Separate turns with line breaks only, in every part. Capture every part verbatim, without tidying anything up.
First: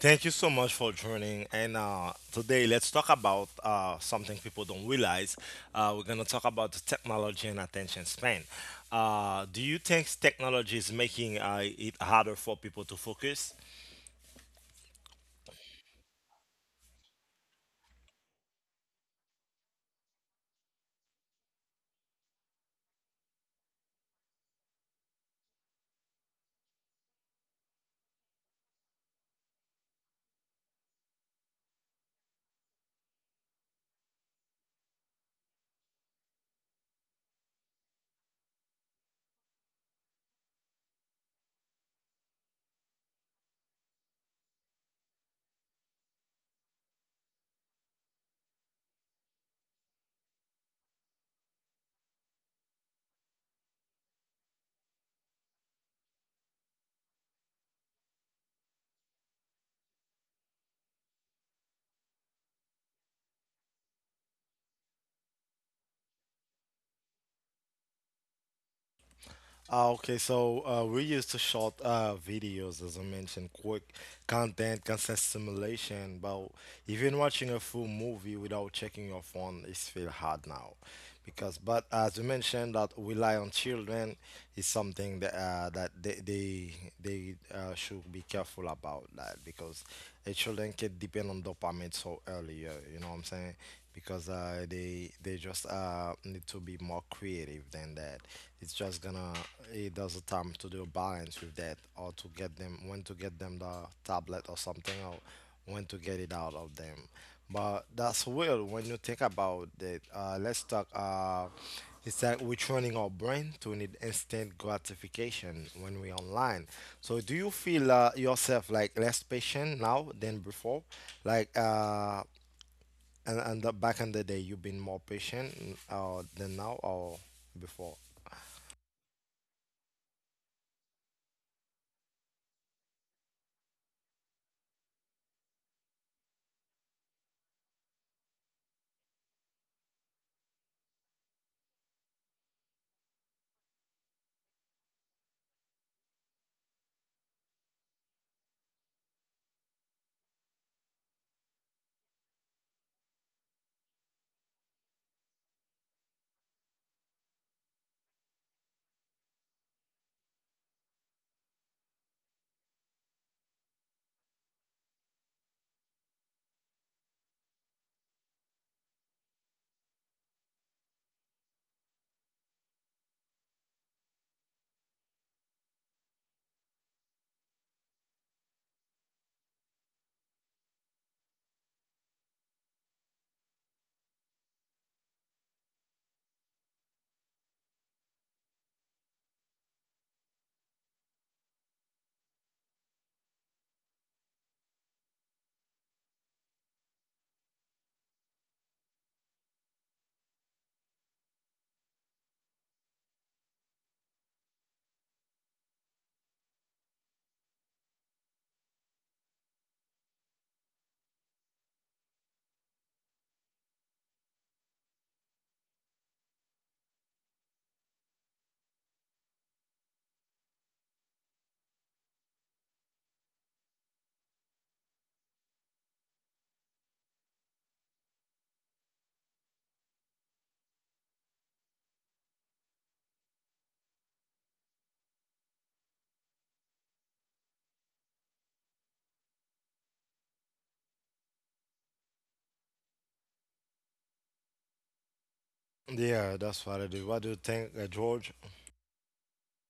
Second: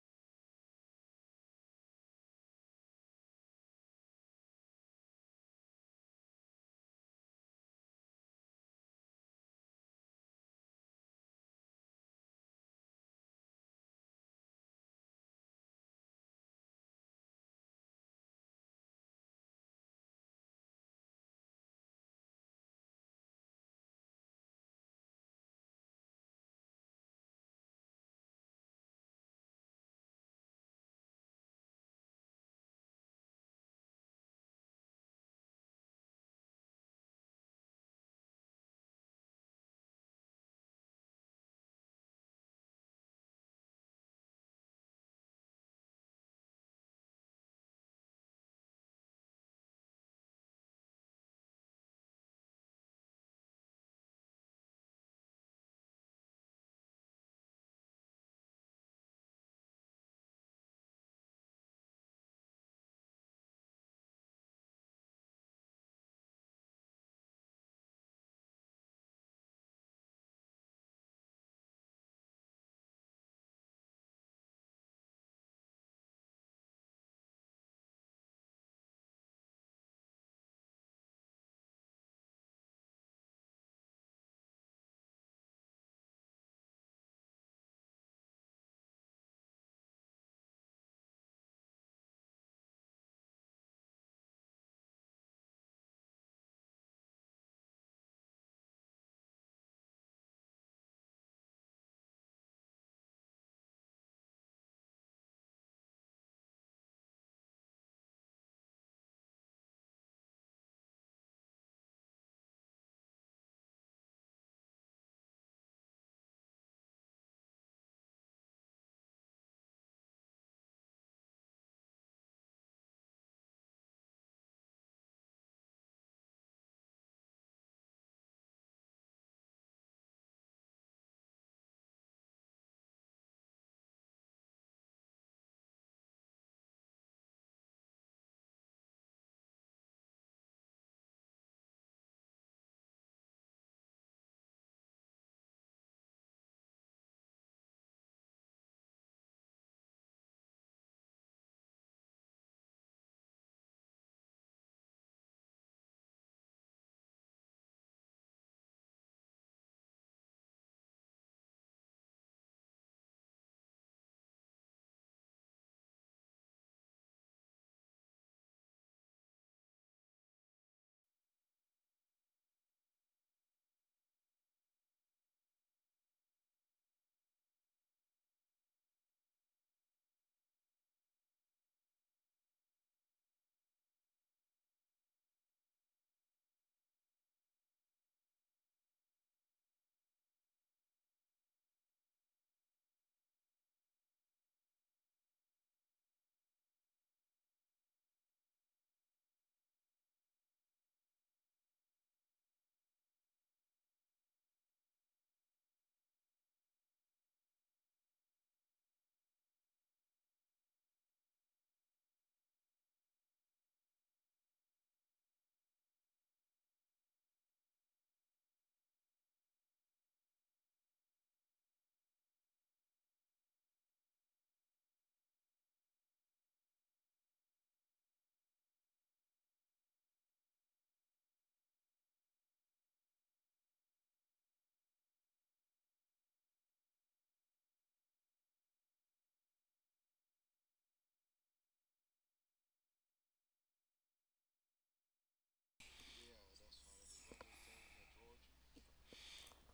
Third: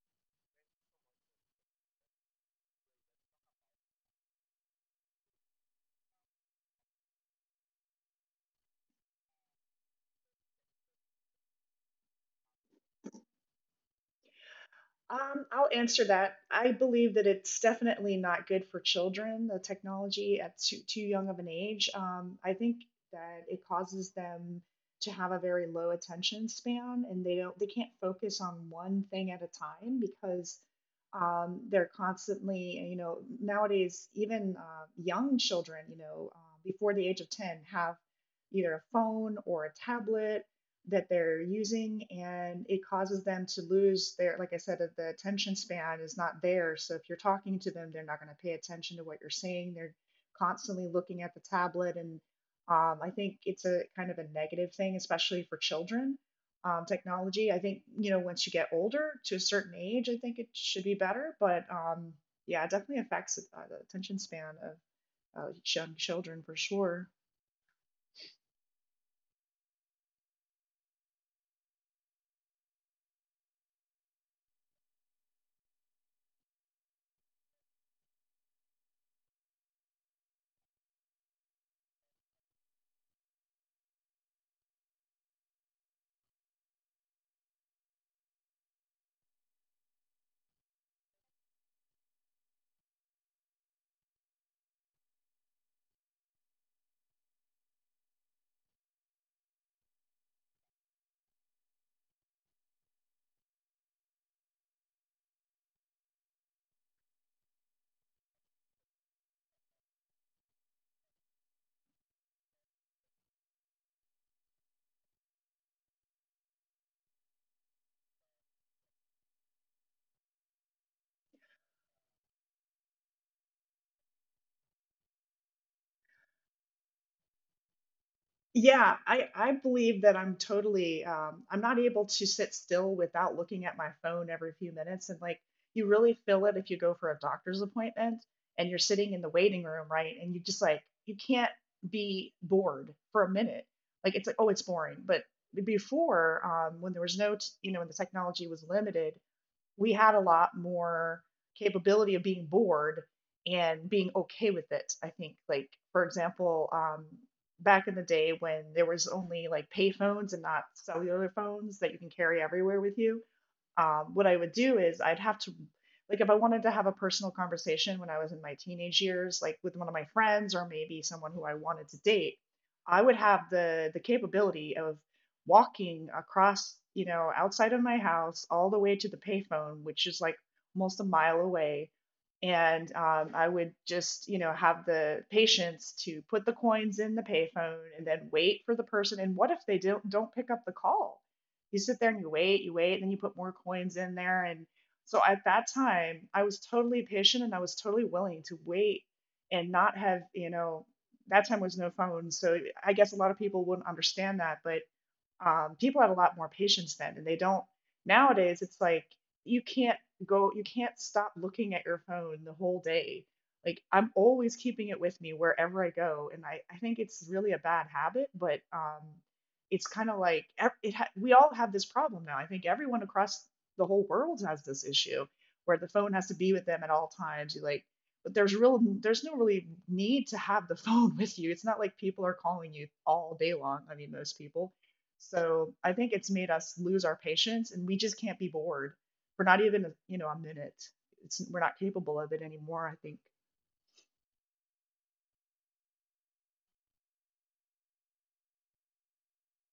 Thank you so much for joining. And uh, today, let's talk about uh, something people don't realize. Uh, we're gonna talk about the technology and attention span. Uh, do you think technology is making uh, it harder for people to focus?
Um, I'll answer that. I believe that it's definitely not good for children, the technology at too, too young of an age. Um, I think that it causes them to have a very low attention span and they don't they can't focus on one thing at a time because um, they're constantly, you know, nowadays even uh, young children, you know uh, before the age of ten have either a phone or a tablet that they're using, and it causes them to lose their, like I said, the attention span is not there. So if you're talking to them, they're not going to pay attention to what you're saying. They're constantly looking at the tablet, and um, I think it's a kind of a negative thing, especially for children. Um, technology, I think, you know, once you get older to a certain age, I think it should be better, but um, yeah, it definitely affects uh, the attention span of uh, young children for sure.
Ah, okay, so uh, we used to short uh, videos, as I mentioned, quick content, consent simulation. But even watching a full movie without checking your phone is feel hard now, because but as you mentioned that rely on children is something that uh, that they they, they uh, should be careful about that because a children can depend on dopamine so earlier. You know what I'm saying? Because uh, they they just uh, need to be more creative than that. It's just gonna it does a time to do a balance with that, or to get them when to get them the tablet or something, or when to get it out of them. But that's weird when you think about it. Uh, let's talk. Uh, it's like we're training our brain to need instant gratification when we're online. So, do you feel uh, yourself like less patient now than before? Like, uh, and and uh, back in the day, you've been more patient n- uh, than now or before.
Yeah, I, I believe that I'm totally um, I'm not able to sit still without looking at my phone every few minutes, and like you really feel it if you go for a doctor's appointment and you're sitting in the waiting room, right? And you just like you can't be bored for a minute. Like it's like, oh, it's boring, but before, um, when there was no t- you know, when the technology was limited, we had a lot more capability of being bored and being okay with it. I think, like, for example, um, back in the day when there was only like pay phones and not cellular phones that you can carry everywhere with you, um, what I would do is I'd have to, like, if I wanted to have a personal conversation when I was in my teenage years, like with one of my friends or maybe someone who I wanted to date, I would have the the capability of walking across, you know, outside of my house all the way to the payphone, which is like almost a mile away. And um, I would just, you know, have the patience to put the coins in the payphone and then wait for the person. And what if they don't don't pick up the call? You sit there and you wait, you wait, and then you put more coins in there. And so at that time, I was totally patient and I was totally willing to wait and not have, you know, that time was no phone. So I guess a lot of people wouldn't understand that. But um, people have a lot more patience then, and they don't, nowadays it's like you can't go you can't stop looking at your phone the whole day, like I'm always keeping it with me wherever I go. And i, I think it's really a bad habit, but um, it's kind of like ev- it ha- we all have this problem now. I think everyone across the whole world has this issue where the phone has to be with them at all times. You like, but there's real there's no really need to have the phone with you. It's not like people are calling you all day long, I mean, most people. So I think it's made us lose our patience, and we just can't be bored. We're not even, you know, a minute. It's we're not capable of it anymore, I think.
Yeah, that's what it is. What do you think, uh, George?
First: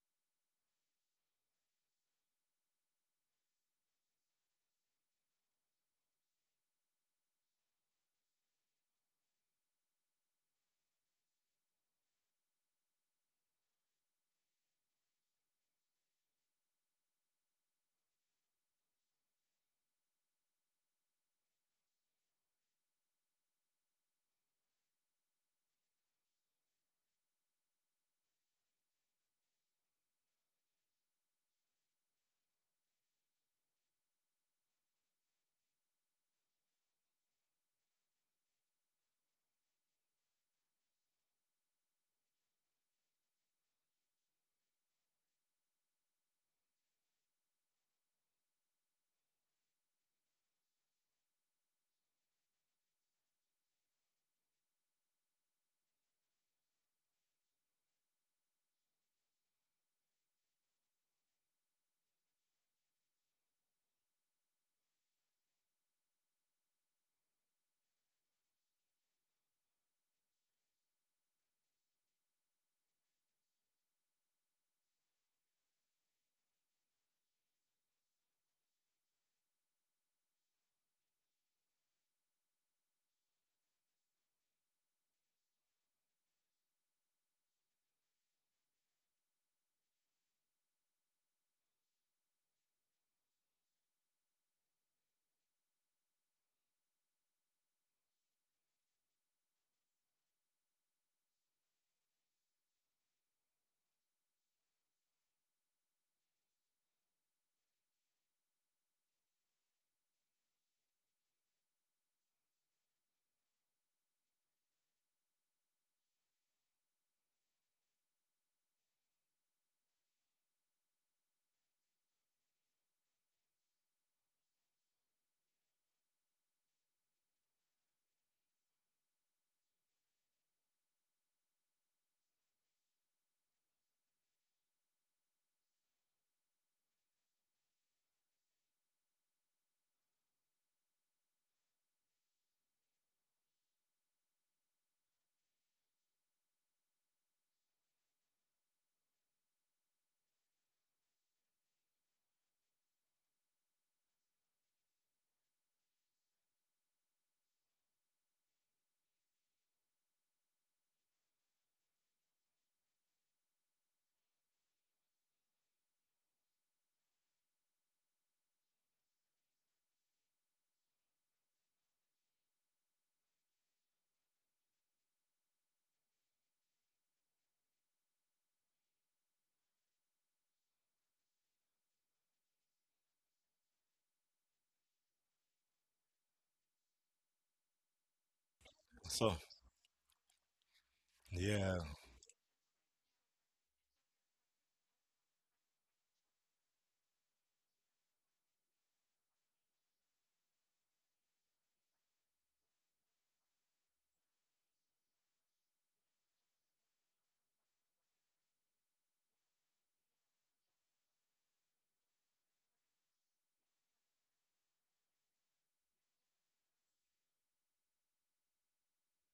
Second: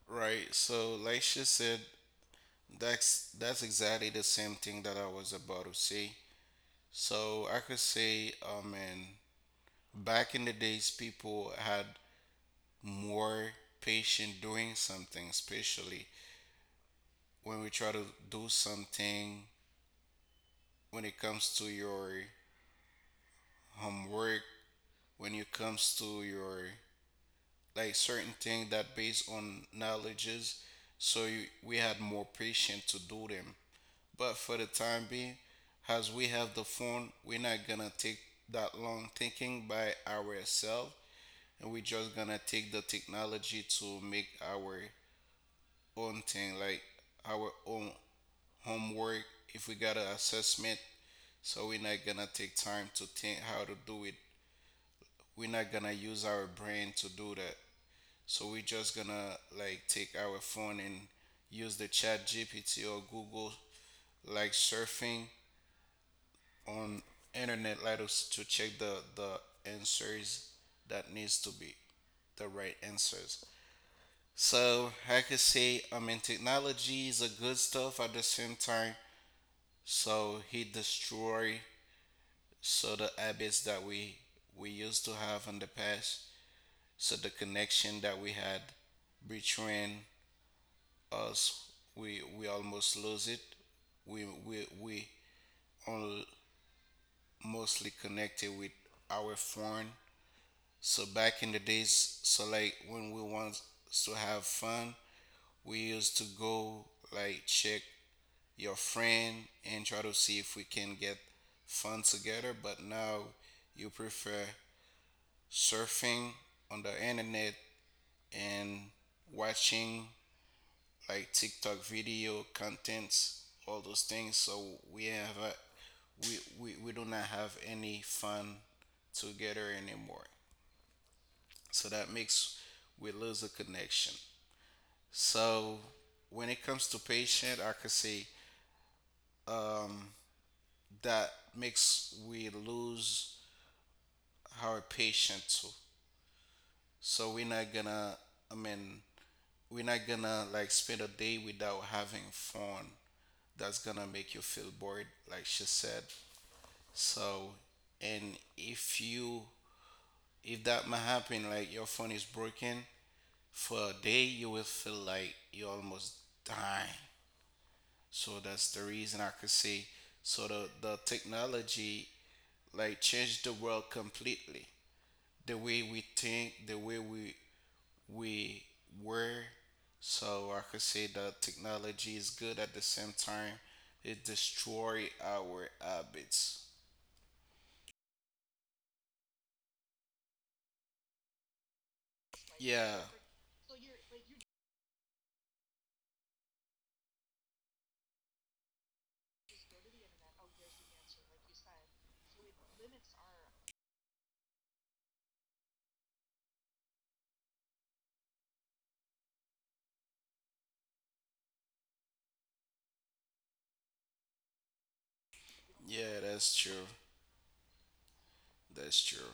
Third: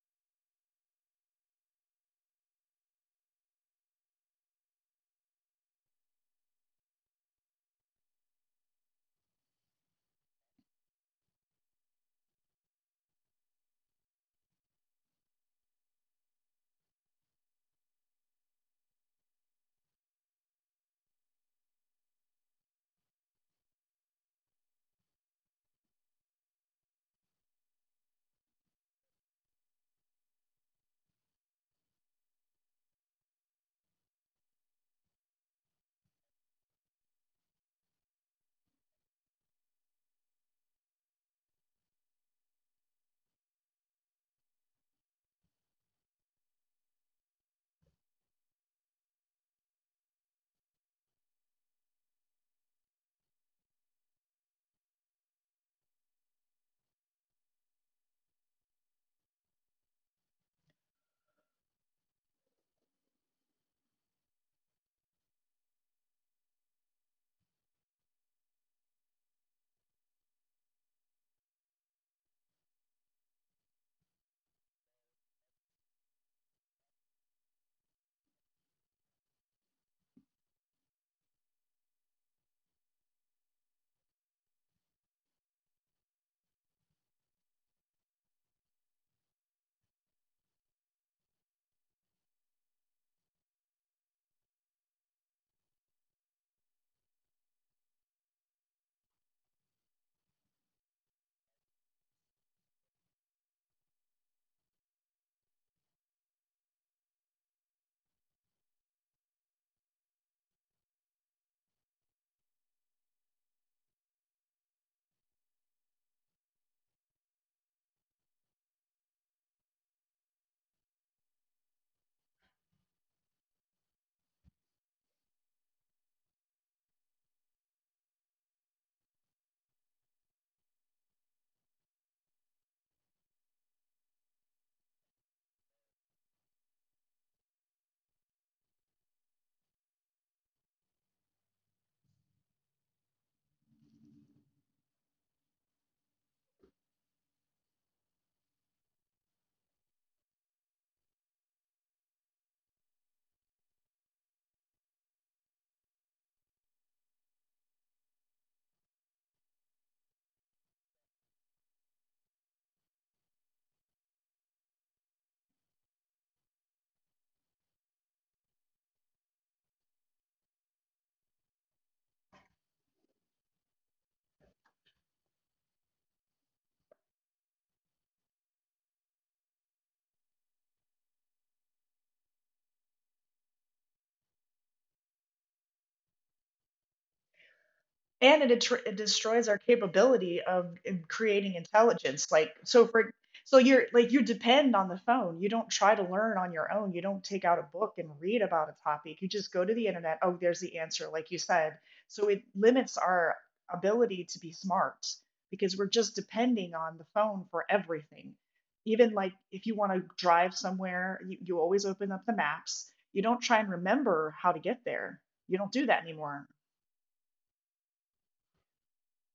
Right. So, like she said, that's that's exactly the same thing that I was about to say. So I could say, I mean, back in the days, people had more patience doing something, especially when we try to do something. When it comes to your homework, when it comes to your like certain thing that based on knowledges, so you, we had more patience to do them. But for the time being, as we have the phone, we're not gonna take that long thinking by ourselves, and we're just gonna take the technology to make our own thing, like our own homework. If we got an assessment, so we're not gonna take time to think how to do it. We're not gonna use our brain to do that. So we're just gonna like take our phone and use the chat G P T or Google, like surfing on internet, let us to check the the answers that needs to be the right answers. So I could say, I mean, technology is a good stuff. At the same time, so he destroy, so the habits that we we used to have in the past, so the connection that we had between us, we we almost lose it. We we we are mostly connected with our phone. So back in the days, so like when we want to have fun, we used to go like check your friend and try to see if we can get fun together. But now you prefer surfing on the internet and watching like TikTok video contents, all those things. So we have a, we, we we do not have any fun together anymore. So that makes we lose the connection. So when it comes to patient, I could say, um, that makes we lose our patient too. So we're not gonna, I mean, we're not gonna like spend a day without having fun. That's gonna make you feel bored, like she said. So, and if you, if that might happen, like your phone is broken for a day, you will feel like you're almost dying. So that's the reason I could say, so the, the technology like changed the world completely. The way we think, the way we we were. So I could say the technology is good. At the same time, it destroy our habits.
And it, atr- it
So
destroys our capability of in creating
yeah,
intelligence. Like, so
Yeah,
for so you're like you depend on the phone, you don't try to learn on your own, you don't take out a book and read about a topic, you just go to the internet, oh, there's the answer, like you said. So it limits our ability to be smart because we're just depending on the phone for everything. Even like if you want to drive somewhere, you, you always open up the maps, you don't try and remember how to get there. You don't do that
yeah,
anymore.
that's true. That's true.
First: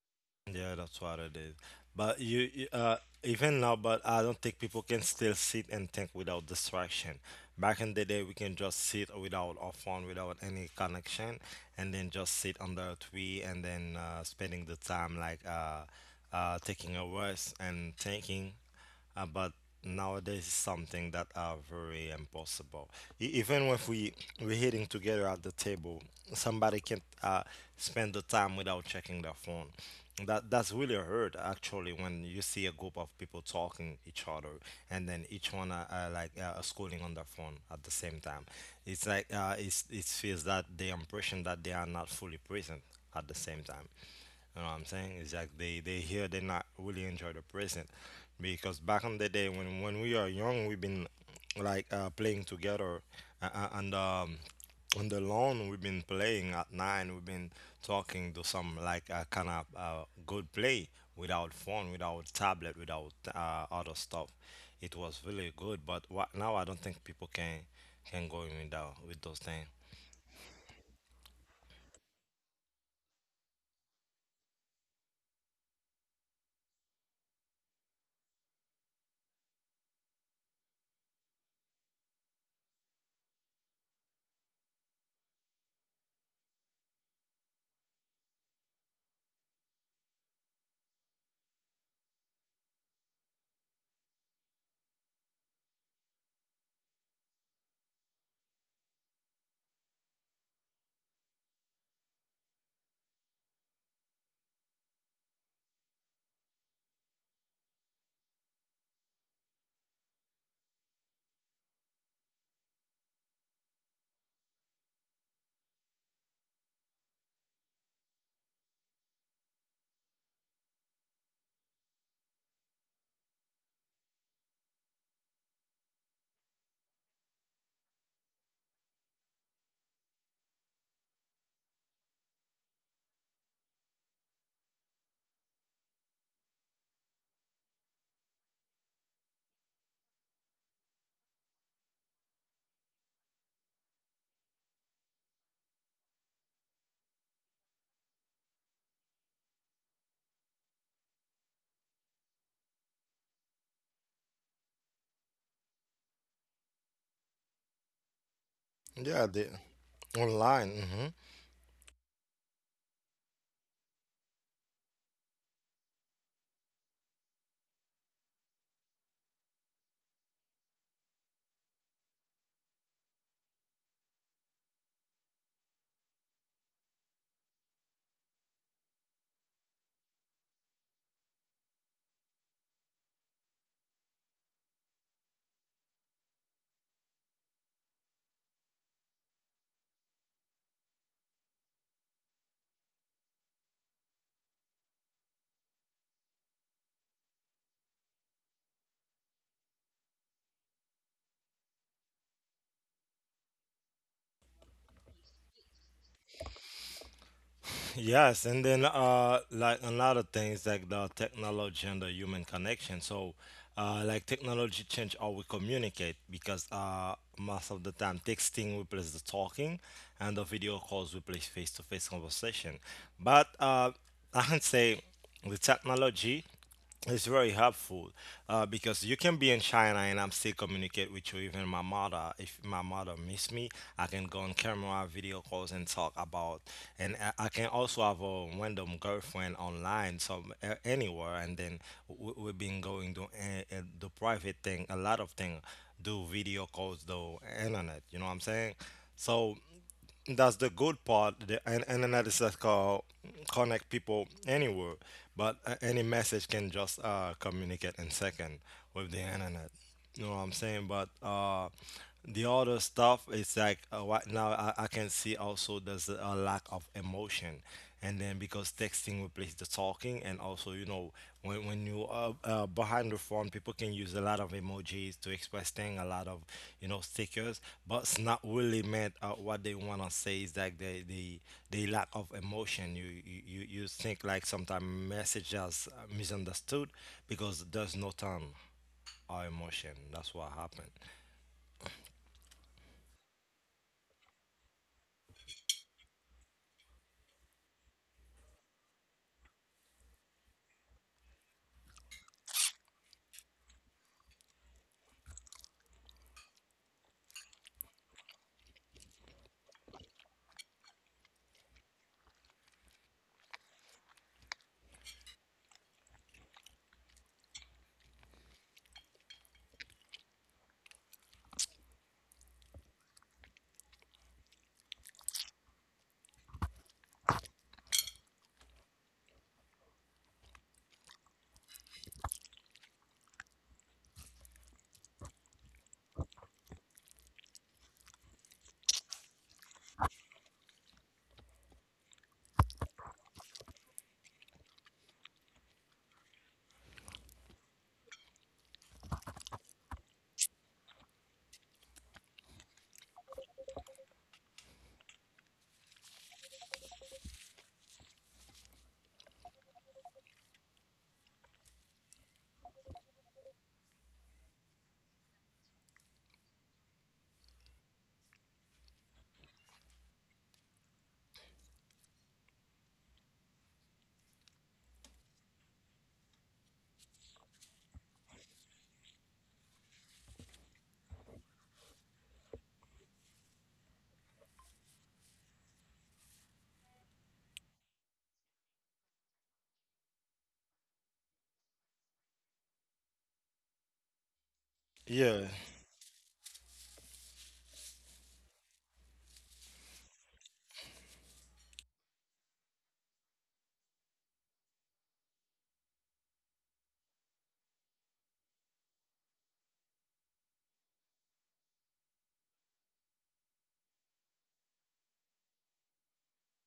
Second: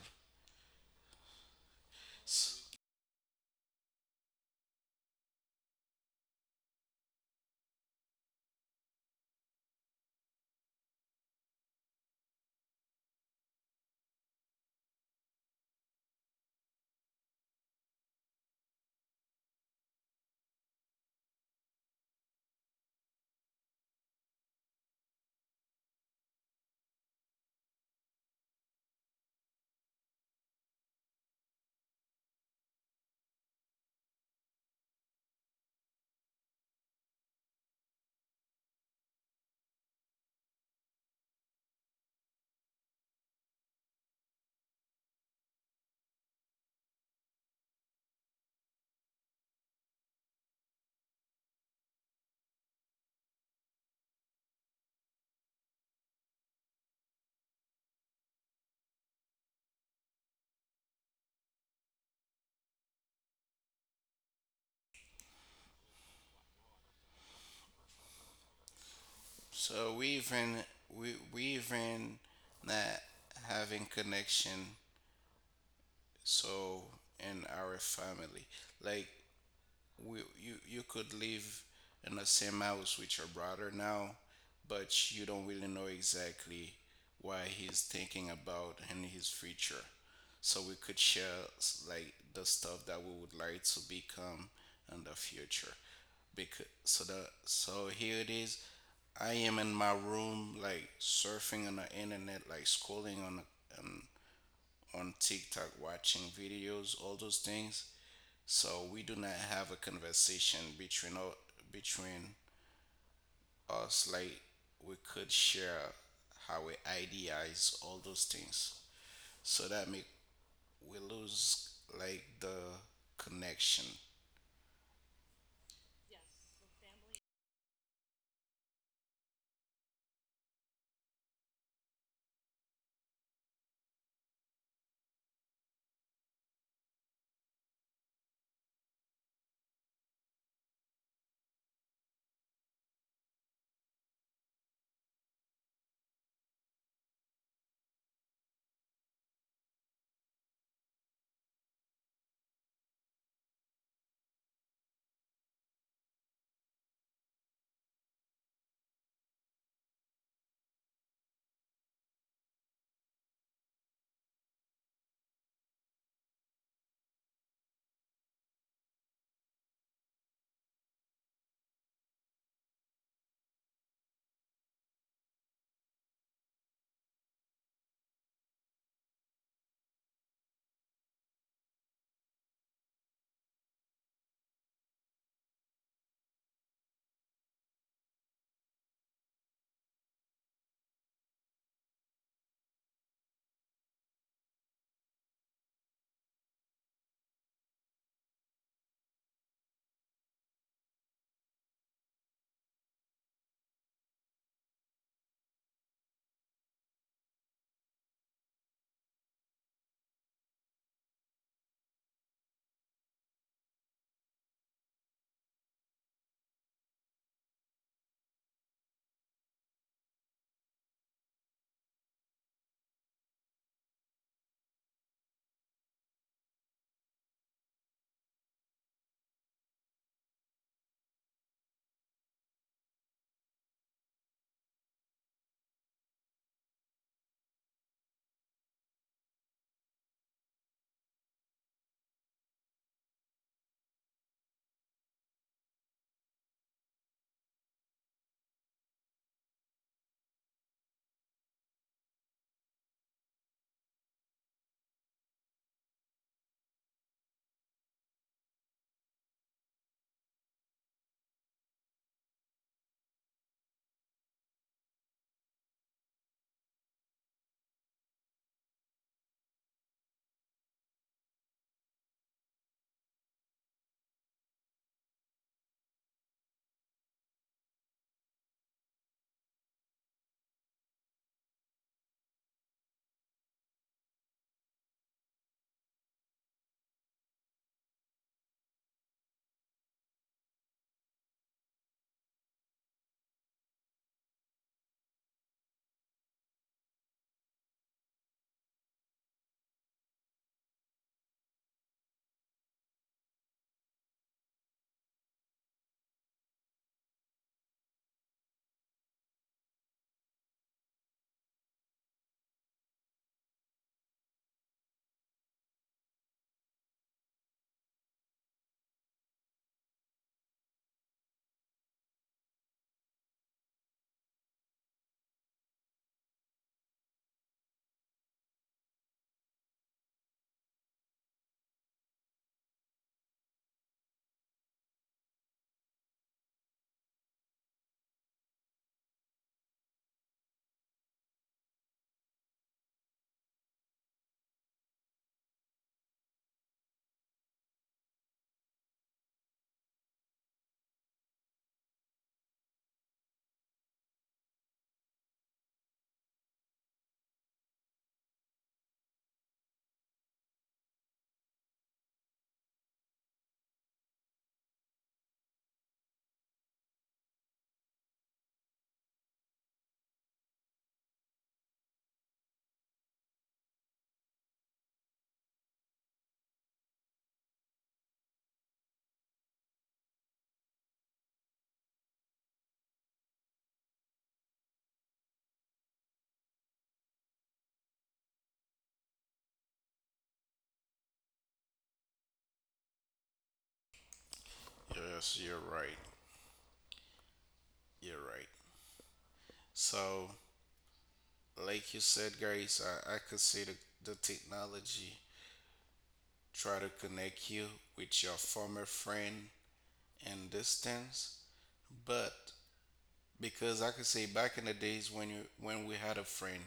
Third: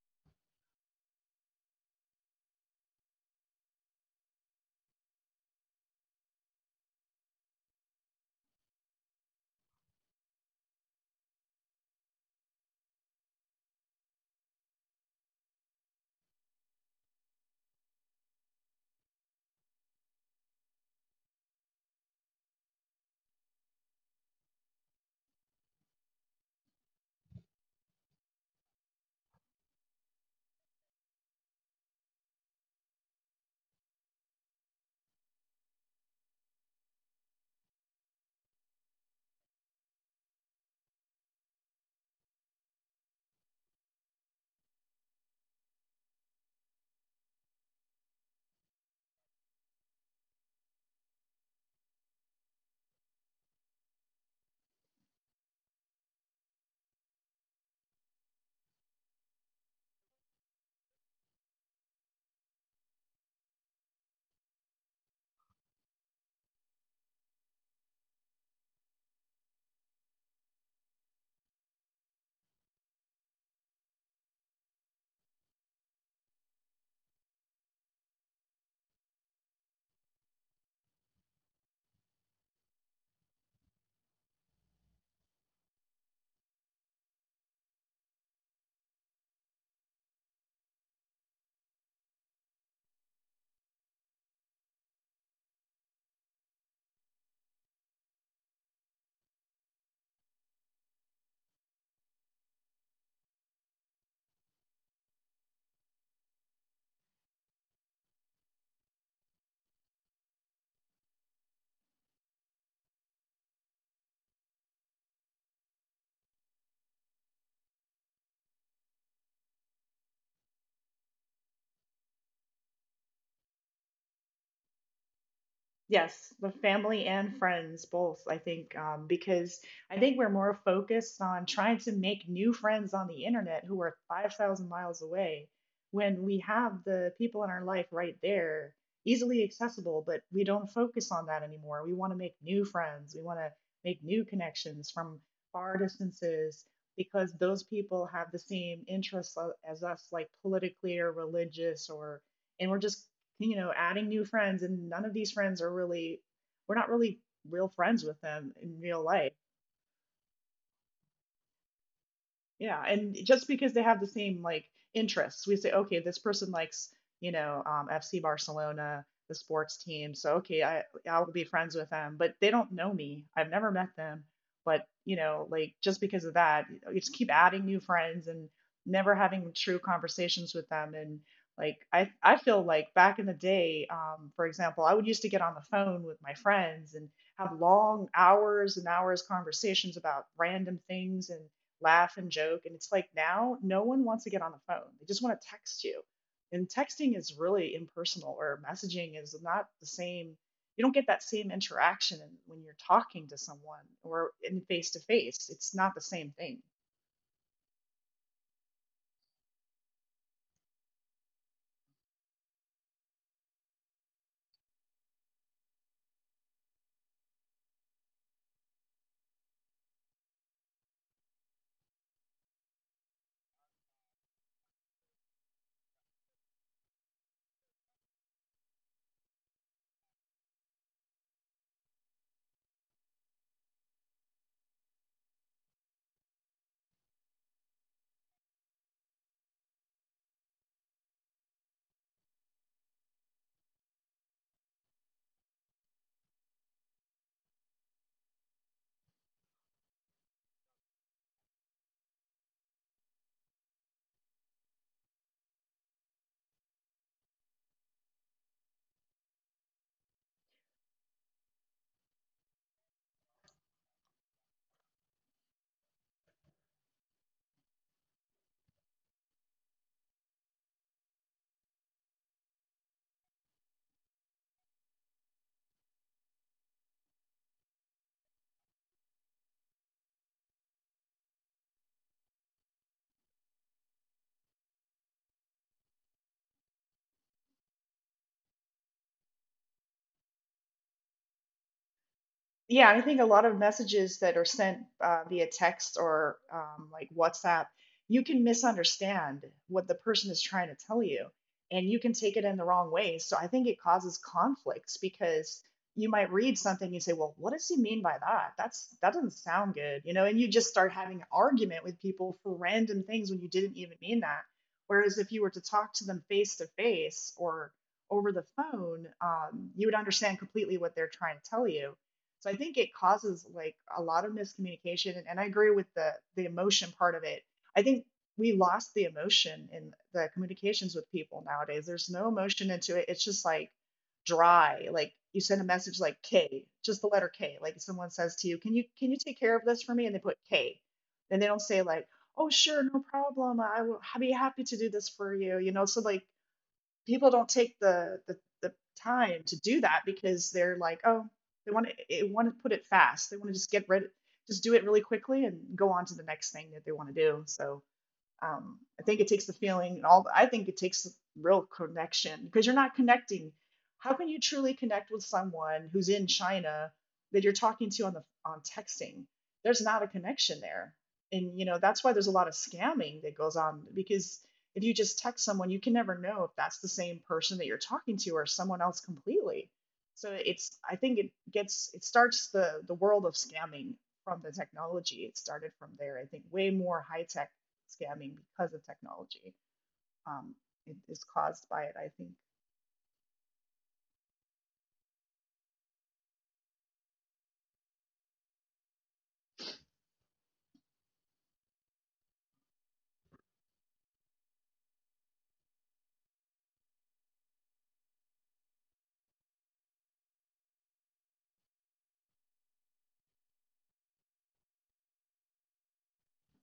yeah, that's what it is. But you,
S-
you, uh, even now, but I don't think people can still sit and think without distraction. Back in the day, we can just sit without our phone, without any connection, and then just sit under a tree and then uh, spending the time like uh, uh, taking a rest and thinking. Uh, but nowadays it's something that are very impossible. E- even if we we're hitting together at the table, somebody can't uh, spend the time without checking their phone. That that's really hurt actually when you see a group of people talking each other and then each one are, are like uh, scrolling on their phone at the same time. It's like uh, it's it feels that the impression that they are not fully present at the same time. You know what I'm saying? It's like they they here they not really enjoy the present because back in the day when when we are young we've been like uh, playing together uh, uh, and um, on the lawn. We've been playing at nine. We've been talking to some like uh, kind of uh, good play without phone, without tablet, without uh, other stuff. It was really good, but what, now I don't think people can can go in with that, with those things.
So we even we we even not having connection so in our family. Like we, you you could live in the same house with your brother now, but you don't really know exactly what he's thinking about in his future. So we could share s- like the stuff that we would like to become in the future. Because so the so here it is. I am in my room, like surfing on the internet, like scrolling on on on TikTok, watching videos, all those things, so we do not have a conversation between o- between us, like we could share how we idealize all those things. So that make we lose like the connection.
Yes, the family and friends both, I think, um, because I think we're more focused on trying to make new friends on the internet who are five thousand miles away when we have the people in our life right there, easily accessible, but we don't focus on that anymore. We want to make new friends, we want to make new connections from far distances because those people have the same interests a- as us, like politically or religious or, and we're just, you know, adding new friends, and none of these friends are really, we're not really real friends with them in real
Yeah,
life.
the online.
Yeah, and just because they have the same like interests, we say, okay, this person likes, you know, um, F C Barcelona, the sports team, so okay, I I'll be friends with them, but they don't know me. I've never met them, but, you know, like just because of that, you just keep adding new friends and never having true conversations with them. And like I I feel like back in the day, um, for example, I would used to get on the phone with my friends and have long hours and hours conversations about random things and laugh and joke. And it's like now no one wants to get on the phone. They just want to text you. And texting is really impersonal, or messaging is not the same. You don't get that same interaction when you're talking to someone or in face to face. It's not the same thing.
Yes, and then uh, like another things like the technology and the human connection. So, uh, like technology change how we communicate because uh, most of the time texting replaces the talking, and the video calls replace face to face conversation. But uh, I can say the technology. It's very helpful uh, because you can be in China and I'm still communicate with you. Even my mother, if my mother miss me, I can go on camera, video calls, and talk about. And I I can also have a random girlfriend online, so uh, anywhere. And then we, we've been going to uh, uh, the private thing, a lot of thing, do video calls, do internet. You know what I'm saying? So that's the good part the, and, and analysis call connect people anywhere, but uh, any message can just uh, communicate in second with the internet. You know what I'm saying? But uh, the other stuff is like uh, right now I, I can see also there's a lack of emotion and then because texting replaces the talking, and also you know when, when you are uh, behind the phone, people can use a lot of emojis to express things, a lot of, you know, stickers, but it's not really meant uh, what they want to say is that they, they they lack of emotion. You you, you you think like sometimes message as misunderstood because there's no tone or emotion. That's what happened.
Yeah, I think a lot of messages that are sent uh, via text or um, like WhatsApp, you can misunderstand what the person is trying to tell you, and you can take it in the wrong way. So I think it causes conflicts because you might read something and you say, "Well, what does he mean by that? That's that doesn't sound good," you know, and you just start having an argument with people for random things when you didn't even mean that. Whereas if you were to talk to them face to face or over the phone, um, you would understand completely what they're trying to tell you. So I think it causes like a lot of miscommunication. And, and I agree with the the emotion part of it. I think we lost the emotion in the communications with people nowadays. There's no emotion into it. It's just like dry. Like you send a message like K, just the letter K. Like someone says to you, "Can you can you take care of this for me?" and they put K. And they don't say like, "Oh, sure, no problem. I will I'd be happy to do this for you." You know, so like people don't take the, the the time to do that because they're like, oh, they want to they want to put it fast. They want to just get rid, just do it really quickly and go on to the next thing that they want to do. So um, I think it takes the feeling and all. I think it takes real connection because you're not connecting. How can you truly connect with someone who's in China that you're talking to on the on texting? There's not a connection there, and you know that's why there's a lot of scamming that goes on because if you just text someone, you can never know if that's the same person that you're talking to or someone else completely. So it's I think it gets it starts the the world of scamming from the technology. It started from there. I think way more high tech scamming because of technology. um, it is caused by it, I think.
Yes,
Yeah,
you're right. You're right. So like you said, guys, I, I could see the, the technology try to connect you with your former friend and distance, but because I could say back in the days when you when we had a friend.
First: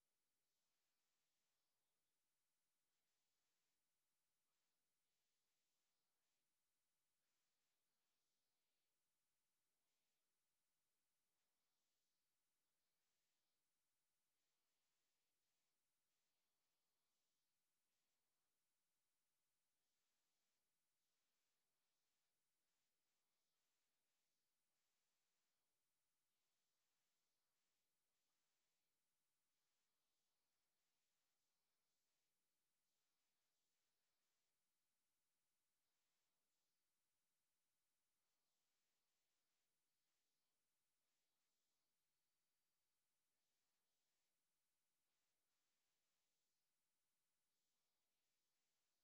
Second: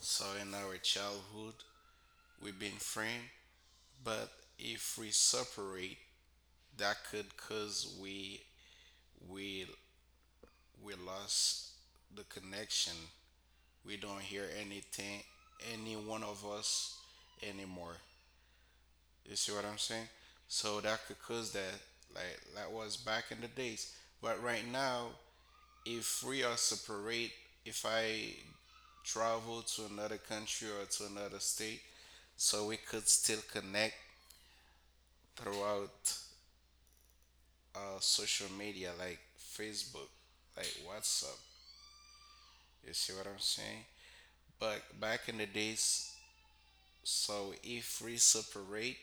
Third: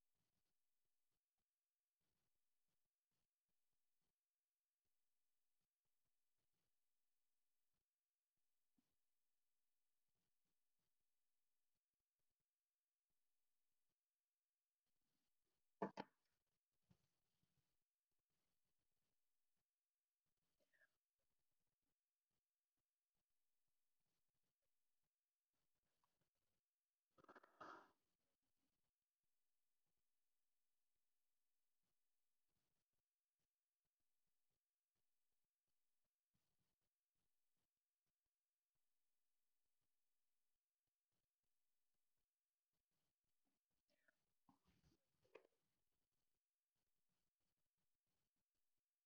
So in our childhood, we've been friends, but if we separate, that could cause we we we lost the connection. We don't hear anything, any one of us anymore. You see what I'm saying? So that could cause that, like that was back in the days. But right now, if we are separate, if I travel to another country or to another state, so we could still connect throughout uh, social media like Facebook, like WhatsApp. You see what I'm saying? But back in the days, so if we separate,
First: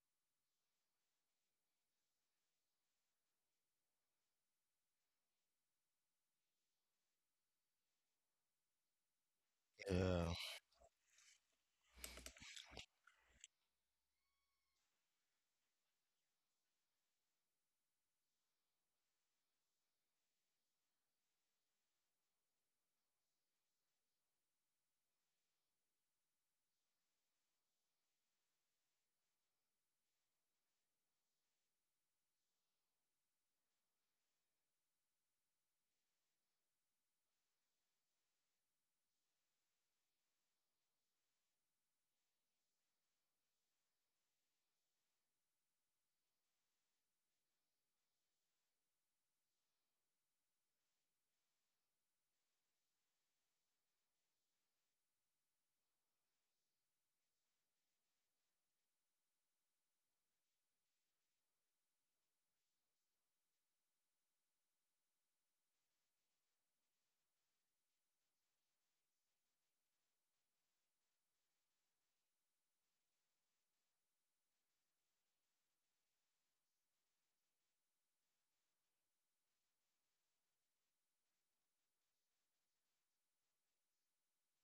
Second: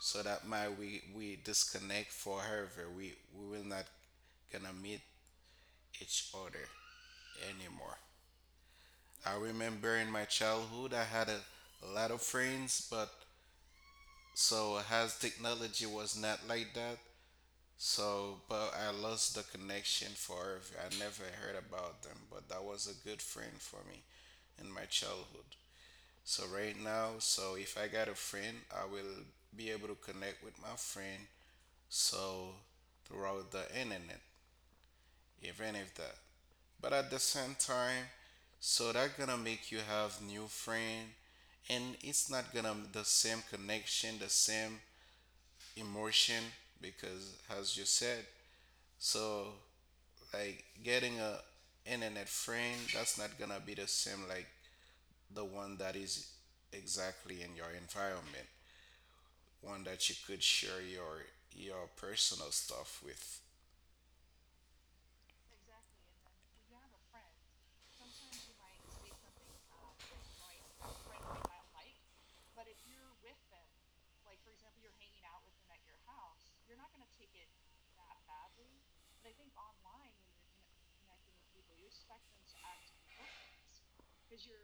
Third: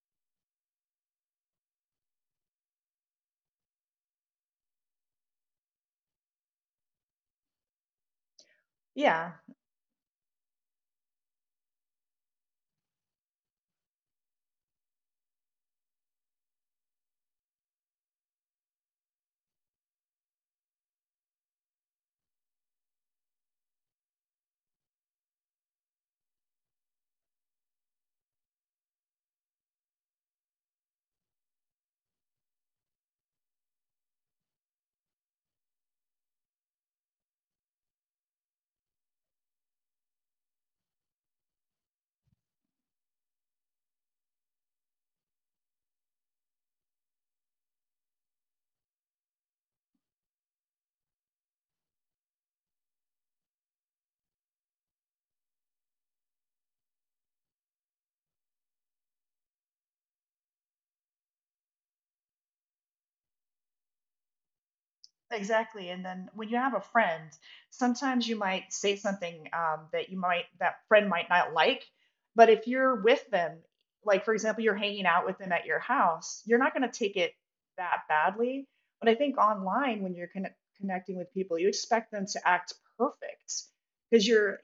so that might we we disconnect forever. We we will not gonna meet each other anymore. I
Yeah,
remember in my
yeah.
childhood I had a, a lot of friends, but so as technology was not like that. So, but I lost the connection forever. I never heard about them, but that was a good friend for me in my childhood. So, right now, so if I got a friend, I will be able to connect with my friend so throughout the internet, even if that. But at the same time, so that gonna make you have new friend, and it's not gonna the same connection, the same emotion, because as you said, so like getting a internet friend, that's not gonna be the same like the one that is exactly in your environment, one that you could share your your personal stuff with.
exactly. And then when you have a friend, sometimes you might say something um, that you might that friend might not like, but if you're with them, like for example, you're hanging out with them at your house, you're not going to take it that badly. But I think online, when you're con- connecting with people, you expect them to act perfect because you're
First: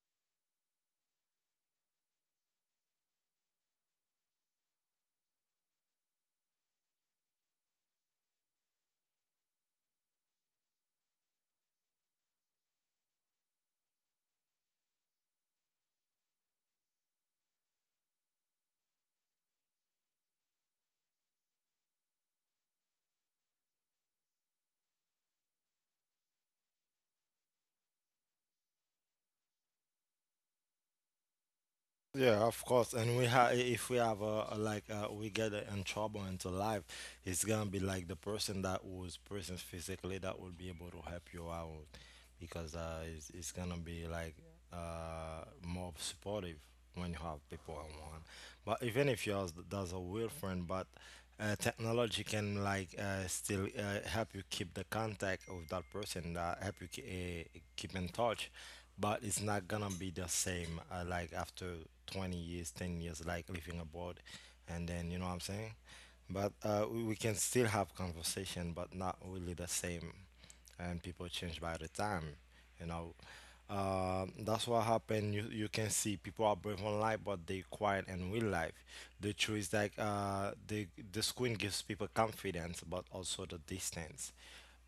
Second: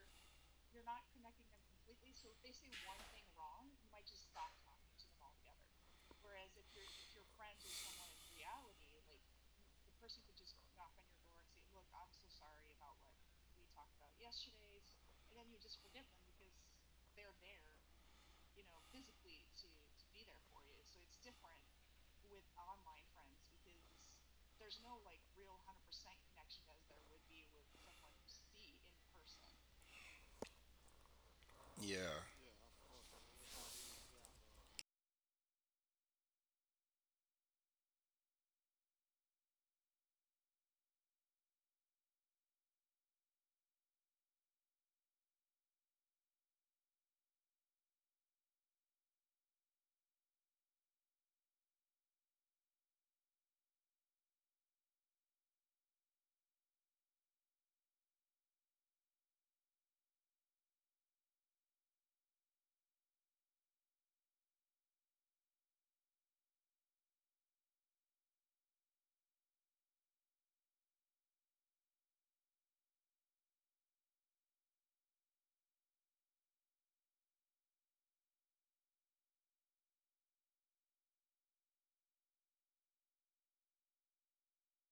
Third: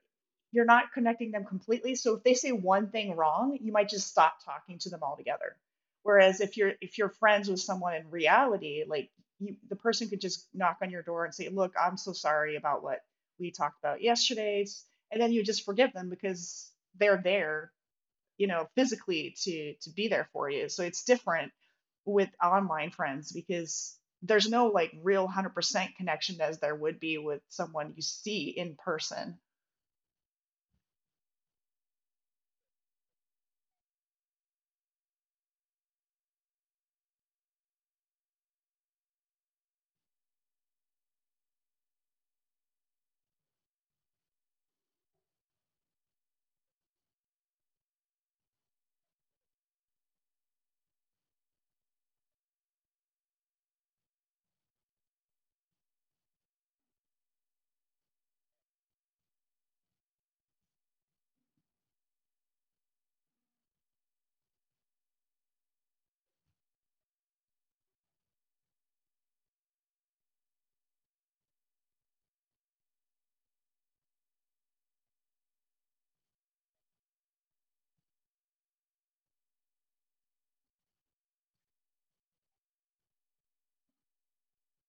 you're not connecting them completely. So if they say one thing wrong, you might just stop talking to them altogether. Whereas if you're if you're friends with someone in reality, like you, the person could just knock on your door and say, "Look, I'm so sorry about what we talked about yesterday," and then you just forgive them because they're there, you know, physically to to be there for you. So it's different with online friends because there's no like real one hundred percent connection as there would be with someone you see in person.
Yeah.
Yeah, of course. And we have, if we have a, a like, uh, we get uh, in trouble into life, it's gonna be like the person that was present physically that will be able to help you out, because uh, it's, it's gonna be like uh more supportive when you have people around. But even if you have there's a real friend, but uh, technology can like uh, still uh, help you keep the contact of that person, that help you ke- uh, keep in touch, but it's not gonna be the same uh, like after twenty years, ten years, like living abroad, and then you know what I'm saying. But uh, we, we can still have conversation but not really the same, and people change by the time, you know. Um, that's what happened. You, you can see people are brave on life but they quiet in real life. The truth is like uh, the, the screen gives people confidence but also the distance.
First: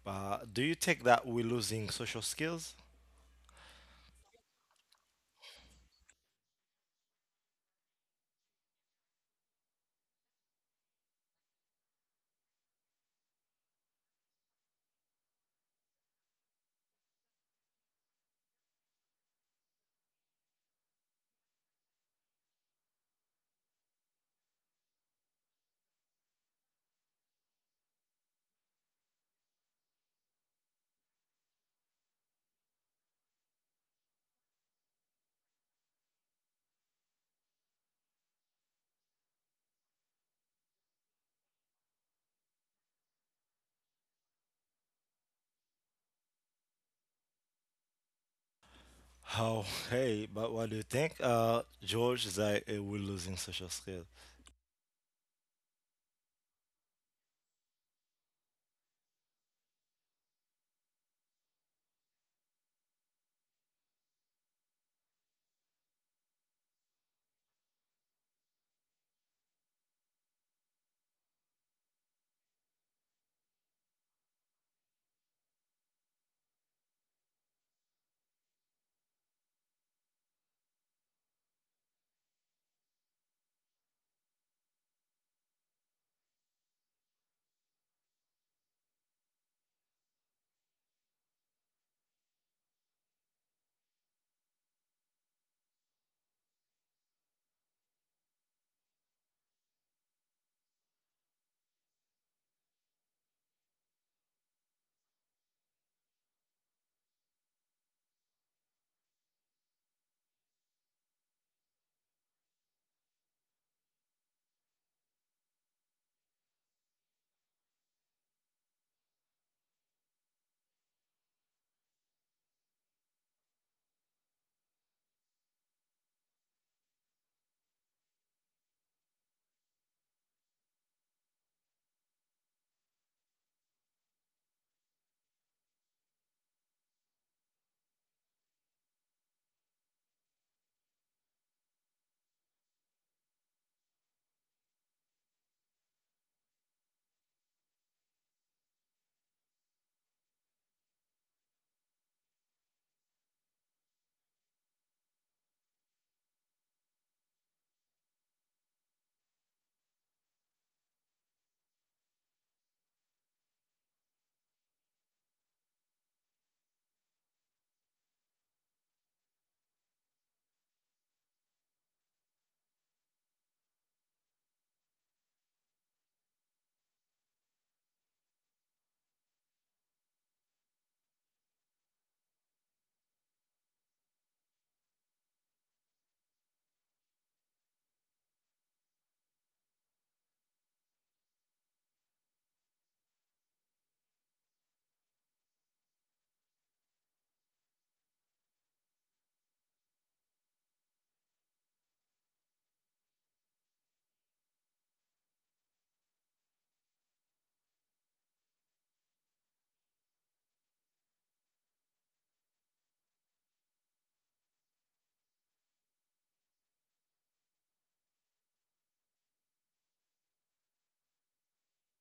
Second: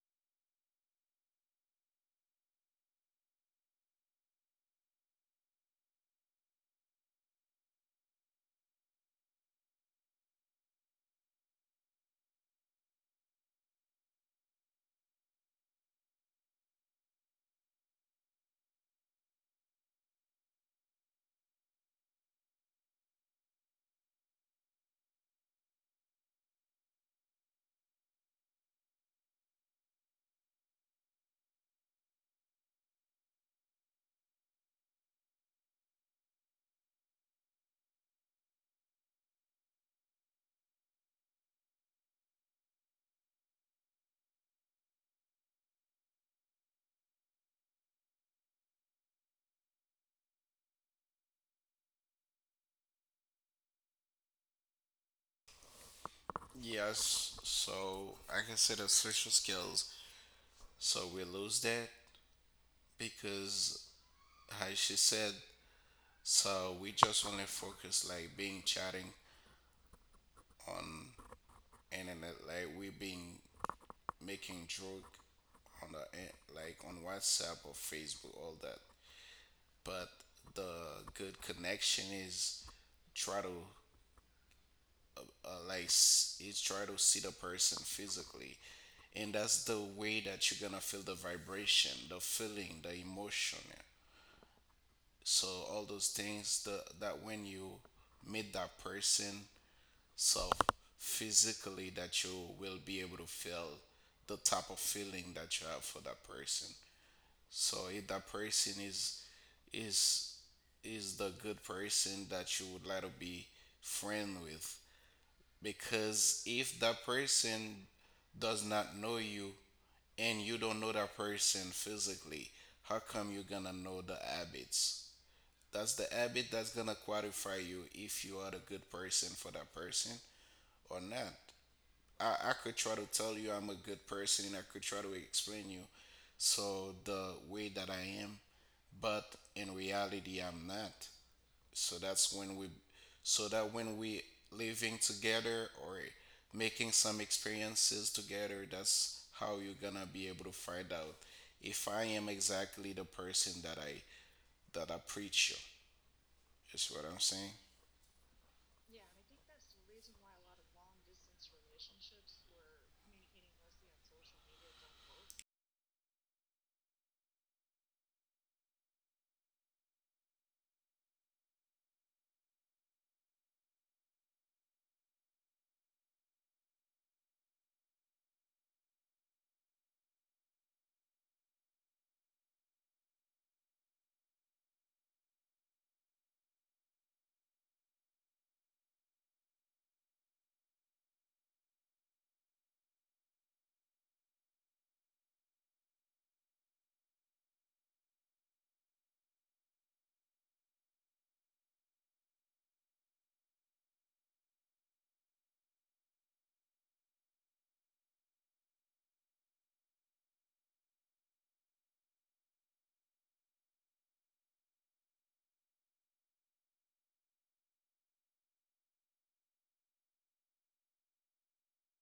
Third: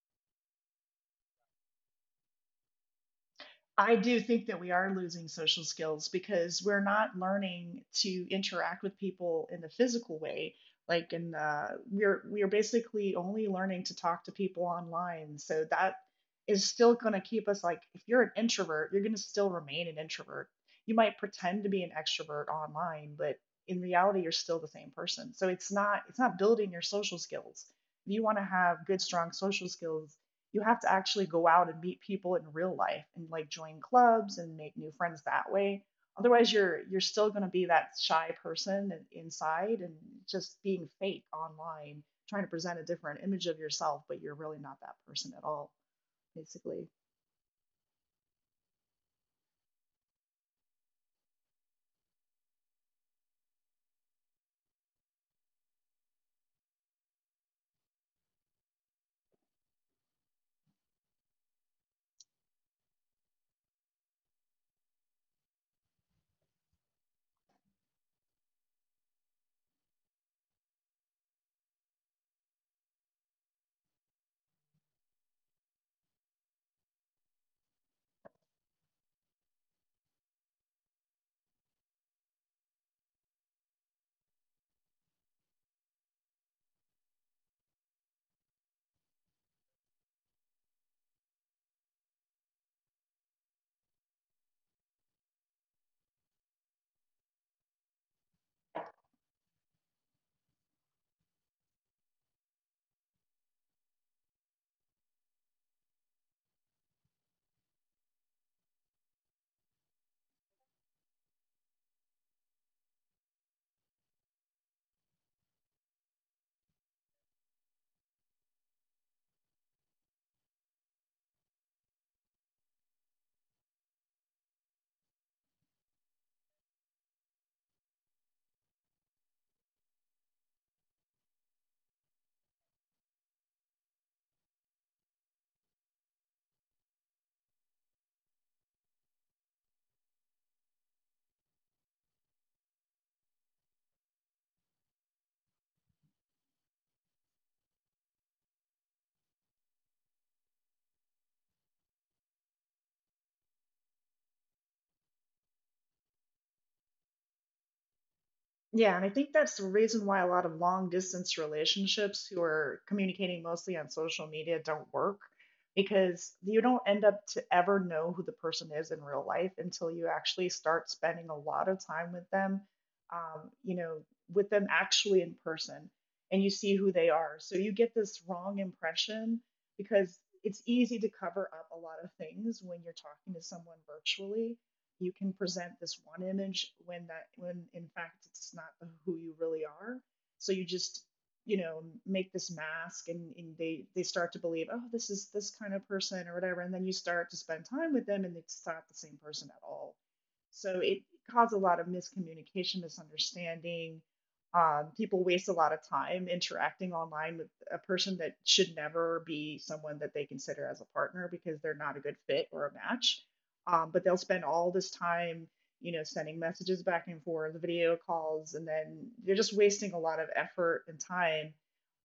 uh, Do you think that we're losing social skills?
I do think that we are losing social skills because we're not learning to interact with people in the physical way. Like, and uh, we're we're basically only learning to talk to people online. So that is still going to keep us like, if you're an introvert, you're going to still remain an introvert. You might pretend to be an extrovert online, but in reality, you're still the same person. So it's not it's not building your social skills. If you want to have good, strong social skills, you have to actually go out and meet people in real life and like join clubs and make new friends that way. Otherwise you're you're still going to be that shy person inside and just being fake online, trying to present a different image of yourself, but you're really not that person at all, basically.
How? Hey, but what do you think, uh, George, that uh, we're losing social skills?
Yes, so I can say the social skills, so we lose that because, as she said, so we just only focus like being chatting on internet, like we being making joke on the in- like on WhatsApp or Facebook, all that. But the good connection is try to, uh, like s- is try to see the person physically, and that's the way that you're gonna feel the vibration, the feeling, the emotion. So all those things, the, that when you meet that person, so physically, that you will be able to feel the type of feeling that you have for that person. So if that person is is is the good person that you would like to be friend with, because if that person does not know you and you don't know that person physically, how come you're gonna know the habits? That's the habit that's gonna qualify you if you are the good person for that person or not. I, I could try to tell you I'm a good person, and I could try to explain you. So the way that I am, but in reality I'm not. So that's when we so that when we living together or making some experiences together, that's how you're gonna be able to find out if I am exactly the person that I that I preach you. Is what I'm saying?
Yeah, and I think that's the reason why a lot of long distance relationships who are communicating mostly on social media don't work because you don't end up to ever know who the person is in real life until you actually start spending a lot of time with them, um, you know, with them actually in person, and you see who they are. So you get this wrong impression because it's easy to cover up a lot of things when you're talking to someone virtually. You can present this one image when that when in fact it's not who you really are. So you just, you know, make this mask, and, and they they start to believe, oh, this is this kind of person or whatever, and then you start to spend time with them and it's not the same person at all. So it caused a lot of miscommunication, misunderstanding. Um, people waste a lot of time interacting online with a person that should never be someone that they consider as a partner because they're not a good fit or a match. Um, but they'll spend all this time, you know, sending messages back and forth, video calls, and then they're just wasting a lot of effort and time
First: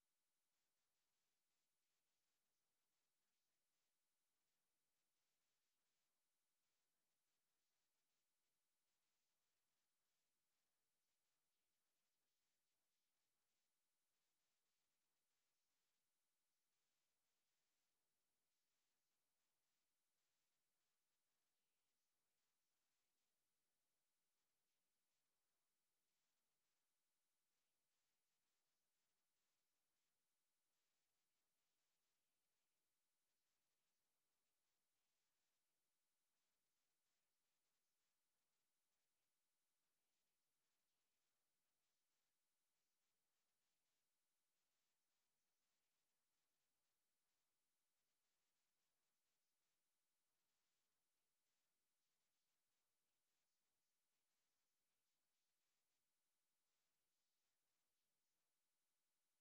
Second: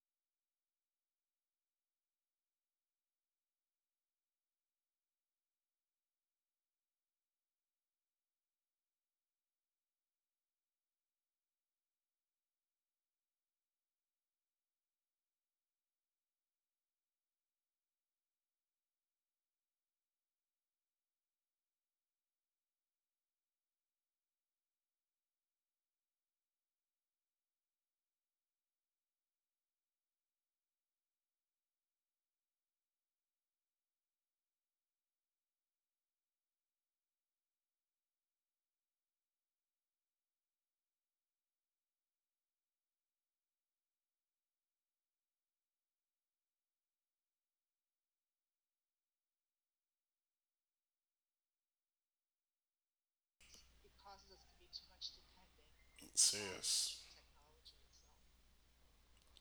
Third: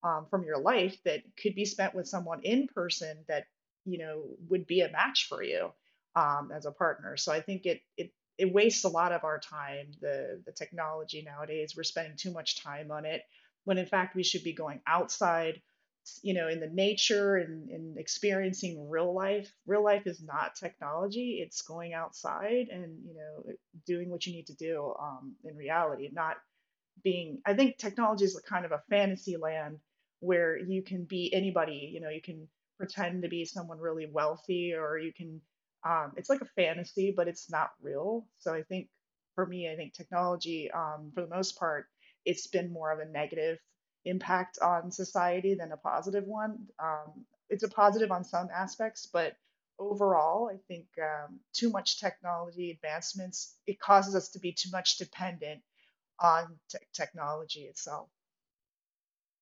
um, from your life that could be spent with someone in person that, you know, would be a match for you um, as a partner. So I think it it it wastes a lot of our time. The the technology nowadays, we're spending too much time on it when in fact we should be going outside, you know, in the nature, and, and experiencing real life. Real life is not technology. It's going outside and, you know, doing what you need to do um, in reality, not being. I think technology is kind of a fantasy land where you can be anybody. You know, you can pretend to be someone really wealthy, or you can, um, it's like a fantasy, but it's not real. So I think for me, I think technology, um, for the most part, it's been more of a negative impact on society than a positive one. Um, it's a positive on some aspects, but overall I think um, too much technology advancements, it causes us to be too much dependent on te-
Serious.
technology itself.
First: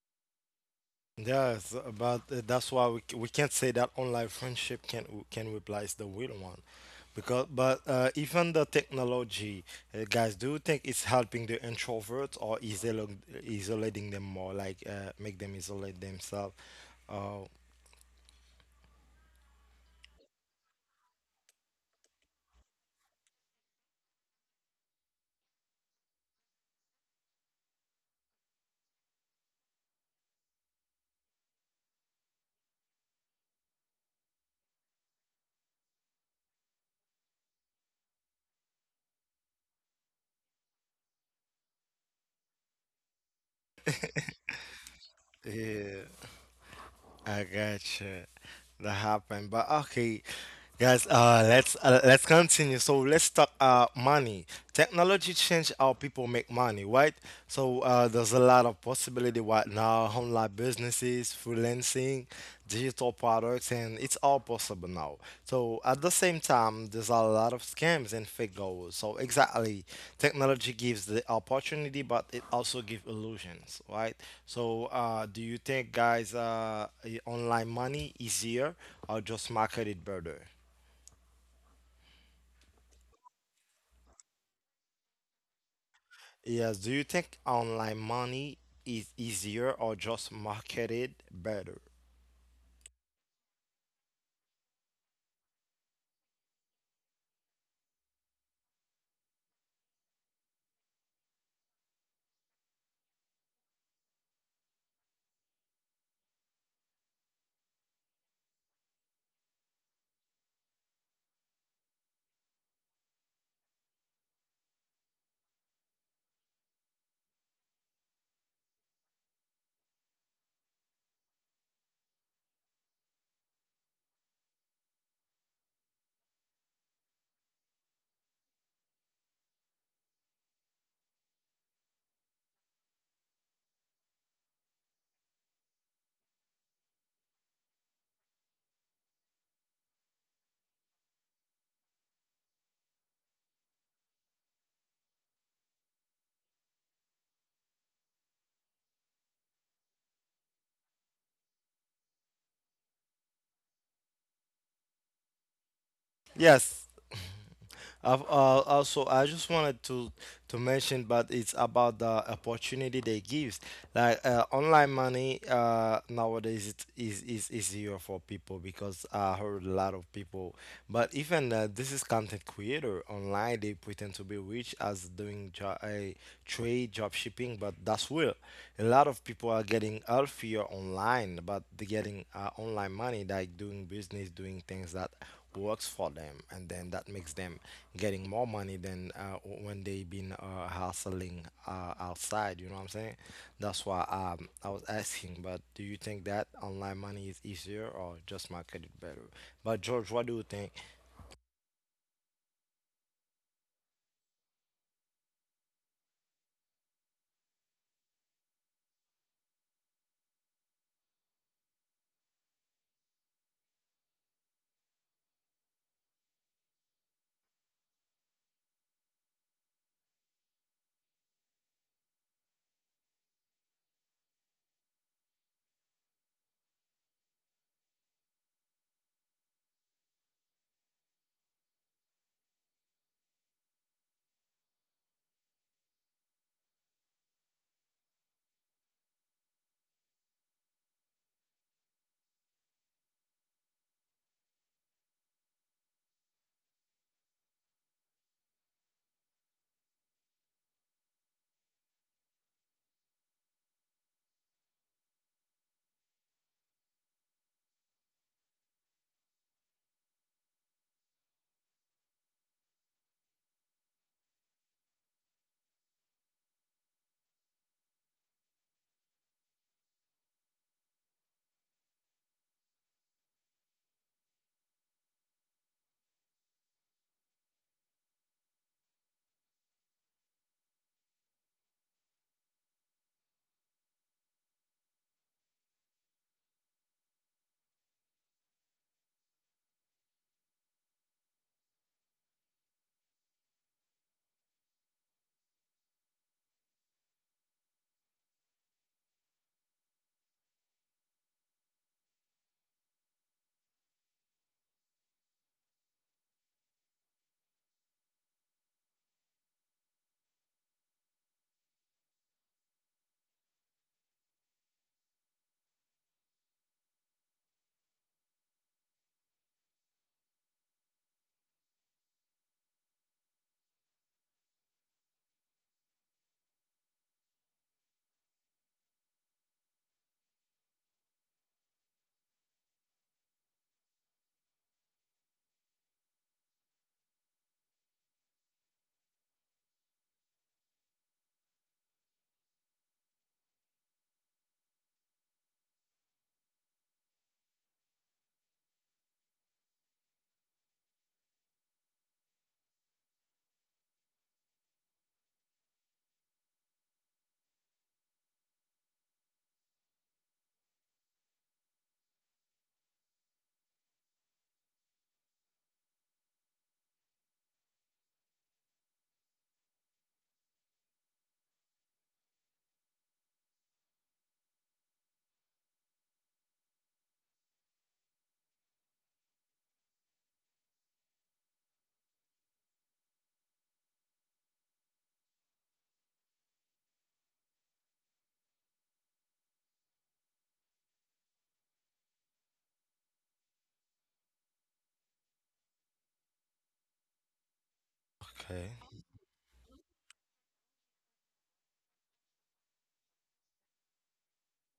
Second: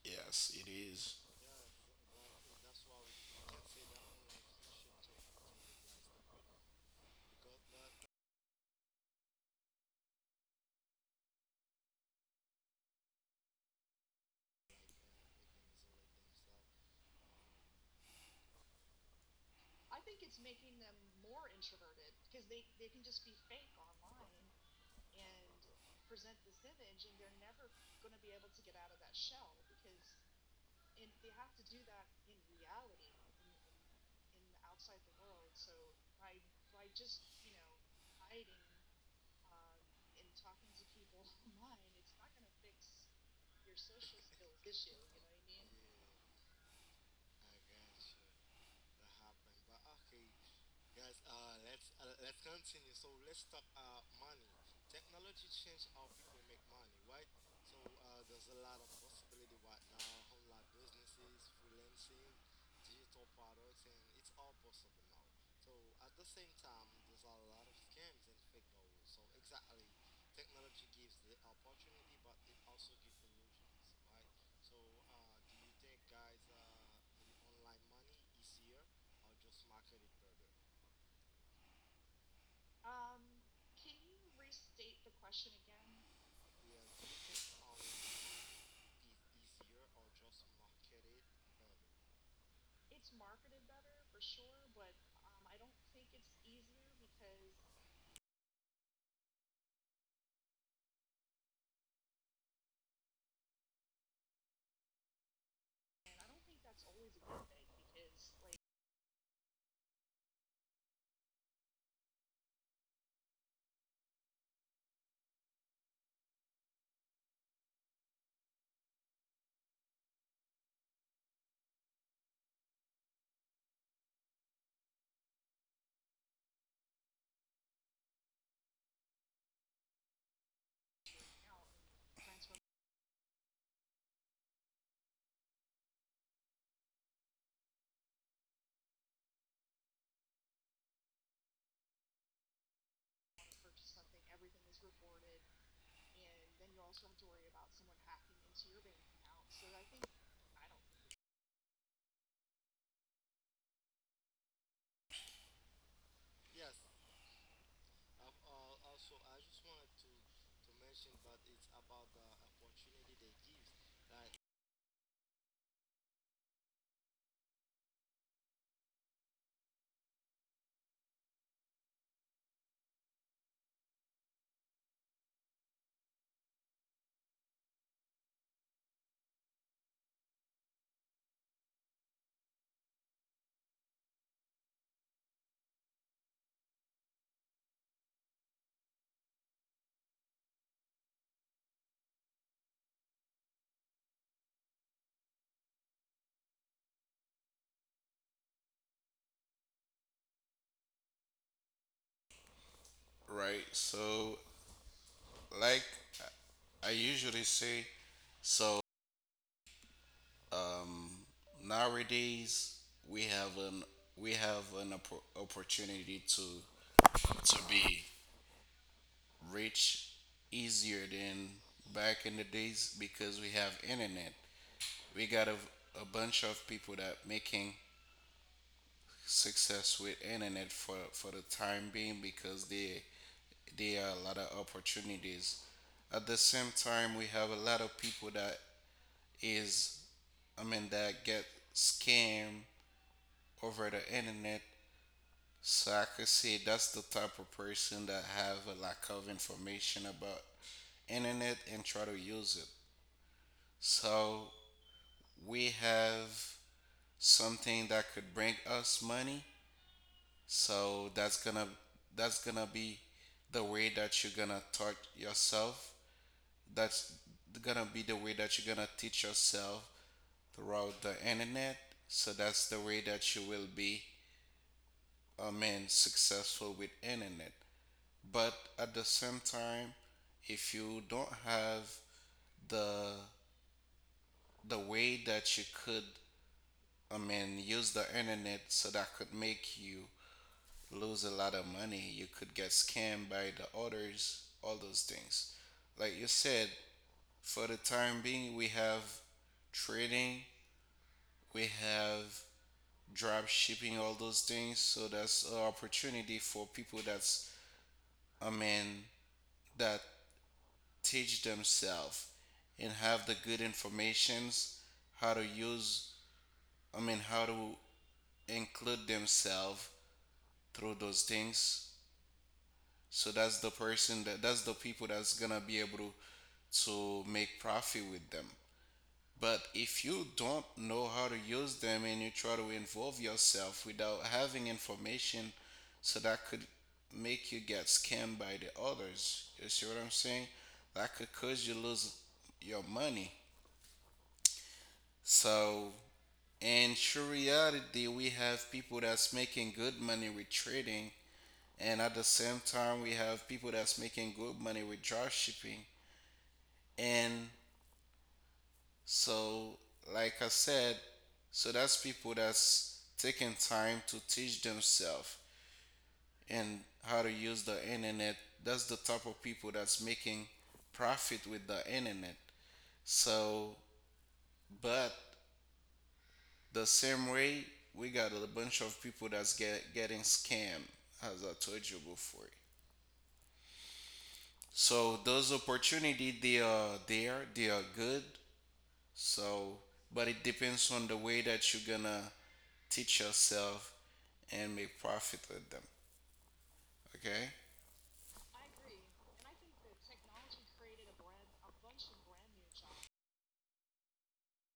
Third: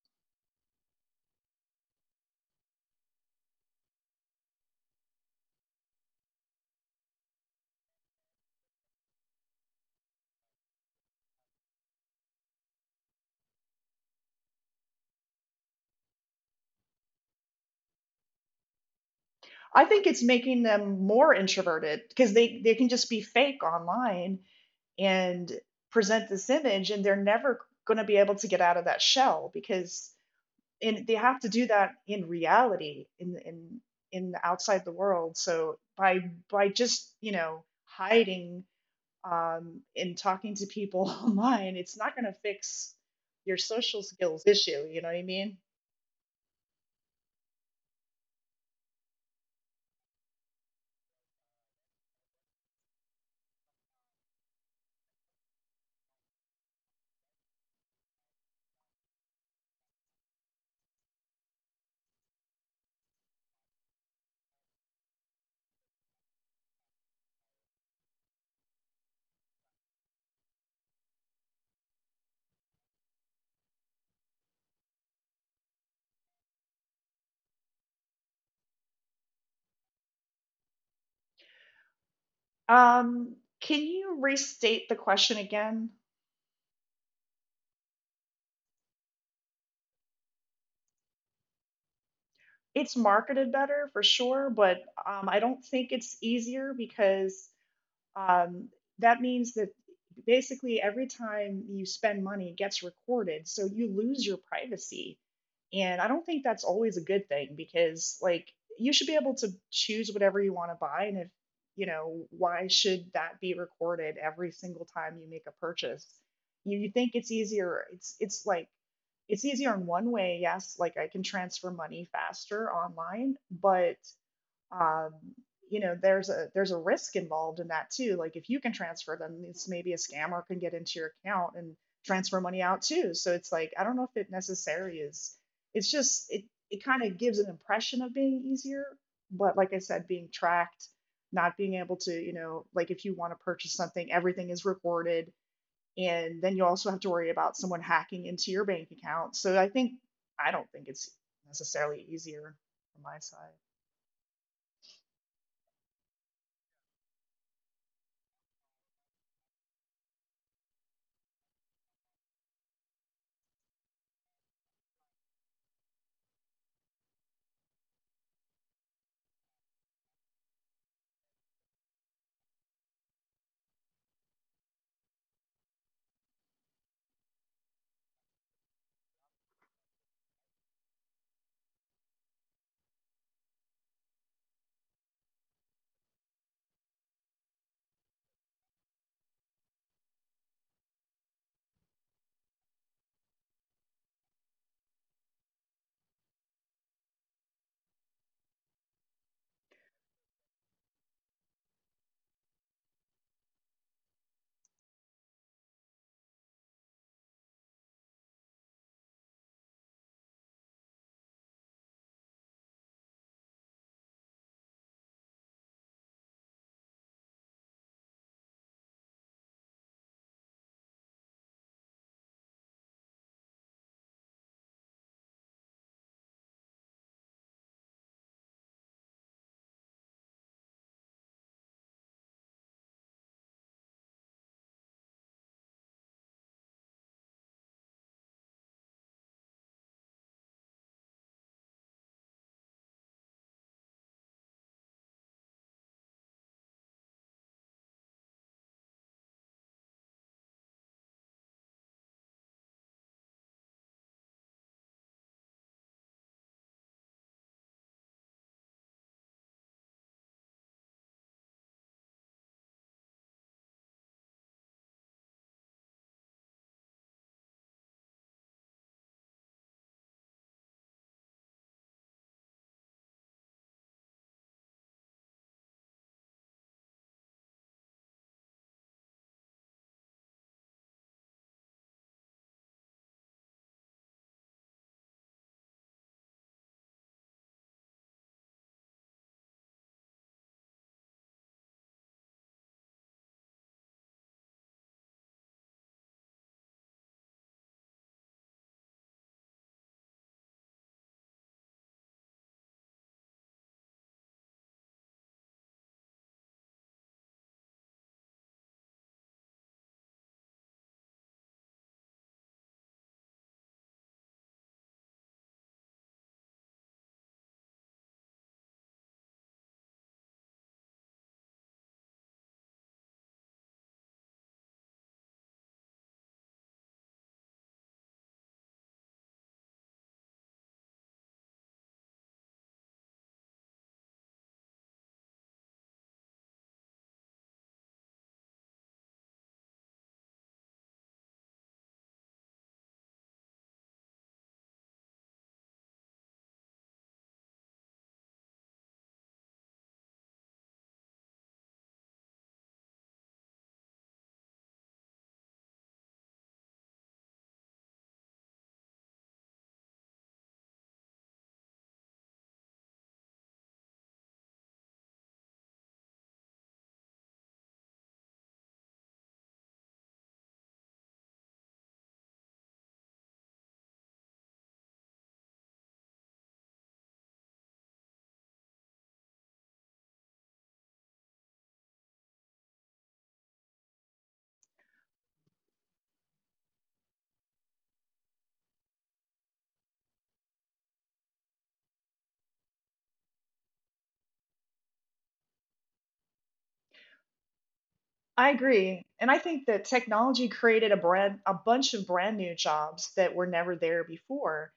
Yes. Yes, it is.
Yes, but uh, that's why we, c- we can't say that online friendship can can replace the real one, because but uh, even the technology, uh, guys, do you think it's helping the introverts or isol- isolating them more, like uh, make them isolate themselves? Uh,
I think it's making them more introverted because they, they can just be fake online and present this image, and they're never going to be able to get out of that shell because, and they have to do that in reality, in in in outside the world. So by by just, you know, hiding um, and talking to people online, it's not going to fix your social skills issue. You know what I mean?
yeah. I gotcha. That happened, but okay, guys. Uh, let's uh, let's continue. So let's talk uh money. Technology changed how people make money, right? So uh, there's a lot of possibility right now. Online businesses, freelancing, digital products, and it's all possible now. So at the same time, there's a lot of scams and fake goals. So exactly, technology gives the opportunity, but it also gives illusions, right? So uh, do you think, guys, uh, i- online money easier or just market it better?
Um, can you restate the question again?
Yes. Do you think online money is easier or just marketed better?
It's marketed better for sure, but um, I don't think it's easier because, um, that means that basically every time you spend money, it gets recorded. So you lose your privacy. And I don't think that's always a good thing because, like, you should be able to choose whatever you want to buy. And if, you know, why should that be recorded every single time you make a purchase? You, you think it's easier. It's, it's like, it's easier in one way, yes, like I can transfer money faster online, but um, you know, there's a there's a risk involved in that too. Like if you can transfer them, it's maybe a scammer can get into your account and transfer money out too. So it's like, I don't know if it necessarily is, it's just it it kind of gives an impression of being easier, but like I said, being tracked, not being able to, you know, like if you want to purchase something, everything is recorded, and then you also have to worry about someone hacking into your bank account. So I think I don't think it's necessarily easier from my side.
Yes. I've, uh, also, I just wanted to to mention, but it's about the opportunity they gives. Like uh, online money uh, nowadays it is is easier for people because I heard a lot of people. But even uh, this is content creator online, they pretend to be rich as doing jo- a trade job shipping, but that's real. A lot of people are getting healthier online, but they're getting uh, online money like doing business, doing things that works for them, and then that makes them getting more money than uh, when they been uh, hustling uh, outside. You know what I'm saying? That's why um, I was asking. But do you think that online money is easier or just market it better? But George, what do you think?
Right. So like I I usually say, so um, nowadays, we have an we have an oppor- opportunity to to be rich easier than back in the days because we have internet. We got a, a bunch of people that making success with internet for for the time being because they there are a lot of opportunities. At the same time, we have a lot of people that is, I mean, that get scammed over the internet. So I could say that's the type of person that have a lack of information about internet and try to use it. So we have something that could bring us money. So that's gonna that's gonna be the way that you're gonna taught yourself. That's gonna be the way that you're gonna teach yourself throughout the internet. So that's the way that you will be, I mean, successful with internet. But at the same time, if you don't have the the way that you could, I mean, use the internet, so that could make you lose a lot of money. You could get scammed by the others, all those things, like you said. For the time being, we have trading, we have drop shipping, all those things. So that's an opportunity for people that's, I mean, that teach themselves and have the good informations how to use, I mean, how to include themselves through those things. So that's the person that that's the people that's gonna be able to to make profit with them. But if you don't know how to use them and you try to involve yourself without having information, so that could make you get scammed by the others. You see what I'm saying? That could cause you lose your money. So in true reality, we have people that's making good money with trading, and at the same time, we have people that's making good money with drop shipping. And so, like I said, so that's people that's taking time to teach themselves and how to use the internet. That's the type of people that's making profit with the internet. So, but the same way, we got a bunch of people that's get, getting scammed, as I told you before. So those opportunity, they are there, they are good. So, but it depends on the way that you're gonna teach yourself and make profit with them. Okay.
I
Okay.
agree. And I think that technology created a brand, a bunch of brand new jobs that were never there before.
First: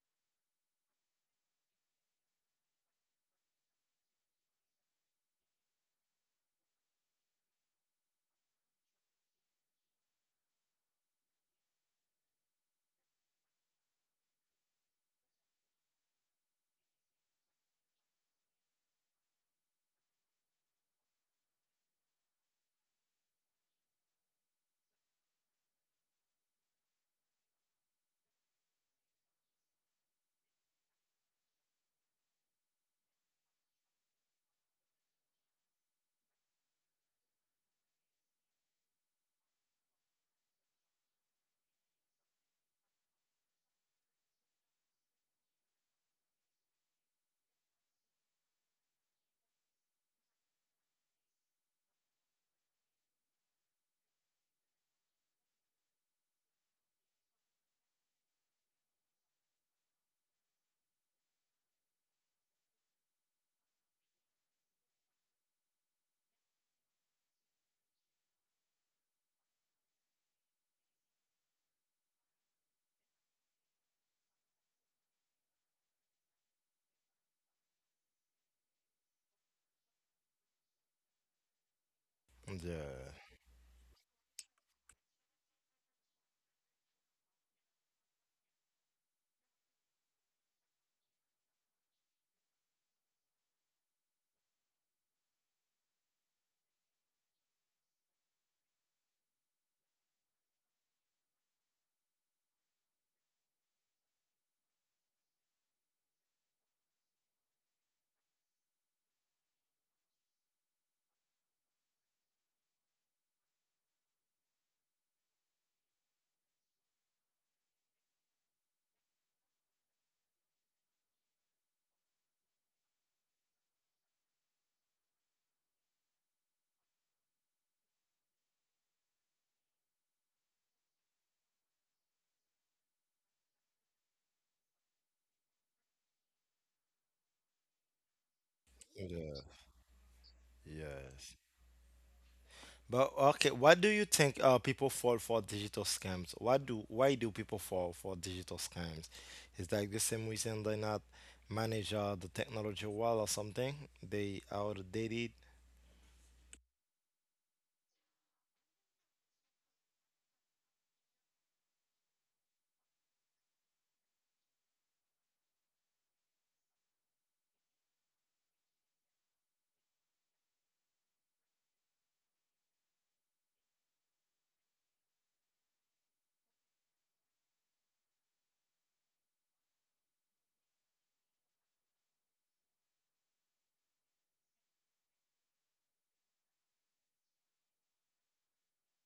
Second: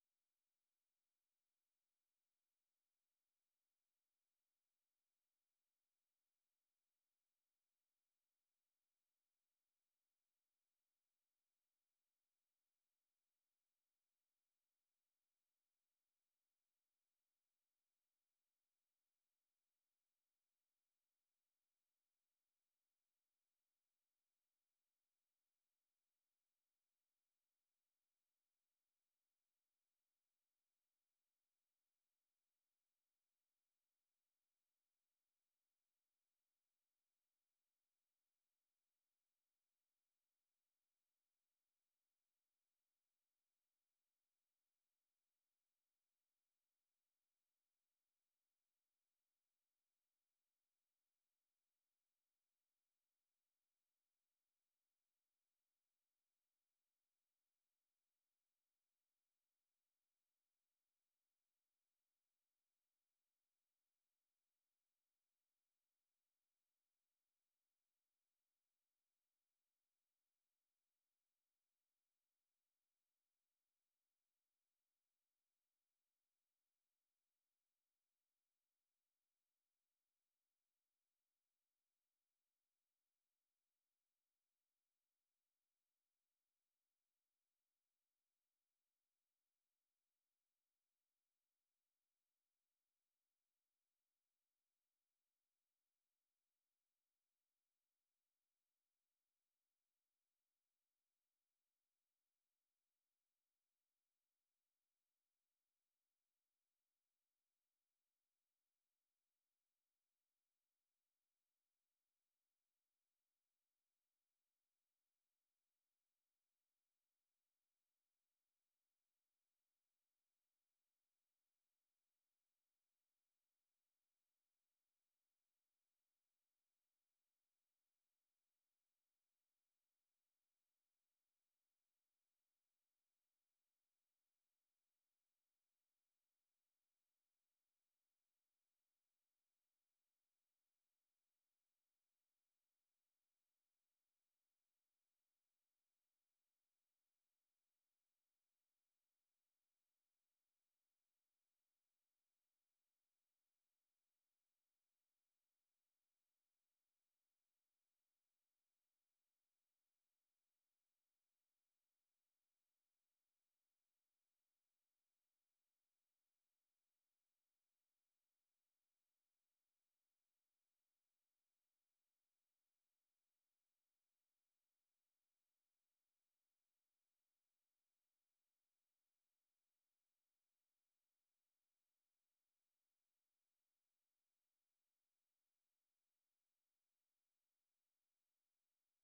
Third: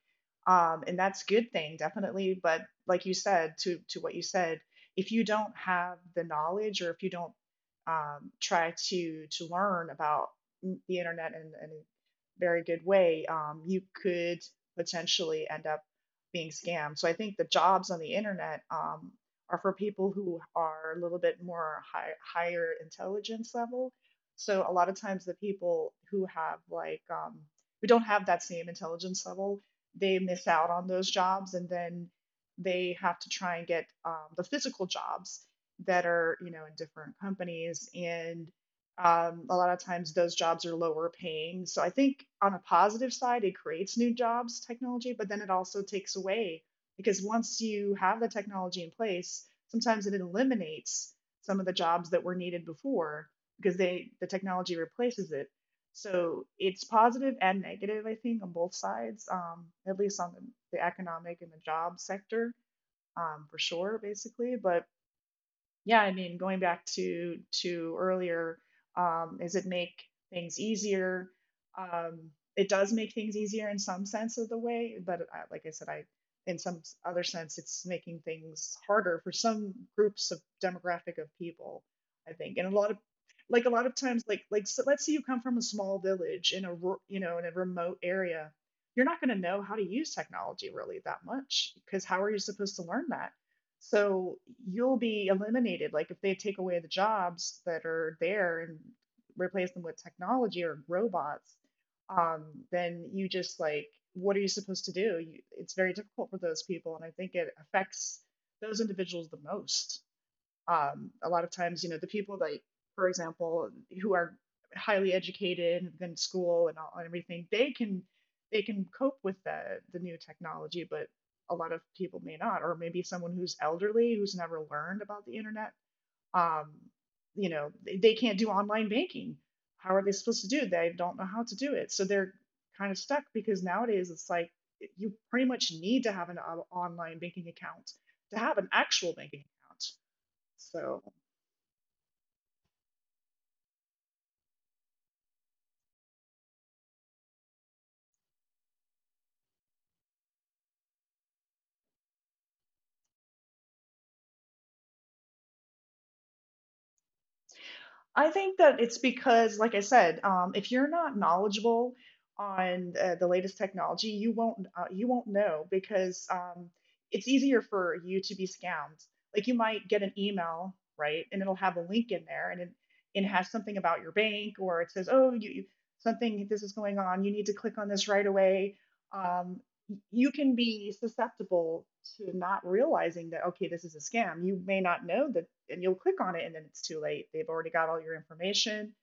Um, and that's a good thing, definitely. But like you said, to, to what you said, if you don't have the knowledge or if you don't um, try to, to learn about the internet in, in a very good way, um, you could potentially end up being scammed. So I think the jobs on the internet, um, are for people who are a little bit more high, higher intelligence level. So a lot of times the people who have like um, who don't have that same intelligence level, they miss out on those jobs, and then they have to try and get um, the physical jobs that are, you know, in different companies and um, a lot of times those jobs are lower paying. So I think on a positive side, it creates new jobs, technology, but then it also takes away because once you have the technology in place, sometimes it eliminates some of the jobs that were needed before because they the technology replaces it. So it's positive and negative, I think, on both sides, um, at least on the, the economic and the job sector, um, for sure, basically. But yeah, I mean, going back to to earlier, um, is it make things easier? um, it does make things easier in some sense of the way, but I, like I said, I, in some s- other sense, it's making things harder for some groups of demographic of people, I think. And a lot of,
Yeah.
like a lot of times, like like so, let's say you come from a small village in a ru- you know, in a remote area, you're not going to know how to use technology really that much because how are you supposed to learn that? So you'll be eliminated. Like if they take away the jobs that are there and replace them with technology or robots, um, then you just like, what are you supposed to do? You, it's very difficult for those people, and I think it affects those individuals the most. Um, a lot of times, you know, the people like, for example, who are highly educated, have been school and all, and everything, they can, they can cope with the the new technology, but a lot of people may not, or maybe someone who's elderly who's never learned about the internet. Um, you know, they, they can't do online banking. How are they supposed to do it? They don't know how to do it, so they're kind of stuck because nowadays it's like you pretty much need to have an uh, online banking account to have an actual
Yeah.
banking account. So
Yes. But okay, what do you think uh, people fall for digital scams? What do Why do people fall for digital scams? Is like the same reason they not manage uh, the technology well or something? They outdated.
I think that it's because, like I said, um, if you're not knowledgeable on uh, the latest technology, you won't uh, you won't know because, um, it's easier for you to be scammed. Like you might get an email, right, and it'll have a link in there, and it, it has something about your bank, or it says, oh, you, you something, this is going on. You need to click on this right away. Um, you can be susceptible to not realizing that, okay, this is a scam. You may not know that, and you'll click on it, and then it's too late. They've already got all your information.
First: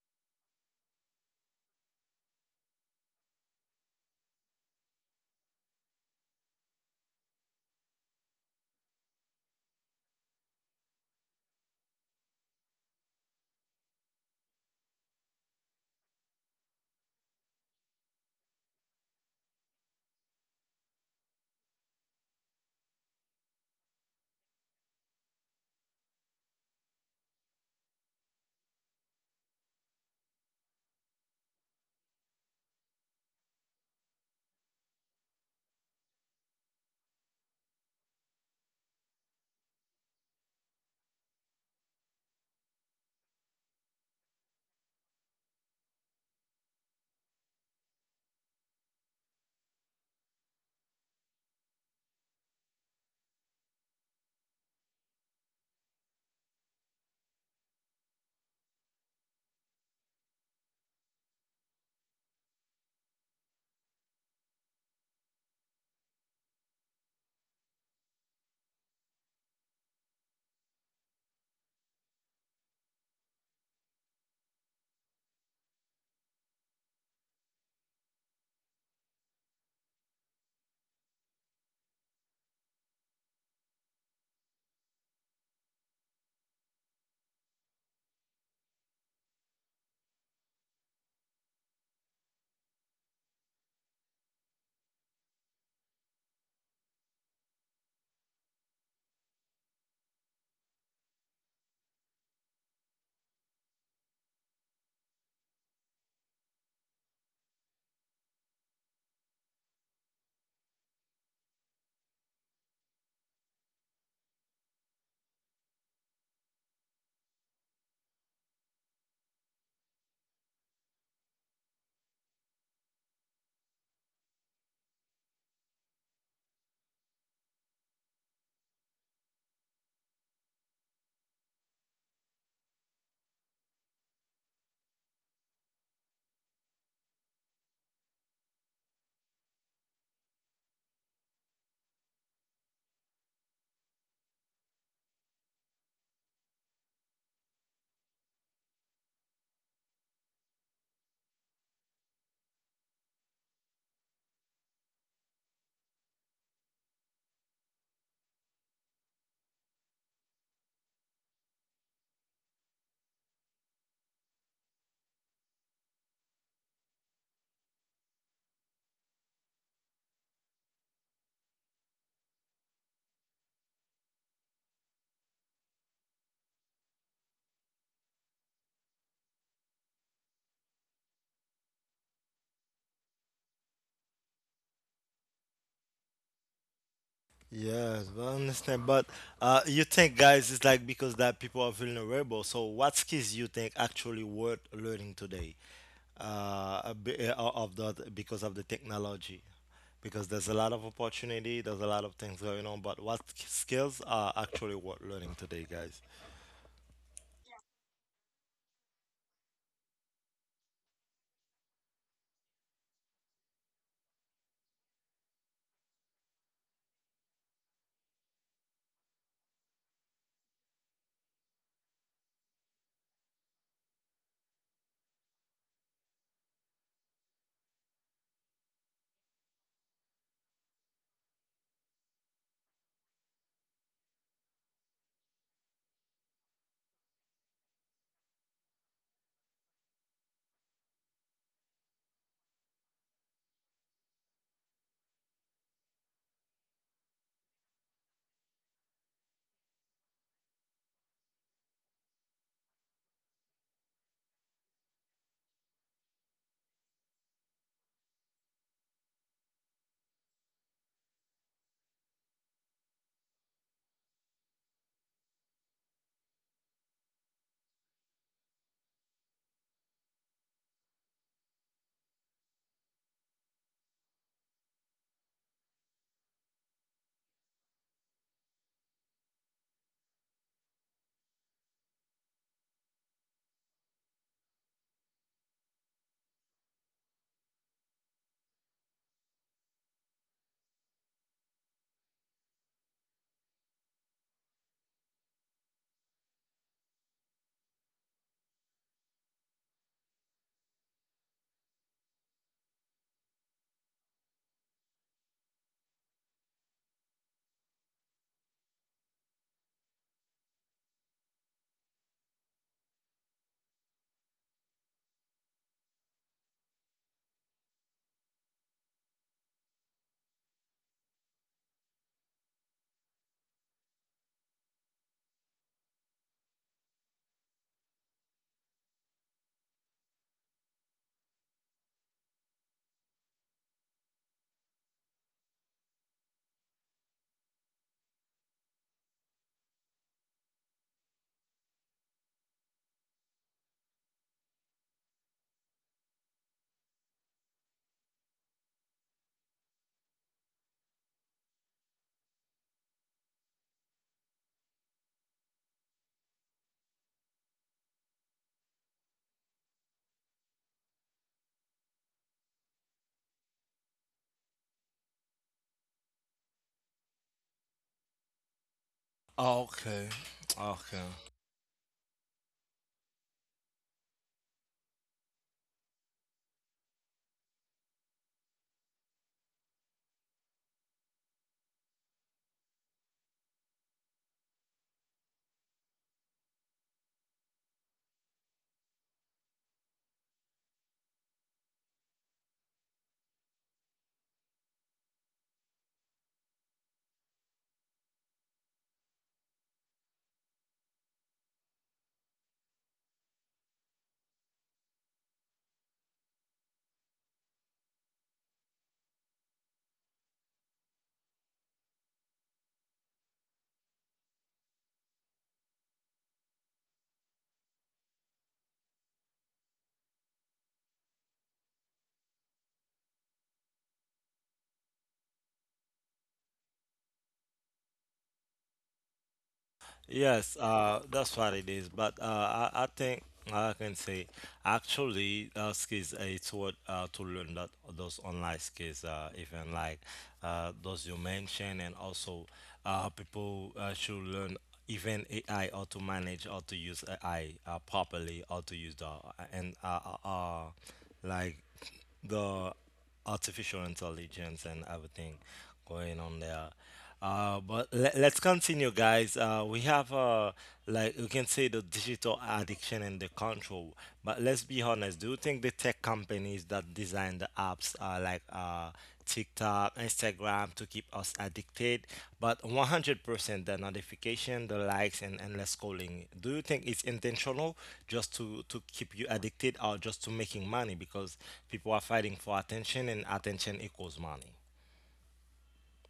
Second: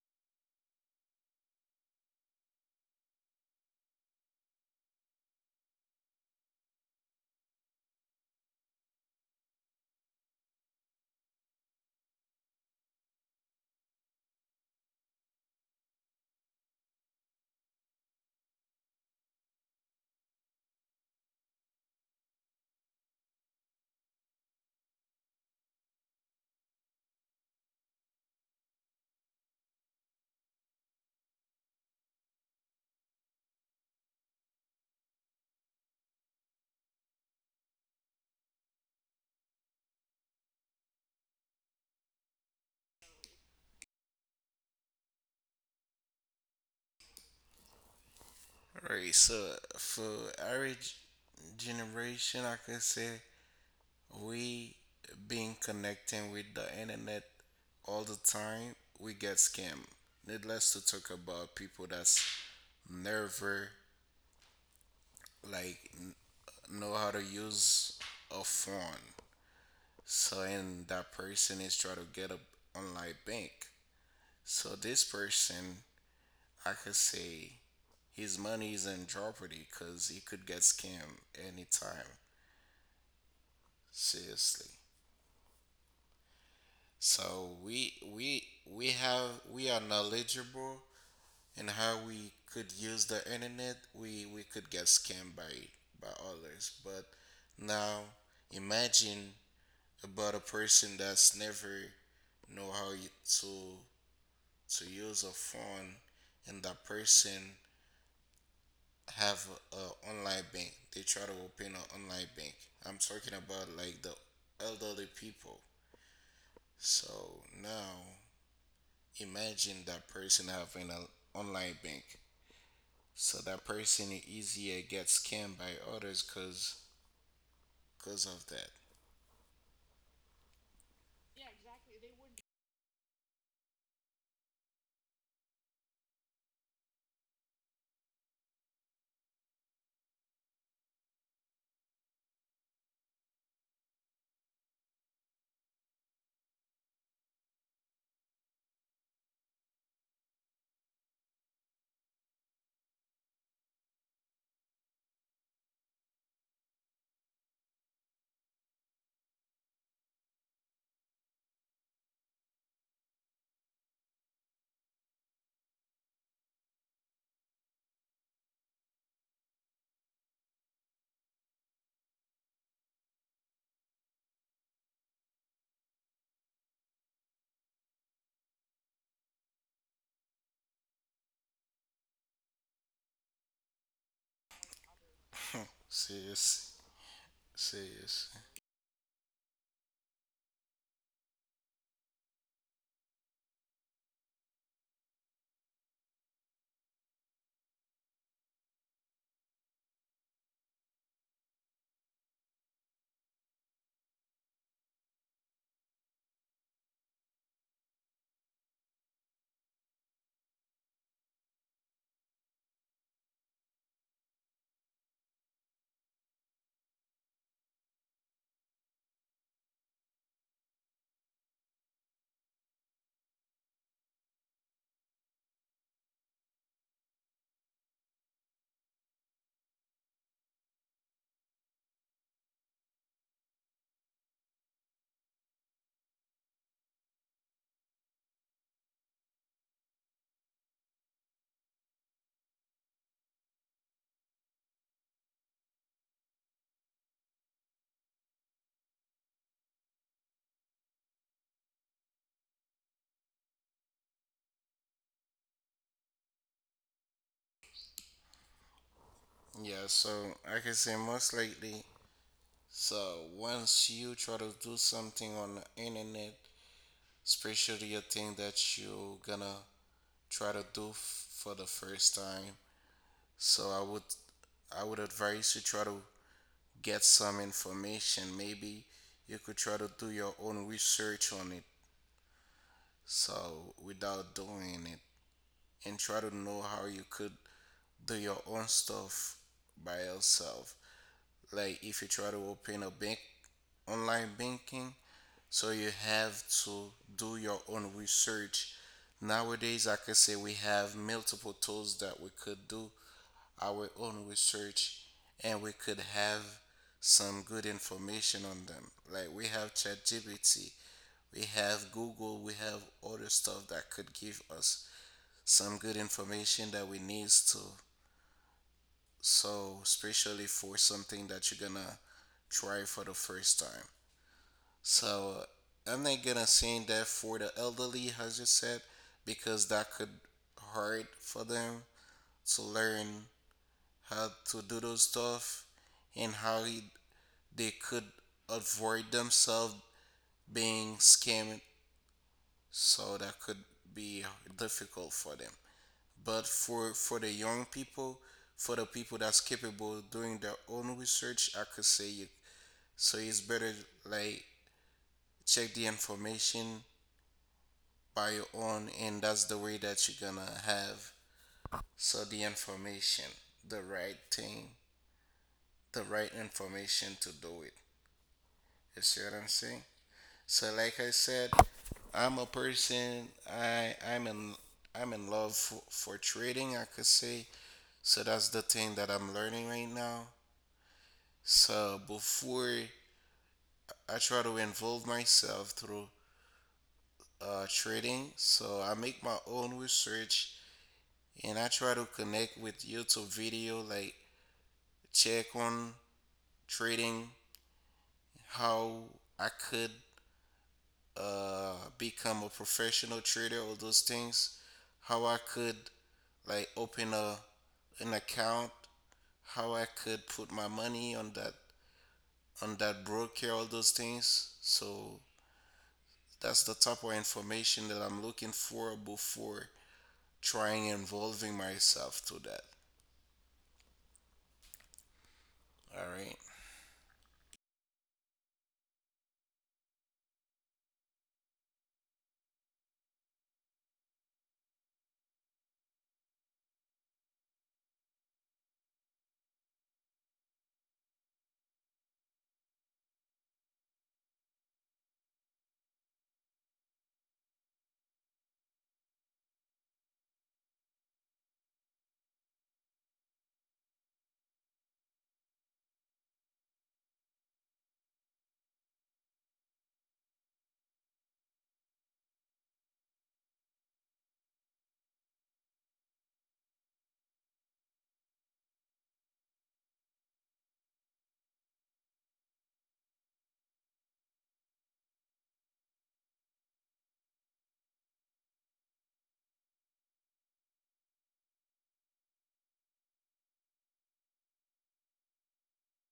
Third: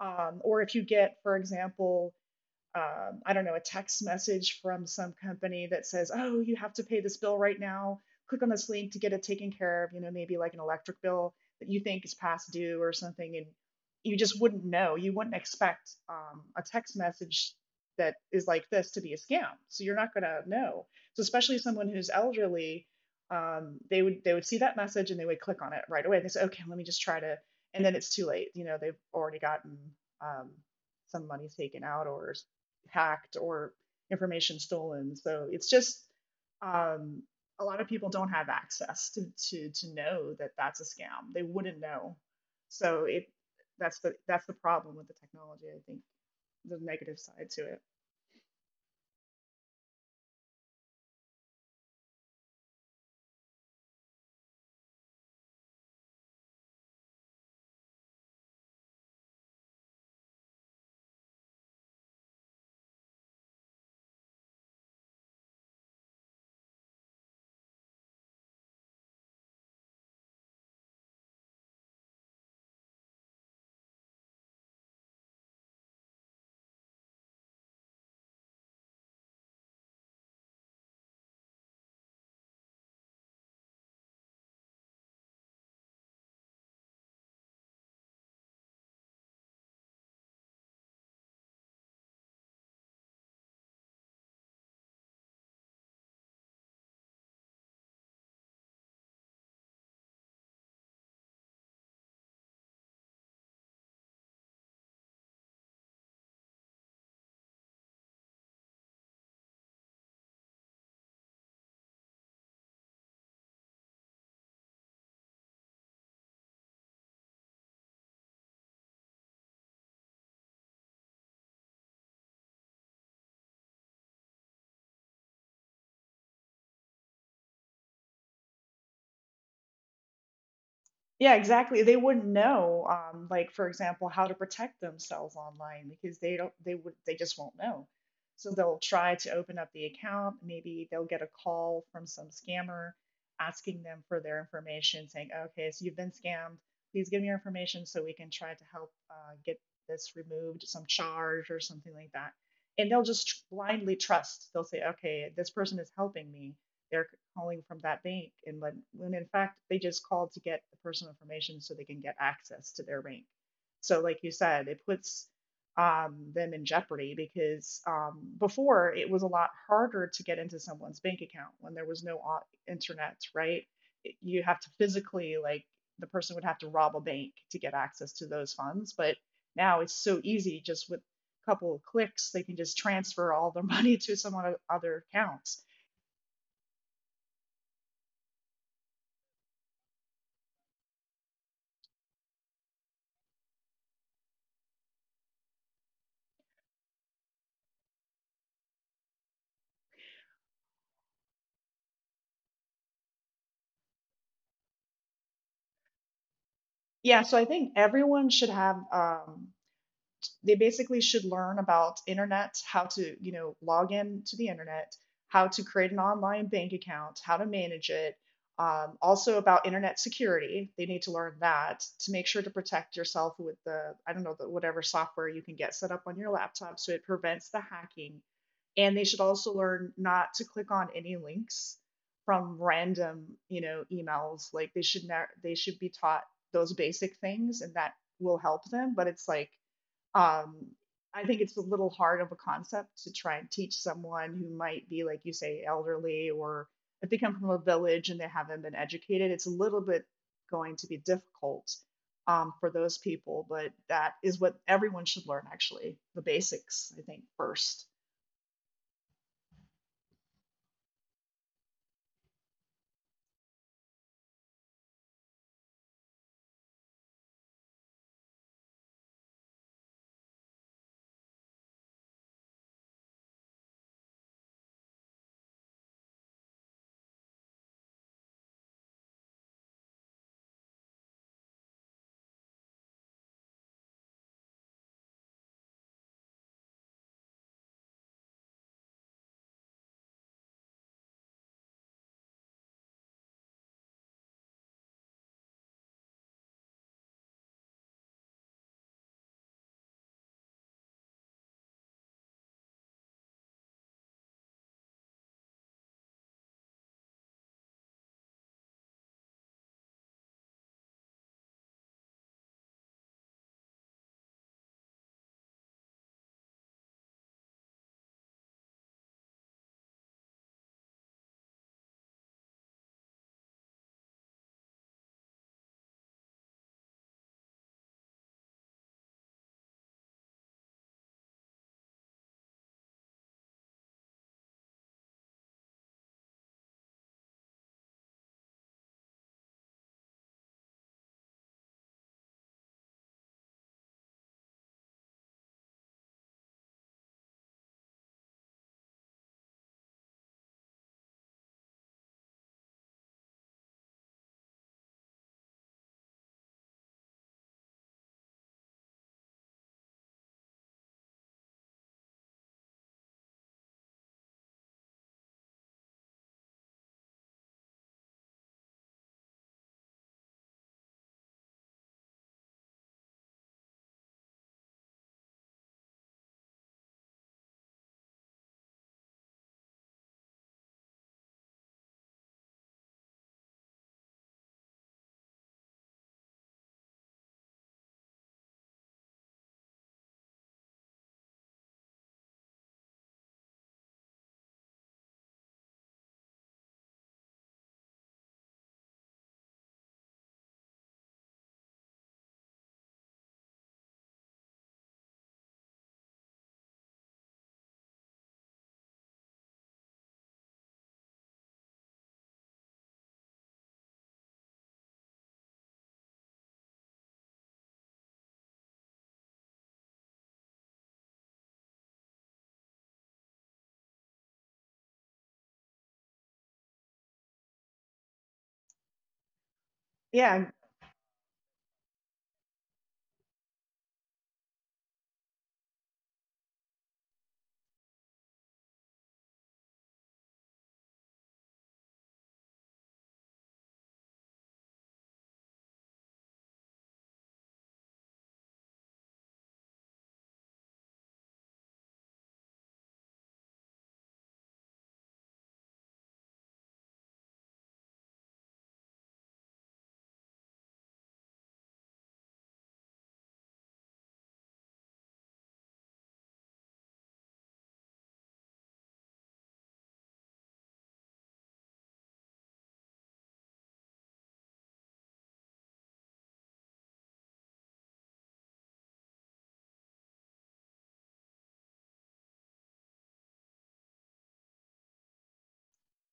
um, Or if you get, for example, um, I don't know, a text message from some company that says, oh, you have to pay this bill right now. Click on this link to get it taken care of, you know, maybe like an electric bill that you think is past due or something. And you just wouldn't know. You wouldn't expect um, a text message that is like this to be a scam. So you're not going to know. So especially someone who's elderly, um, they would, they would see that message and they would click on it right away. They say, okay, let me just try to, and then it's too late. You know, they've already gotten um, some money taken out, or hacked, or information stolen. So it's just um, a lot of people don't have access to, to to know that that's a scam. They wouldn't know. So it that's the that's the problem with the technology. I think the negative side to it.
All right. So for average generation, I could say we being connecting with the internet all the time we get scammed, needless to talk about people that's never like n- know how to use a phone. So, and that person is trying to get a online bank, so this person, I could say, his money is in jeopardy because he could get scammed anytime. Seriously. So we we we have we are knowledgeable in how we could use the internet. We we could get scammed by by others. But now imagine about a person that's never know how you, to to use a phone, and that person have a, a online bank. They try to open an online bank. I'm talking about like the elderly people. So now imagine that person having an online bank. So that person easier gets scammed by others cause cause of that.
Yeah, exactly. They wouldn't know, um, like for example, how to protect themselves online because they don't, they would, they just won't know. So they'll try to open up the account. Maybe they'll get a call from some scammer asking them for their information, saying, "Okay, so you've been scammed. Please give me your information so we can try to help uh, get this removed, some charge or something like that." And they'll just blindly trust. They'll say, "Okay, this person is helping me, they're calling from that bank." And when, when in fact they just called to get the personal information so they can get access to their bank. So like you said, it puts um, them in jeopardy because um, before it was a lot harder to get into someone's bank account when there was no internet, right? You have to physically, like, the person would have to rob a bank to get access to those funds. But now it's so easy, just with a couple of clicks they can just transfer all their money to someone other accounts.
Serious.
Yes, but
Serious.
I understand. But uh, you think, guys, it's like because that people are vulnerable. So, what skills you think actually worth learning today? Uh, a bit, uh, of the Because of the technology, because there's a lot of opportunity, there's a lot of things going on. But what skills are actually worth learning today, guys?
Yeah, so I think everyone should have, um, they basically should learn about internet, how to, you know, log in to the internet, how to create an online bank account, how to manage it, um, also about internet security. They need to learn that to make sure to protect yourself with the, I don't know, the, whatever software you can get set up on your laptop so it prevents the hacking. And they should also learn not to click on any links from random, you know, emails. Like they should ne- they should be taught those basic things, and that will help them. But it's like, um, I think it's a little hard of a concept to try and teach someone who might be, like you say, elderly, or if they come from a village and they haven't been educated, it's a little bit going to be difficult um, for those people. But that is what everyone should learn, actually, the basics, I think, first.
Yeah, so like I can say most likely so once you try to do something on the internet, especially a thing that you gonna try to do f- for the first time, so I would I would advise you try to get some information. Maybe you could try to do your own research on it. So without doing it, and try to know how you could do your own stuff by yourself. Like if you try to open a bank online banking, so you have to do your own research. Nowadays, I could say we have multiple tools that we could do our own research and we could have some good information on them. Like we have ChatGPT, we have Google, we have other stuff that could give us some good information that we needs to. So especially for something that you're gonna try for the first time. So I'm not gonna say that for the elderly, as you said, because that could hard for them to learn how to do those stuff and how he, they could avoid themselves being scammed, so that could be difficult for them. But for for the young people, for the people that's capable of doing their own research, I could say you so it's better, like, check the information by your own, and that's the way that you're gonna have, so the information, the right thing, the right information, to do it. You see what I'm saying?
Okay.
So like I
Okay.
said, I'm a person I I'm in I'm in love for, for trading, I could say. So that's the thing that I'm learning right now. So before I try to involve myself through uh, trading, so I make my own research, and I try to connect with YouTube video, like check on trading, how I could uh become a professional trader or those things, how I could like open a an account, how I could put my money on that on that broker, all those things. So that's the type of information that I'm looking for before trying involving myself to that. All right.
Yeah,
Yes, uh, that's what it is. But uh, I, I think I can say actually uh, skills, uh, it's what uh, to learn that those online skills, uh, even like uh, those you mentioned, and also uh, people uh, should learn even A I, or to manage or to use A I uh, properly, or to use the and uh, uh, uh, like the artificial intelligence and everything going on there. Uh, but let, let's continue, guys. Uh, we have uh, like you can say the digital addiction and the control. But let's be honest. Do you think the tech companies that design the apps are like uh, TikTok, Instagram to keep us addicted, but one hundred percent the notification, the likes, and endless scrolling. Do you think it's intentional just to, to keep you addicted, or just to making money? Because people are fighting for attention, and attention equals money.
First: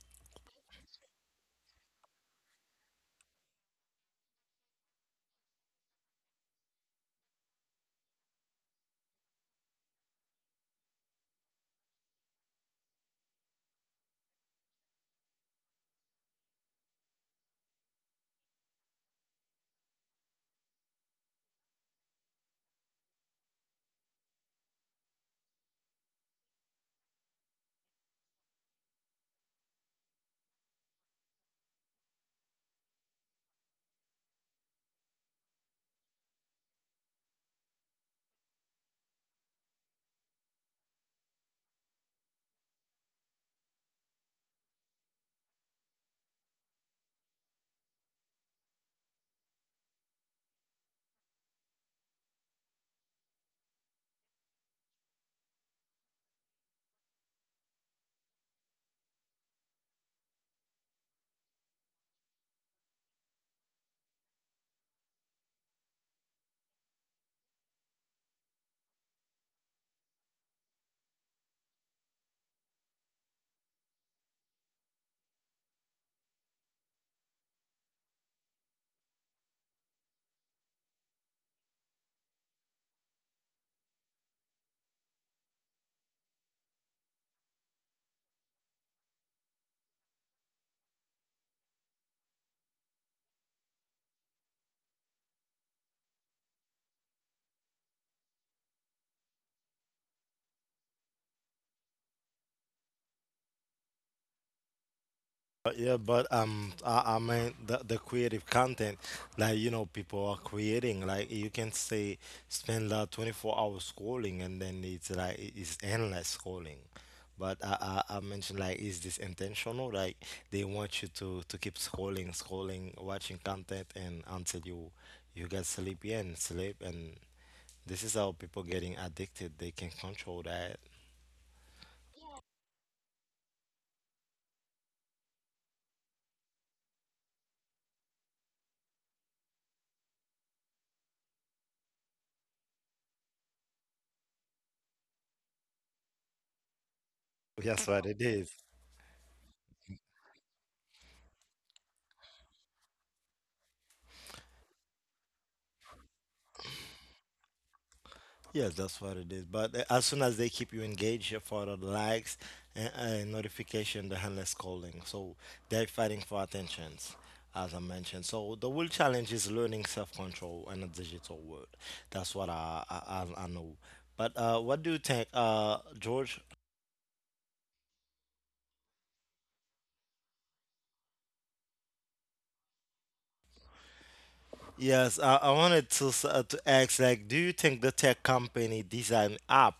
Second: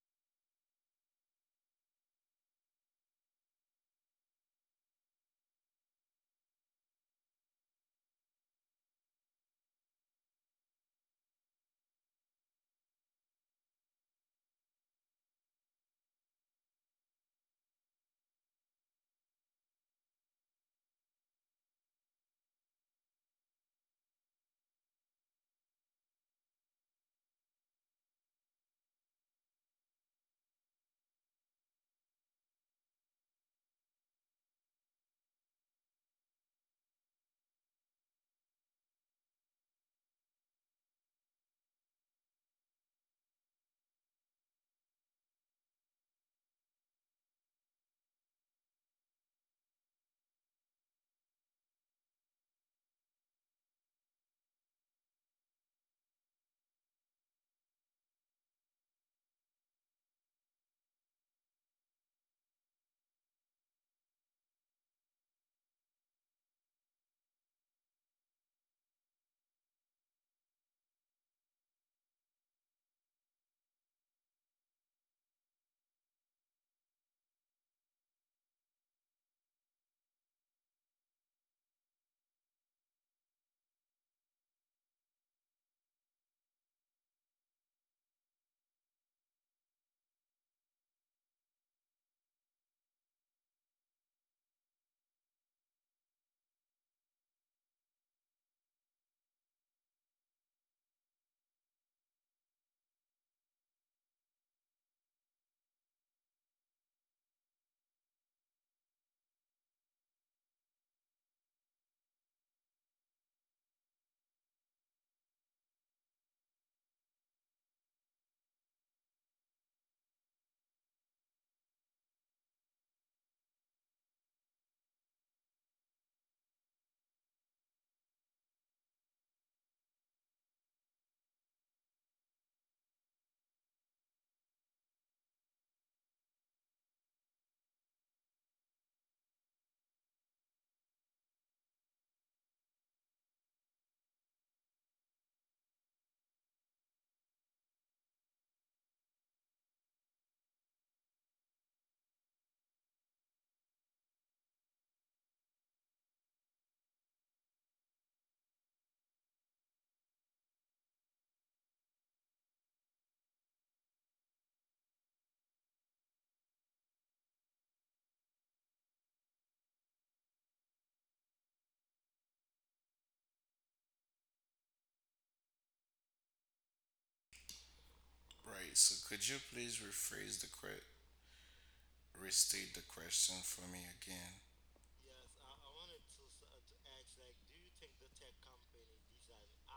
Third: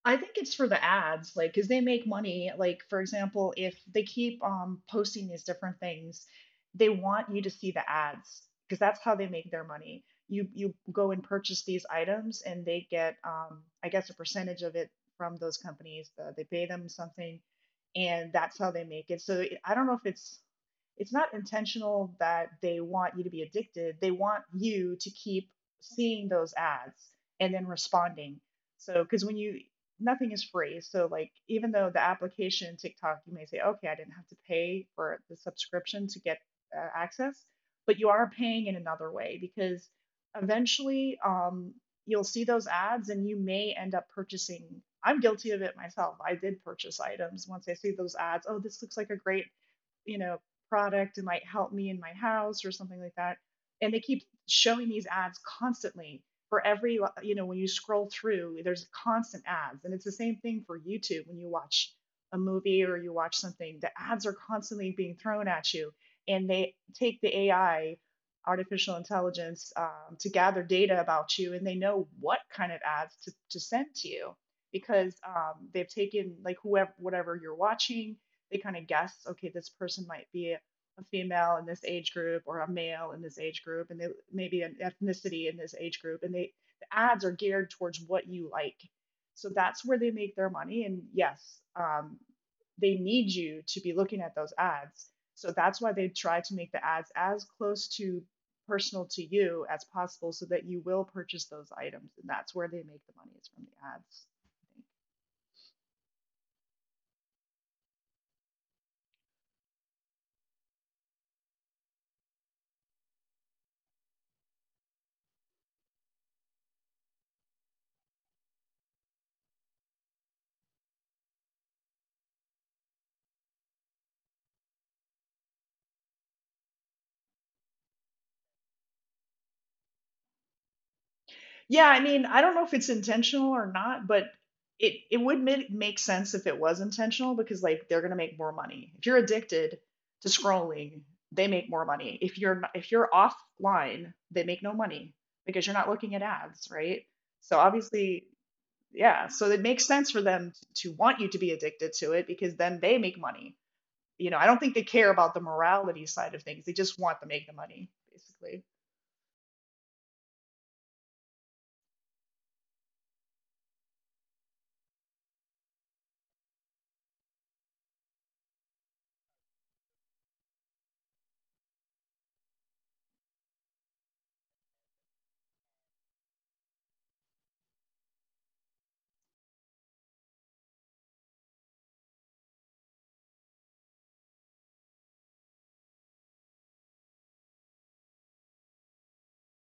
I think it's for the ads, like, 'cause they make money. Like, for example, if they keep um, posting these different things, they want you to see the ads because that's how they make their money. You you go and purchase these items, and they get, um, I guess, a percentage of it from those companies. Uh, they pay them something, and that's how they make it. So it- I don't know if it's it's not intentional that they want you to be addicted. They want you to keep seeing those ads and then responding. So, because when you, nothing is free. So like, even though the application TikTok, you may say, okay, I didn't have to pay for the subscription to get uh, access, but you are paying in another way because eventually um, you'll see those ads and you may end up purchasing. I'm guilty of it myself. I did purchase items once I see those ads. Oh, this looks like a great, you know, product, and like help me in my house or something like that. And they keep showing these ads constantly. For every, you know, when you scroll through, there's constant ads. And it's the same thing for YouTube when you watch a movie or you watch something, the ads are constantly being thrown at you. And they take the A I, artificial intelligence, um, to gather data about you, and they know what kind of ads to, to send to you because um, they've taken, like, whoever, whatever you're watching, they kind of guess, okay, this person might be a female in this age group or a male in this age group, and they, maybe an ethnicity in this age group, and they, the ads are geared towards what you like. So that's where they make their money. And yes, um, they need you to be looking at those ads. So that's why they try to make the ads as close to personal to you as possible so that you will purchase those items. And that's where they make the money is from the ads.
But yeah, but um, I, I mean the, the creative content, like you know, people are creating. Like you can say, spend like twenty four hours scrolling, and then it's like it- it's endless scrolling. But I, I I mentioned, like, is this intentional? Like they want you to to keep scrolling, scrolling, watching content, and until you you get sleepy and sleep. And this is how people getting addicted. They can control that.
Yeah, I mean, I don't know if it's intentional or not, but it it would make, make sense if it was intentional because, like, they're gonna make more money. If you're addicted to scrolling, they make more money. If you're n- if you're offline, they make no money because you're not looking at ads, right? So
That's what it
obviously,
is.
yeah. So it makes sense for them to want you to be addicted to it because then they make money. You know, I don't think they care about the morality side of things. They just want to make the money, basically.
Yes, that's what it is. But uh, as soon as they keep you engaged uh, for the likes and uh, notification, the handless calling. So they're fighting for attentions, as I mentioned. So the real challenge is learning self-control in a digital world. That's what I I, I I know. But uh, what do you think, uh, George?
Right, so could you please rephrase the que- restate the question for me again?
Yes, I, I wanted to s- uh, to ask, like, do you think the tech company design app?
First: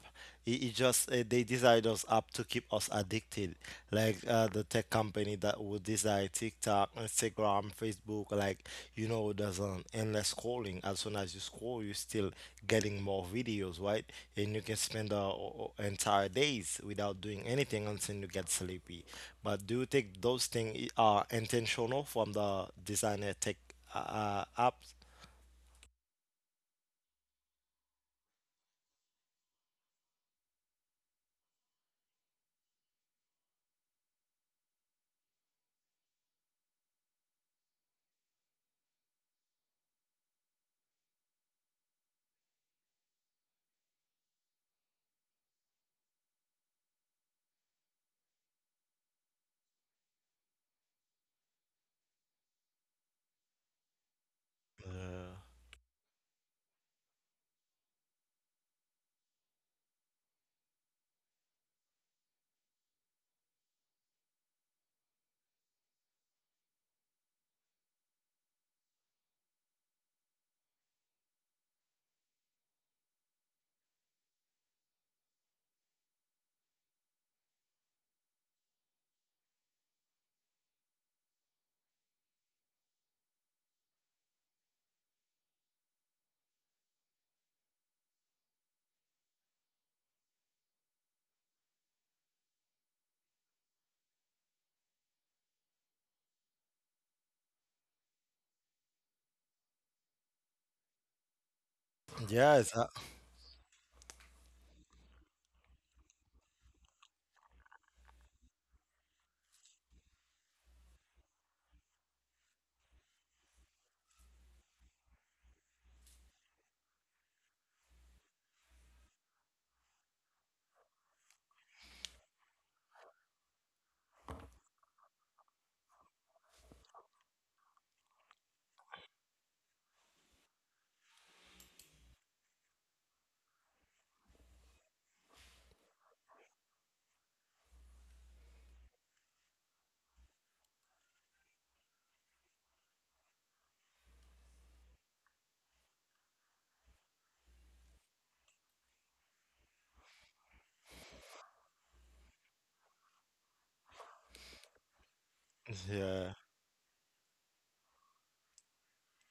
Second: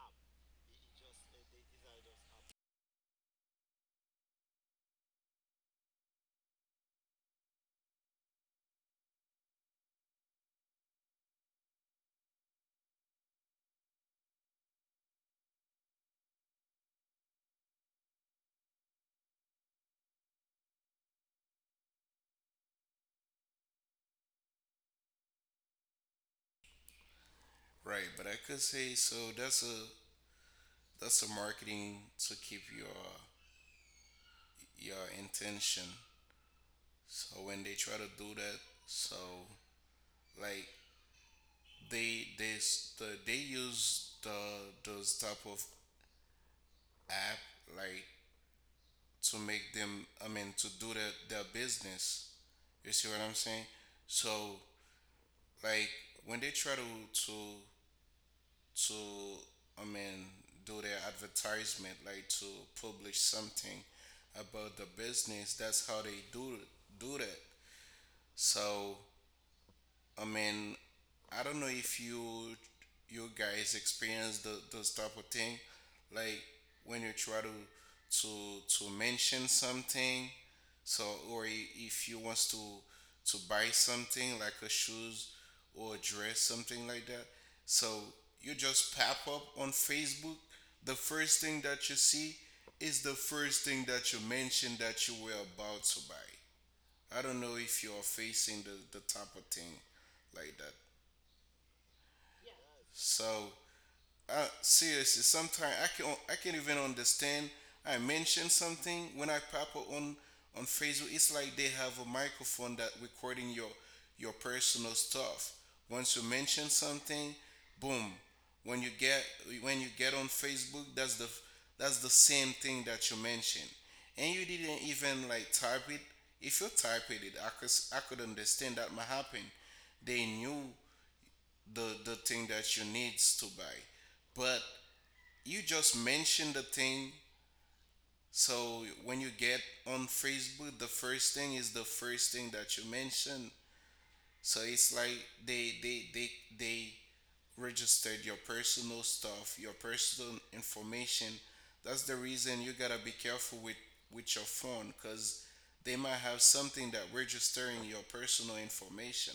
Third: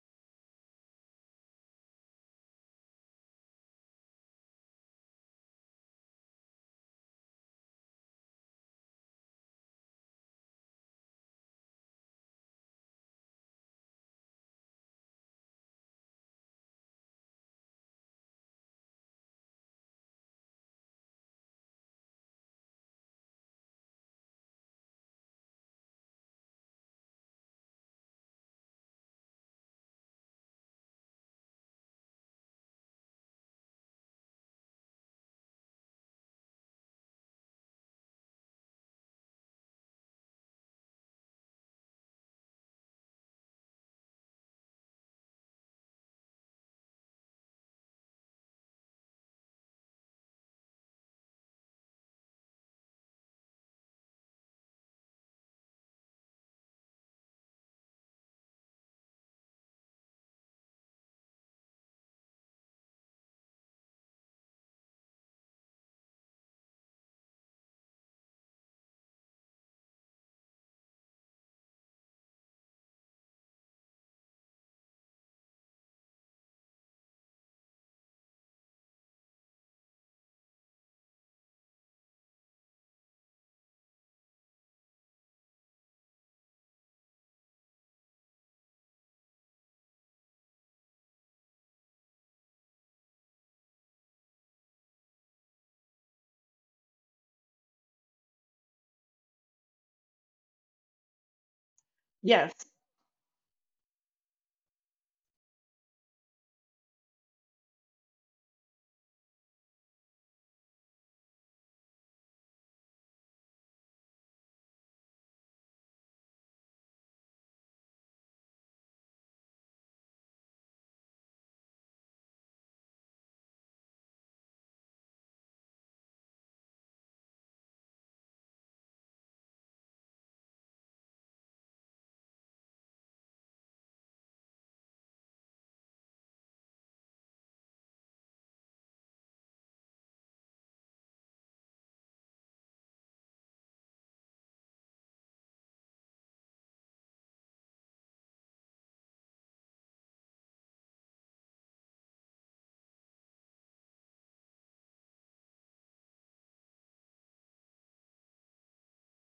It, it just uh, they design those app to keep us addicted, like uh, the tech company that would design TikTok, Instagram, Facebook, like you know, there's an endless scrolling. As soon as you scroll, you're still getting more videos, right? And you can spend uh, o- o- entire days without doing anything until you get sleepy. But do you think those things are intentional from the designer tech? uh, apps.
Right, but I could say so that's a that's a marketing to keep your your intention. So when they try to do that, so like they they s- the, they use the those type of app like to make them, I mean, to do that their business. You see what I'm saying? So
Yeah.
like when they try to to to I mean do their advertisement, like to publish something about the business, that's how they do do that. So I mean, I don't know if you you guys experience the, those type of thing, like when you try to to to mention something, so or i- if you wants to to buy something like a shoes or a dress, something like that. So you just pop up on Facebook. The first thing that you see is the first thing that you mention that you were about to buy. I don't know if you're facing the, the type of thing like that.
Yes.
Yes. Uh,
So uh, seriously, sometimes I can I can't even understand. I mention something, when I pop up on on Facebook. It's like they have a microphone that recording your your personal stuff. Once you mention something, boom. When you get when you get on Facebook, that's the that's the same thing that you mentioned, and you didn't even like type it. If you typed it, I could I could understand that might happen. They knew the the thing that you needs to buy, but you just mention the thing. So when you get on Facebook, the first thing is the first thing that you mention. So it's like they they they they registered your personal stuff, your personal information. That's the reason you gotta be careful with with your phone, cause they might
yeah.
have something that registering your personal information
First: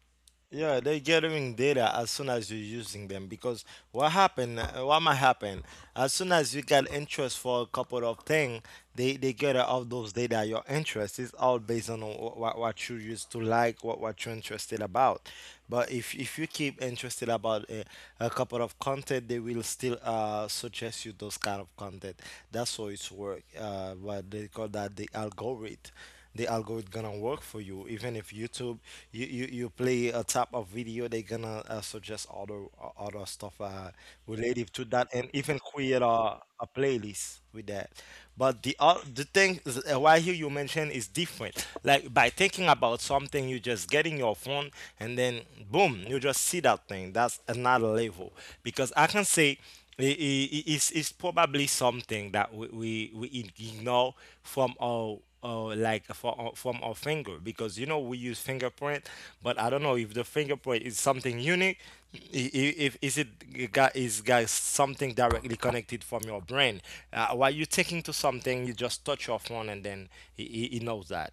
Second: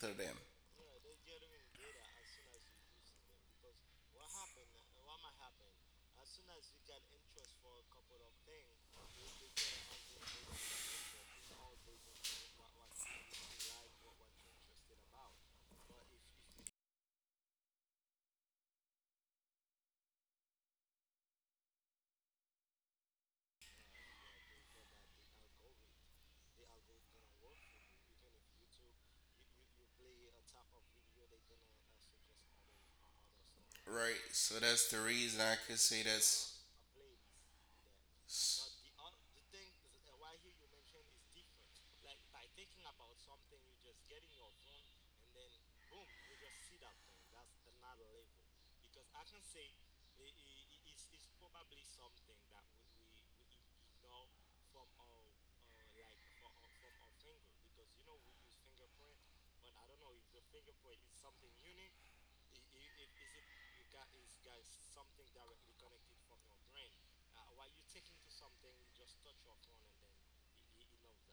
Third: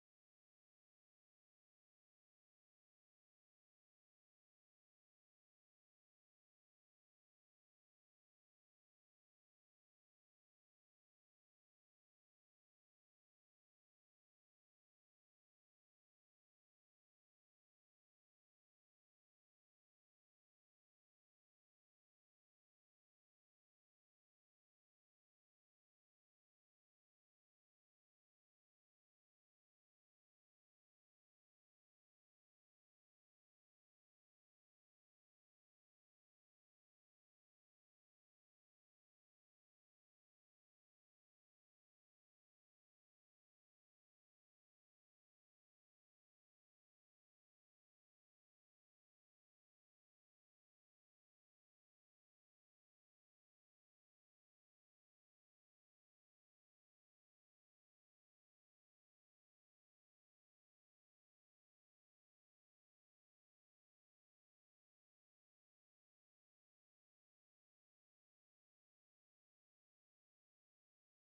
to them,
Yeah, they're gathering data as soon as you're using them because what happen? Uh, what might happen, as soon as you get interest for a couple of things, they, they gather all those data. Your interest is all based on what, what you used to like, what, what you're interested about. But if, if you keep interested about a, a couple of content, they will still uh, suggest you those kind of content. That's how it's work. Uh, what they call that the algorithm. The algorithm gonna work for you. Even if YouTube, you you, you play a type of video, they gonna uh, suggest other o- other stuff uh,
right? So
related to
that's the
that, and
reason I
even
could
create
say
a, a
that's.
playlist with that. But the uh, the thing is, uh, why here you mention is different. Like by thinking about something, you just getting your phone, and then boom, you just see that thing. That's another level because I can say i- i- it's, it's probably something that we, we, we ignore from our, our like for our, from our finger because you know we use fingerprint. But I don't know if the fingerprint is something unique. I- i- if is it got, is got something directly connected from your brain uh, while you're taking to something, you just touch your phone and then he, he he knows that,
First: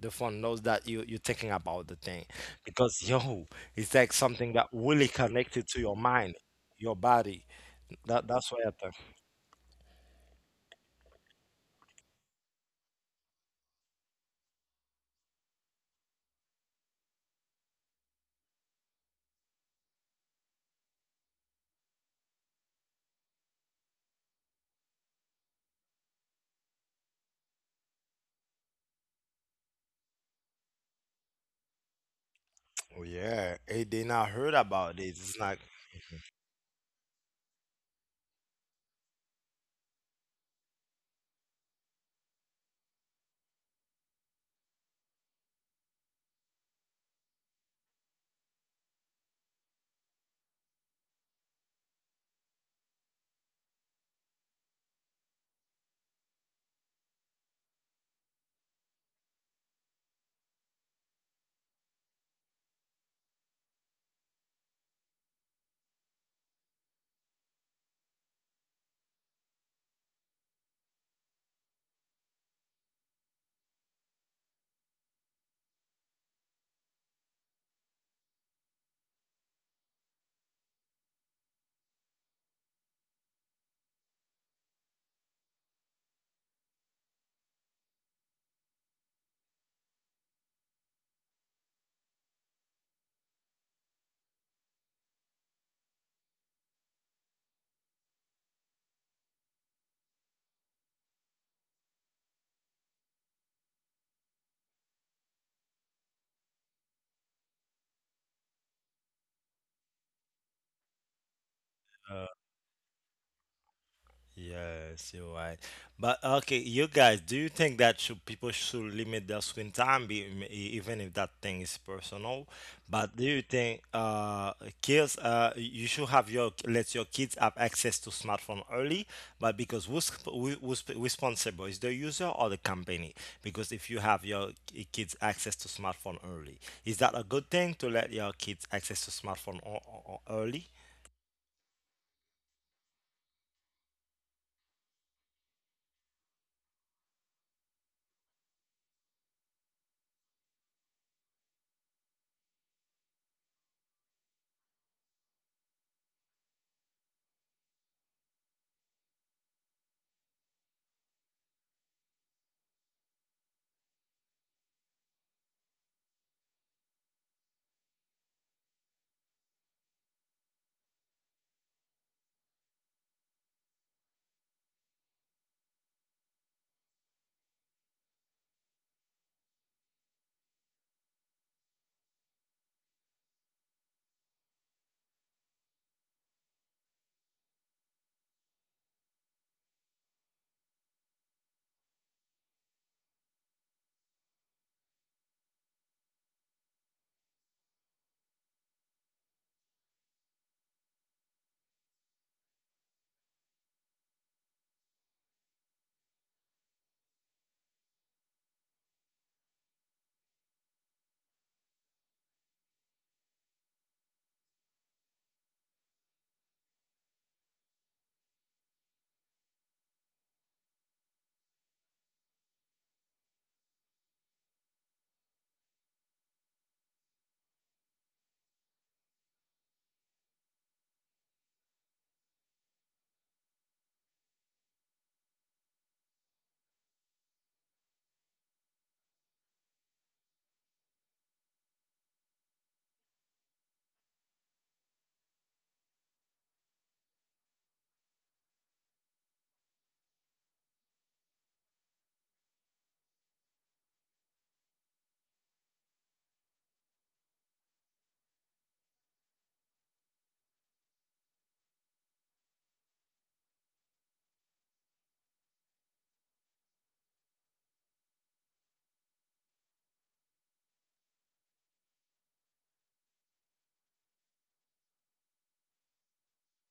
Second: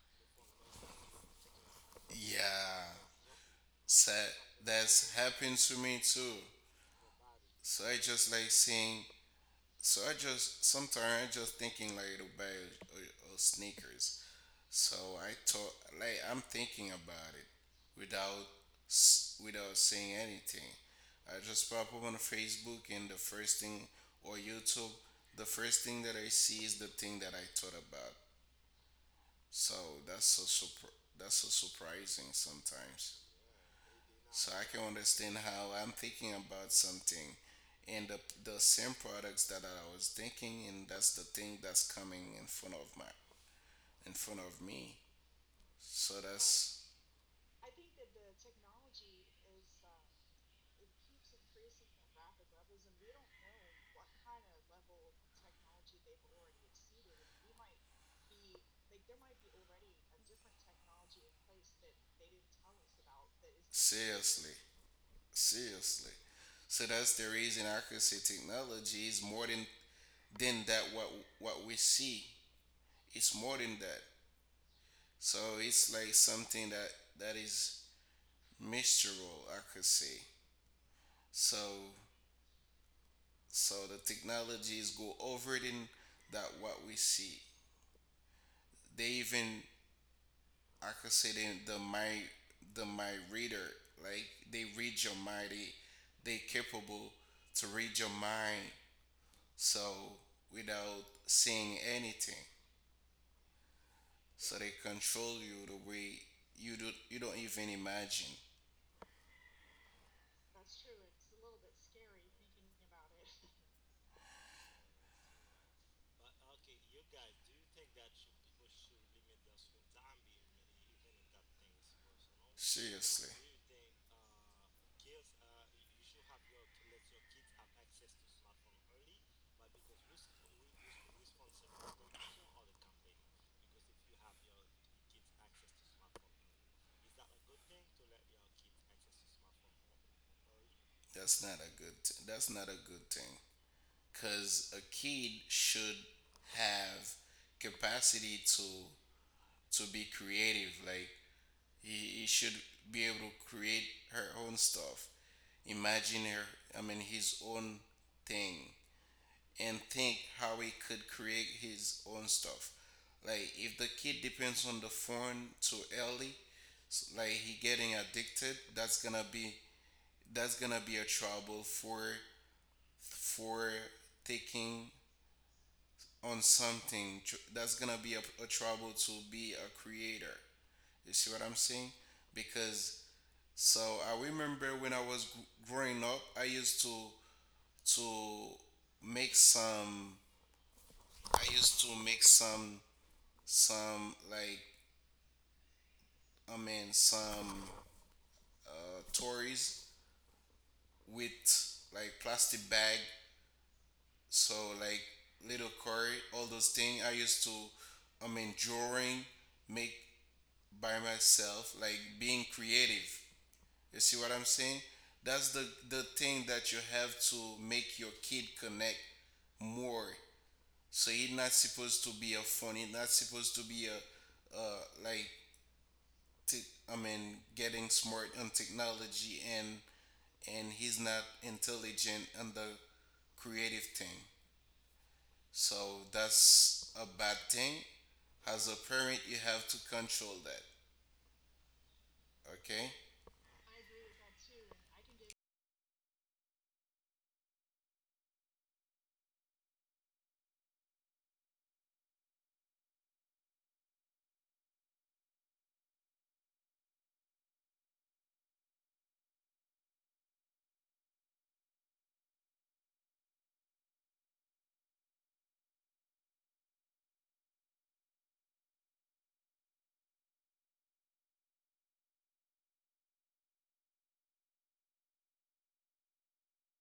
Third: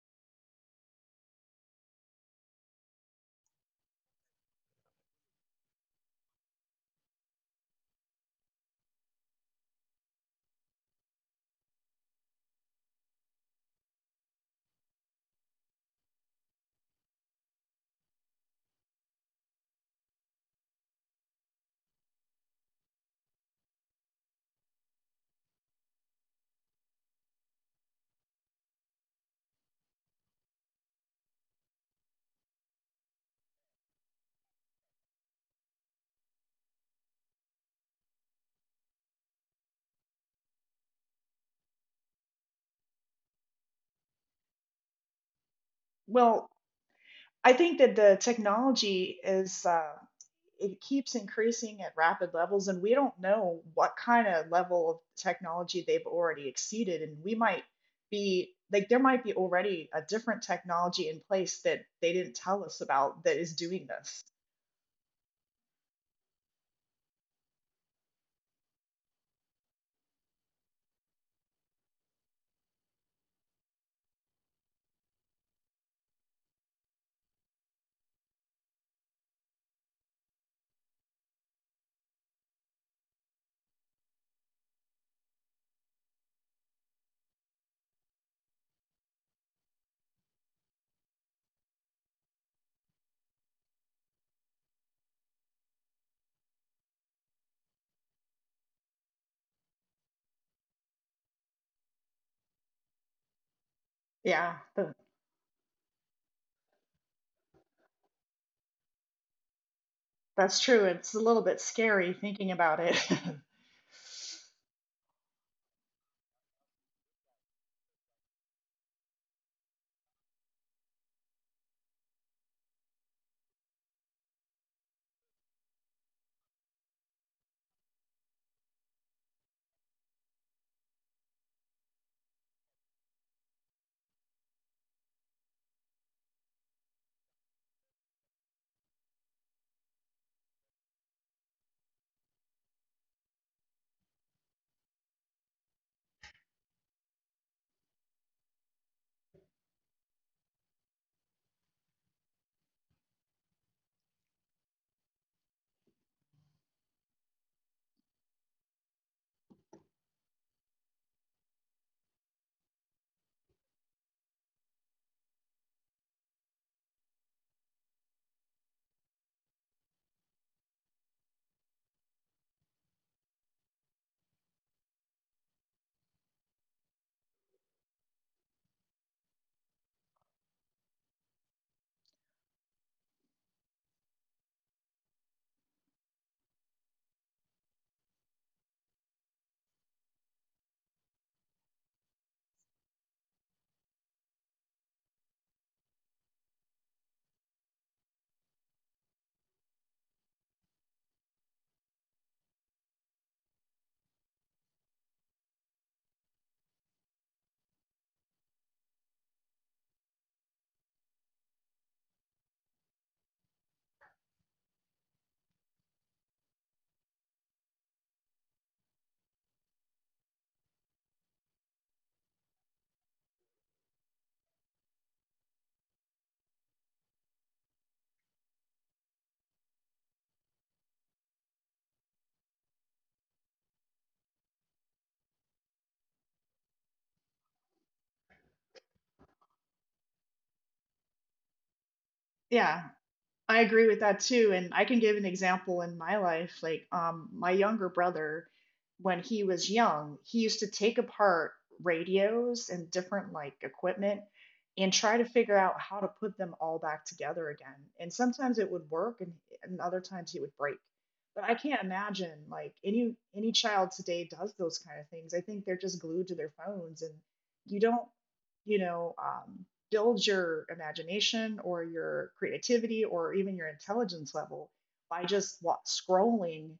the phone knows that you you're thinking about the thing
Yeah,
because yo, it's
so
like something that really
that's happened
connected
to
to your
me
mind,
too.
your body.
So I
That
just
that's
like
why I think,
seeing. So I just sometimes I just thinking like to buy a, a, a sneakers. So I thought like I'm thinking about it without s- without saying anything. I just pop up on Facebook and the first thing or YouTube, the first thing that I see is the thing that I thought about. So that's so surpr that's so surprising
oh
sometimes.
yeah, hey, they not
So
heard
I can
about it.
understand
It's like
how I'm thinking about something, and the the same products that I was thinking, and that's the thing that's coming in front of my in front of me. So
Well,
that's
I think that the technology is, uh, it keeps increasing at rapid levels, and we don't know what kind of level of technology they've already exceeded, and we might be, like, there might be already a different technology in place that they didn't tell us about that is doing this.
seriously, seriously. So that's the reason accuracy technology is more than than that what what we see. It's more than that. So it's like something that that is mystical, I could say. So so the technologies go over it in that what we see. They even I could say they, the mind the mind reader, like they read your mind. They they capable to read your mind. So without seeing anything, so
Yeah,
they
th-
control you the way you do you don't even imagine.
that's true. It's a little bit scary
uh,
thinking about it.
yes, you're right. But okay, you guys, do you think that should people should limit their screen time, be, m- e- even if that thing is personal? But do
Seriously.
you think uh kids, uh you should have your, let your kids have access to smartphone early? But because who's who- who's responsible, is the user or the company? Because if you have your ki- kids access to smartphone early, is that a good thing to let your kids access to smartphone o- o- o- early?
That's not a good. T- that's not a good thing. Cause a kid should have capacity to to be creative. Like He, he should be able to create her own stuff, imagine her, I mean, his own thing, and think how he could create his own stuff. Like if the kid depends on the phone too early, s- like he getting addicted, that's gonna be that's gonna be a trouble for for taking on something tr- that's gonna be a, a trouble to be a creator. You see what I'm saying? Because So I remember when I was g- growing up, I used to to make some. I used to make some some like I mean some uh, toys with like plastic bag. So like little curry, all those things. I used to I mean drawing, make by myself, like being creative. You see what I'm saying? That's the the thing that you have to make your kid connect more. So he's not supposed to be a phone. He's not supposed to be a, uh, like te- I mean, getting smart on technology, and and he's not intelligent on the creative thing. So that's a bad thing. As a parent, you have to control that.
Yeah.
Okay?
I agree with that too. And I can give an example in my life. Like, um, my younger brother, when he was young, he used to take apart radios and different, like, equipment and try to figure out how to put them all back together again. And sometimes it would work, and, and other times it would break. But I can't imagine like any any child today does those kind of things. I think they're just glued to their phones and you don't, you know, um, build your imagination or your creativity or even your intelligence level by just wa- scrolling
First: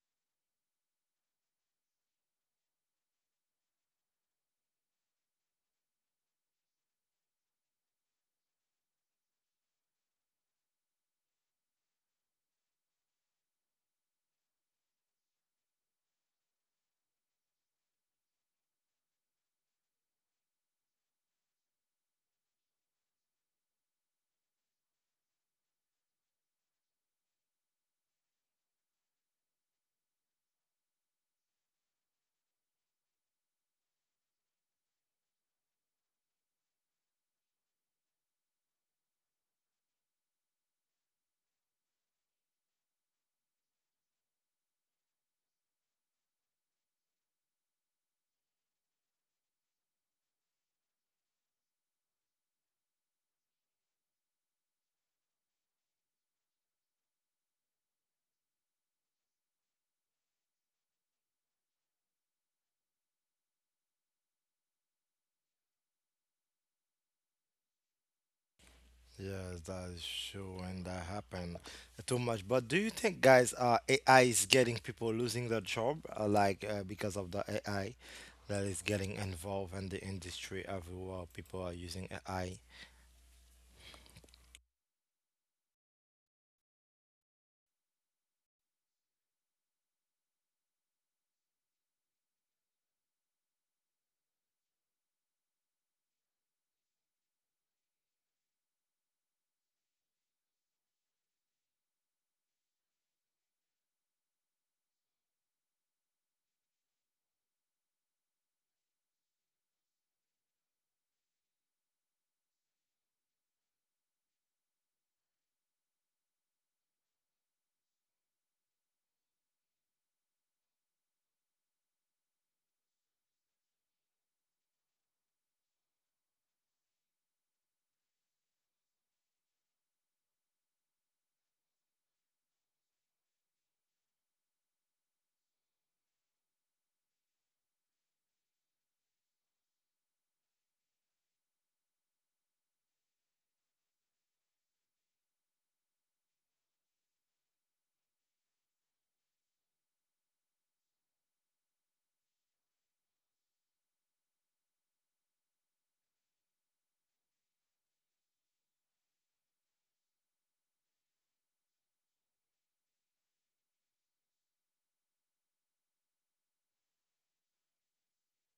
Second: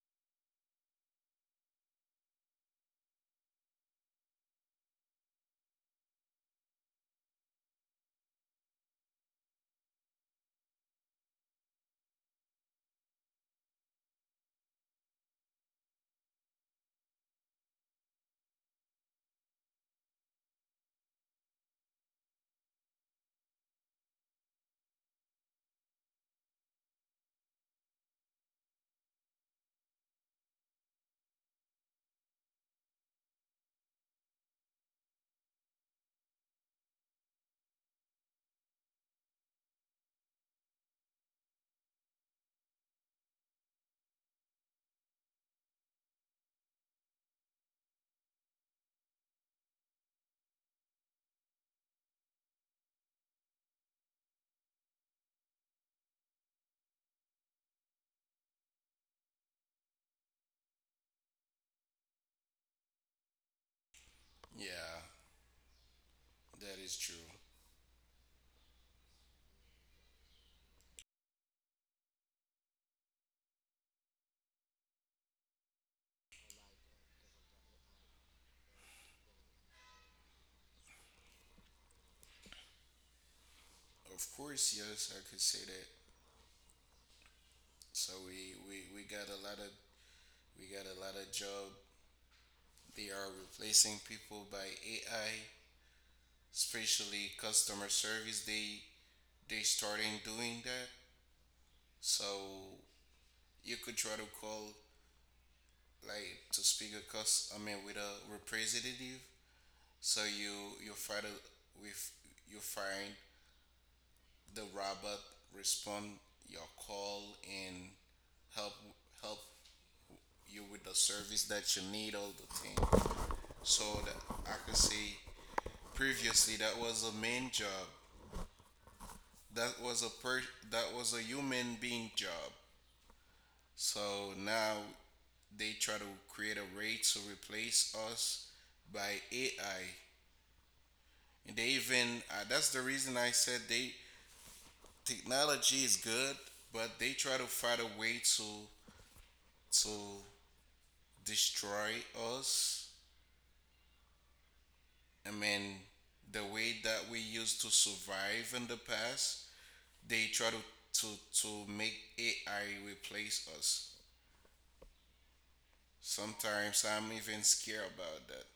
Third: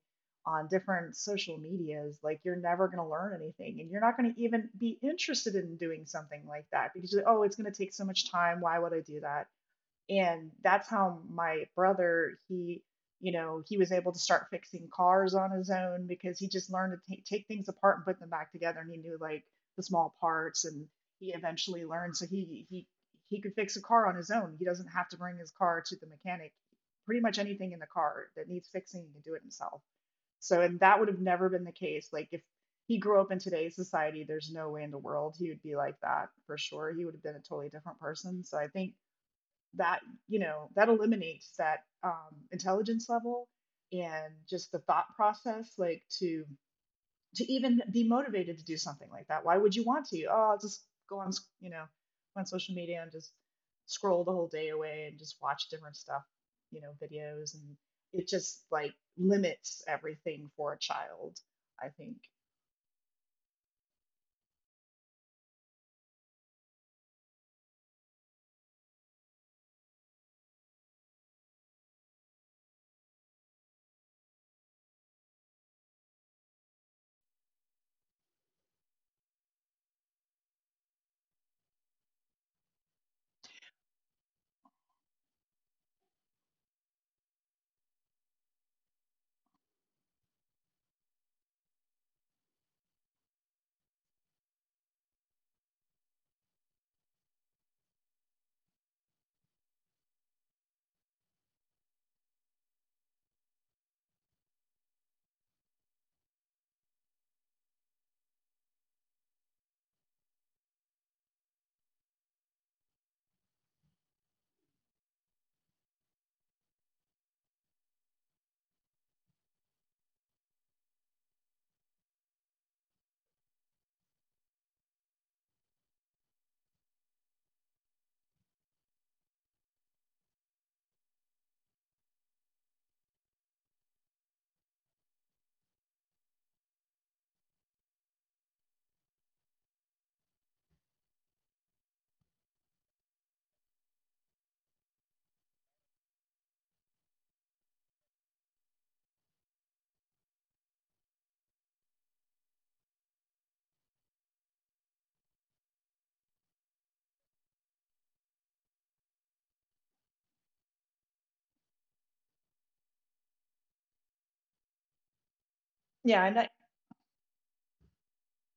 on different social medias. Like, you're never going to learn anything, and you're not going to even be interested in doing something like that because you're like, oh, it's going to take so much time, why would I do that. And that's how my brother, he, you know, he was able to start fixing cars on his own because he just learned to ta- take things apart and put them back together, and he knew, like, the small parts, and he eventually learned. So he he he could fix a car on his own. He doesn't have to bring his car to the mechanic. Pretty much anything in the car that needs fixing he can do it himself. So, and that would have never been the case, like, if he grew up in today's society, there's no way in the world he would be like that, for sure. He would have been a totally different person. So I think that, you know, that eliminates that, um, intelligence level, and just the thought process, like, to to even be motivated to do something like that. Why would you want to? Oh, I'll just go on, you know, on social media and just scroll the whole day away and just watch different stuff, you know, videos, and it just, like, limits everything for a child, I think.
Yeah, that is true.
Yes, that is sure, and that happened too much. But do you think, guys, uh, A I is getting people losing their job, uh, like uh, because of the A I that is getting involved in the industry everywhere? People are using A I.
Of course, yes, I could say that. So we, we, we got a lot of we got a lot of job. They are replacing people by A I, especially customer service. They they starting doing that. So you could try to call like to speak a cus, I mean, with a representative. So you you find a, with you find the robot respond your call and help help you with the service that you need all the time. So that I could say previously that was a main job. That was a per that was a human being job. So now they try to create a race to replace us by A I. And they even uh, that's the reason I said they technology is good, but they try to find a way to to destroy us. I mean, the way that we used to survive in the past they try to to to make A I replace us.
Yeah, and
Sometimes I'm even scared about that.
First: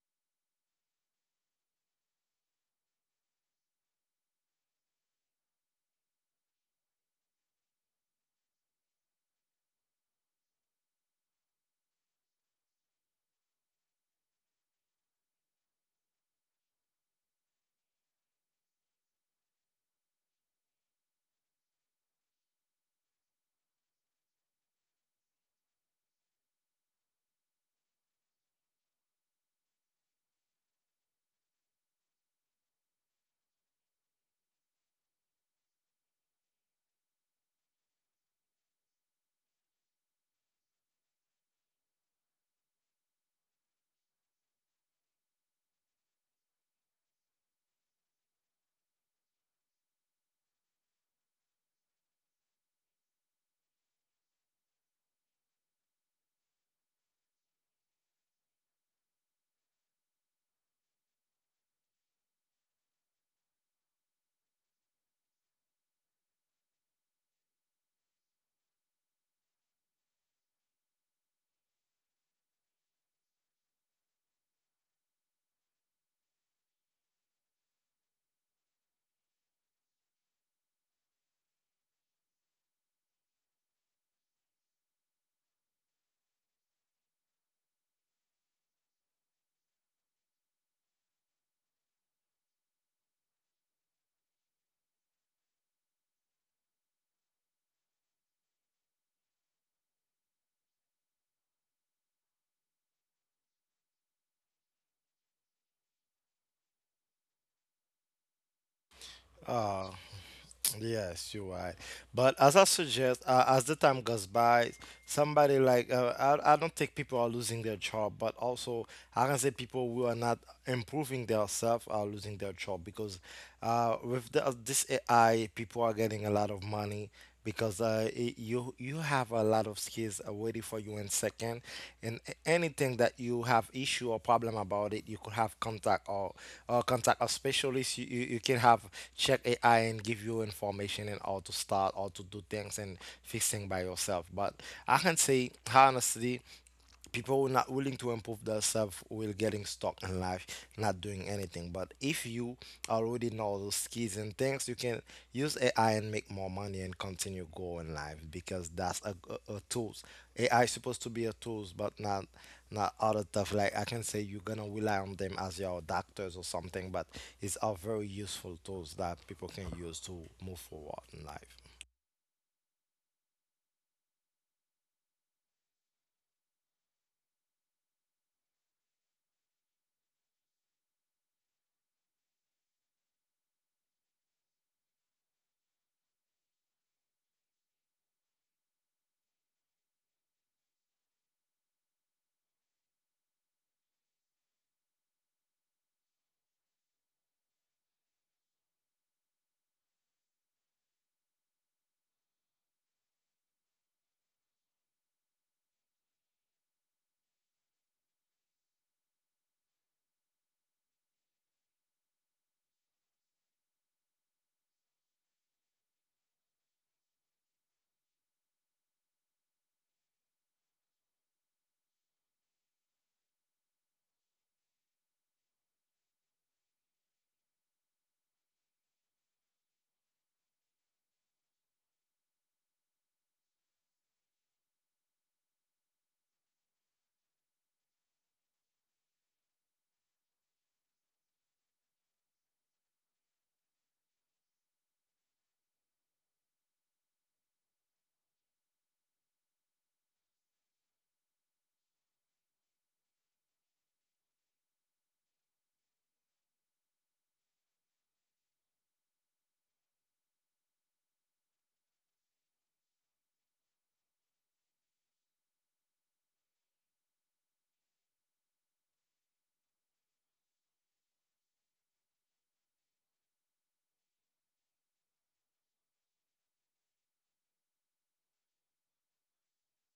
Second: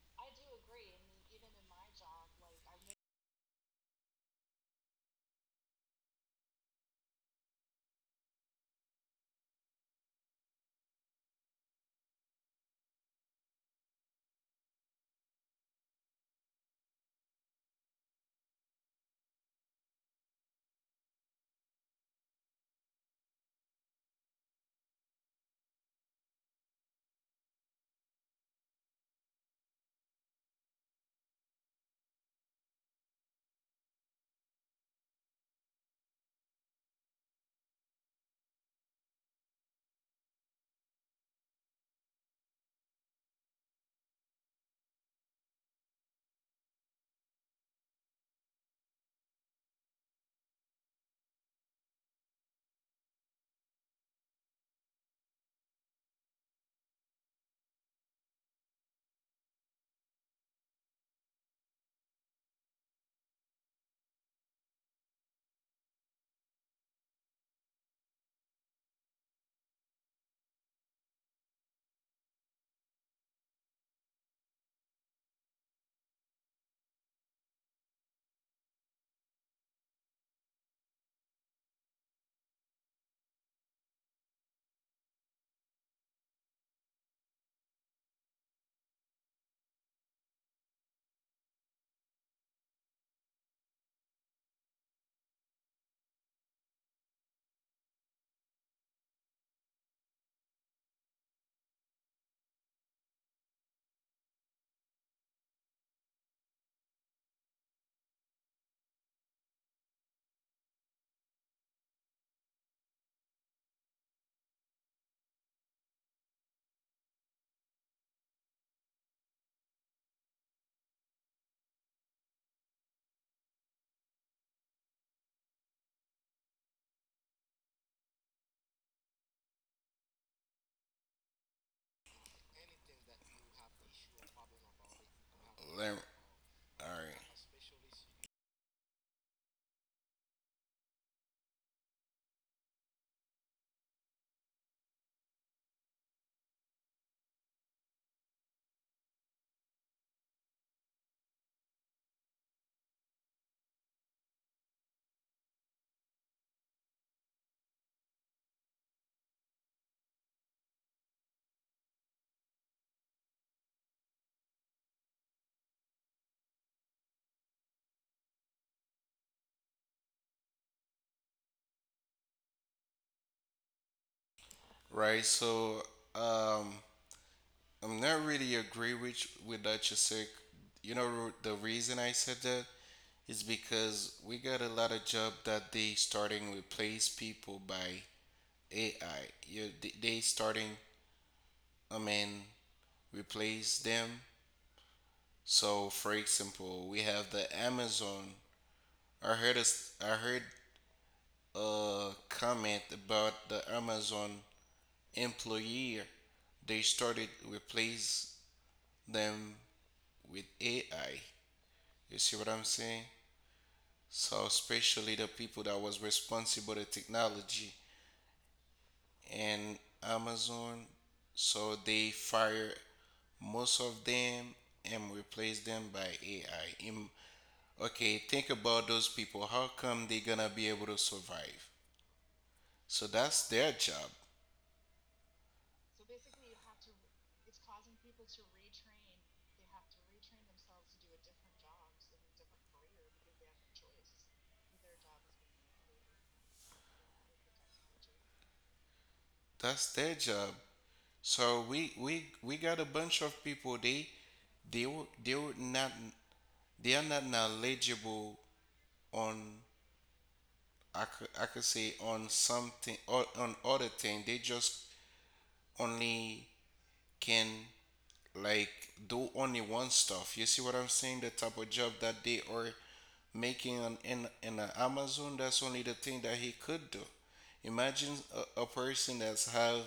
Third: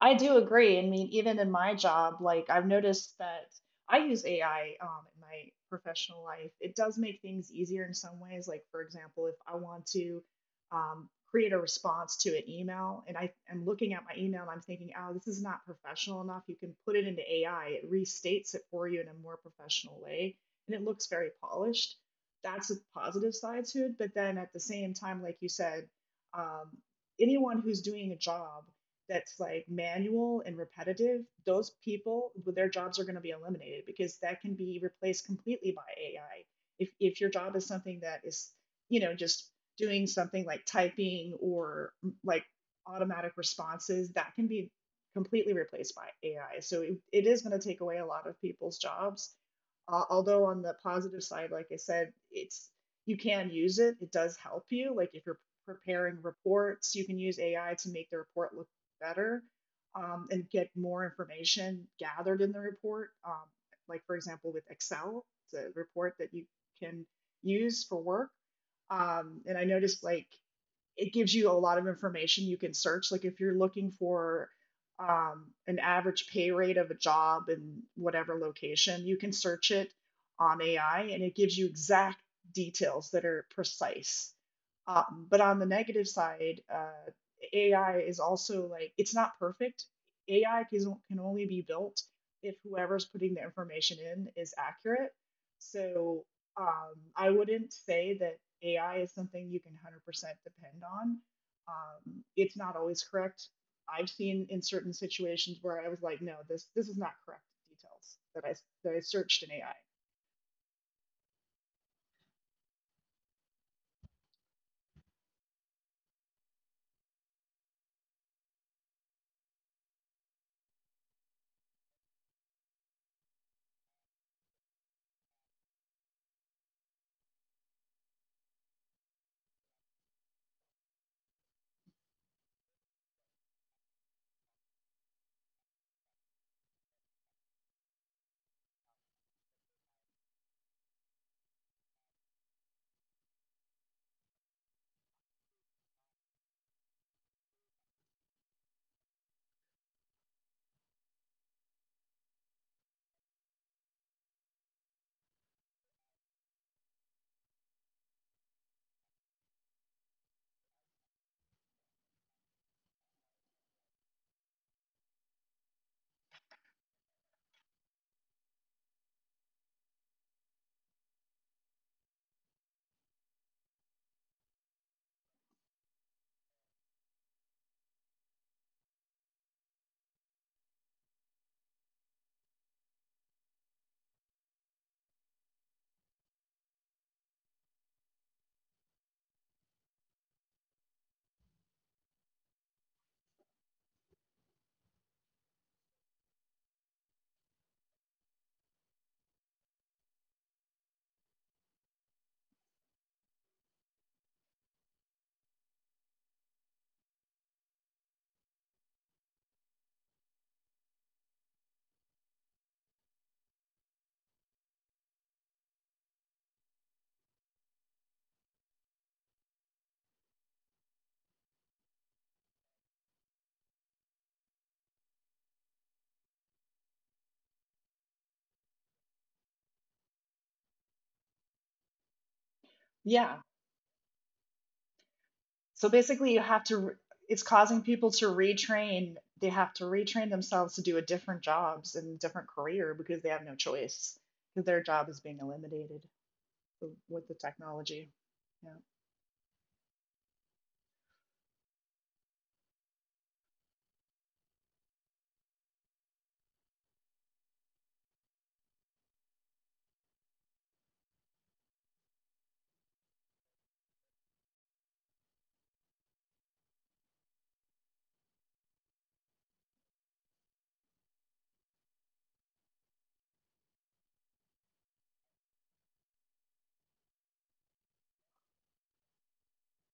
I do agree. I mean, even in my job, like, I've noticed that I use A I um, in my professional life. It does make things easier in some ways. Like, for example, if I want to um, create a response to an email and I am looking at my email and I'm thinking, oh, this is not professional enough, you can put it into A I. It restates it for you in a more professional way, and it looks very polished. That's a positive side to it. But then at the same time, like you said, um, anyone who's doing a job that's like manual and repetitive, those people, their jobs are going to be eliminated because that can be replaced completely by A I. If, if your job is something that is, you know, just doing something like typing or mm, like automatic responses, that can be completely replaced by A I. So it, it is going to take away a lot of people's jobs. Uh, although on the positive side, like I said, it's, you can use it. It does help you. Like, if you're preparing reports, you can use A I to make the report look better, um, and get more information gathered in the report. Um, like, for example, with Excel, it's a report that you can use for work. Um, and I noticed, like, it gives you a lot of information you can search. Like, if you're looking for um, an average pay rate of a job in whatever location, you can search it on A I and it gives you exact details that are precise. Um, but on the negative side, uh, A I is also, like, it's not perfect. A I can, can only be built if whoever's putting the information in is accurate. So um, I wouldn't say that A I is something you can one hundred percent depend on. Um, it's not always correct. I've seen in certain situations where I was like, no, this this is not correct, details that I that I searched in A I.
Uh, Yes, you're right. But as I suggest, uh, as the time goes by, somebody like uh, I, I don't think people are losing their job, but also I can say people who are not improving themselves are losing their job because uh, with the, uh, this A I, people are getting a lot of money because uh, I you you have a lot of skills uh, waiting for you in second, and a- anything that you have issue or problem about it, you could have
Lem-
contact, or or
all
contact a
right,
specialist. You, you, you can have check AI and give you information and how to start, how to do things and fixing by yourself. But I can say honestly, people who are not willing to improve themselves will getting stuck in life, not doing anything. But if you already know those skills and things, you can use AI and make more money and continue go in life because that's a, a, a tools. AI is supposed to be a tools, but not not other stuff. Like I can say you're gonna rely on them as your doctors or something, but it's a very useful tools that people can use to move forward in life.
right. So um, I'm not really agree with with that, you said. You know the reason I said that is because we got a lot of job that they starting replace people by A I. You they they starting, I mean, replace them. So for example, we have the Amazon, I heard a s I heard a comment about the Amazon employee. They started replace them with A I. You see what I'm saying? So especially the people that was responsible to technology and Amazon, so they fire most of them and replace them by A I. Im- okay, think about those people. How come they gonna be able to survive? So
Yeah.
that's their job.
So basically, you have to, it's causing people to retrain. They have to retrain themselves to do a different jobs and a different career because they have no choice, because their job is being eliminated with the technology. Yeah.
That's their job. So we we we got a bunch of people, they they wo- they would not, they are not knowledgeable on I could, I could say on something or on other thing. They just only can like do only one stuff. You see what I'm saying? The type of job that they are making on in in a Amazon. That's only the thing that he could do. Imagine a, a person that's have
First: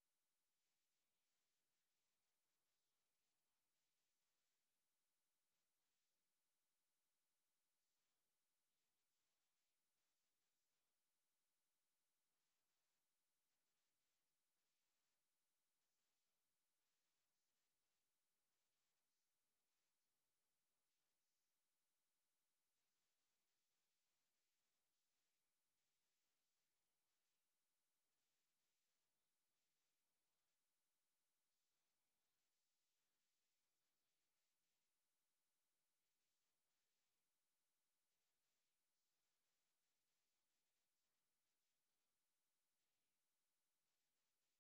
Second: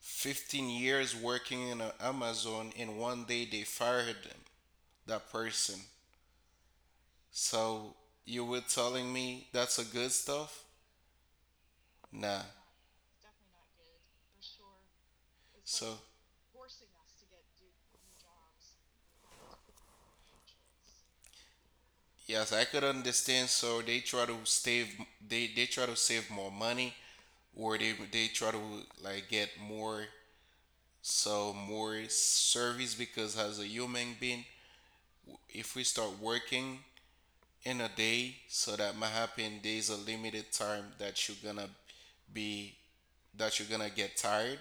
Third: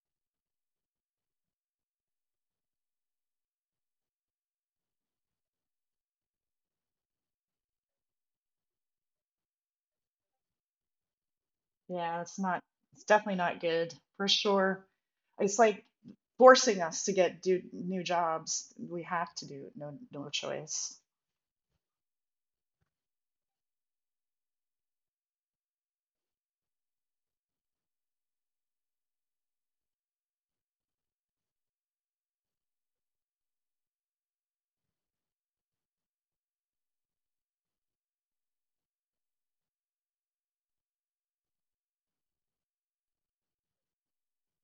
fifteen years working in uh, Amazon, and one day they fired them, that person. So you were telling me that's a good stuff?
Yeah, it's
Nah.
not, it's definitely not good for sure. It's like
So
forcing us to get do new jobs. We have to do it, no no choice.
yes, I could understand. So they try to save they they try to save more money or they they try to like get more so more service because as a human being, if we start working in a day, so that might happen there's a limited time that you're gonna be that you're gonna get tired.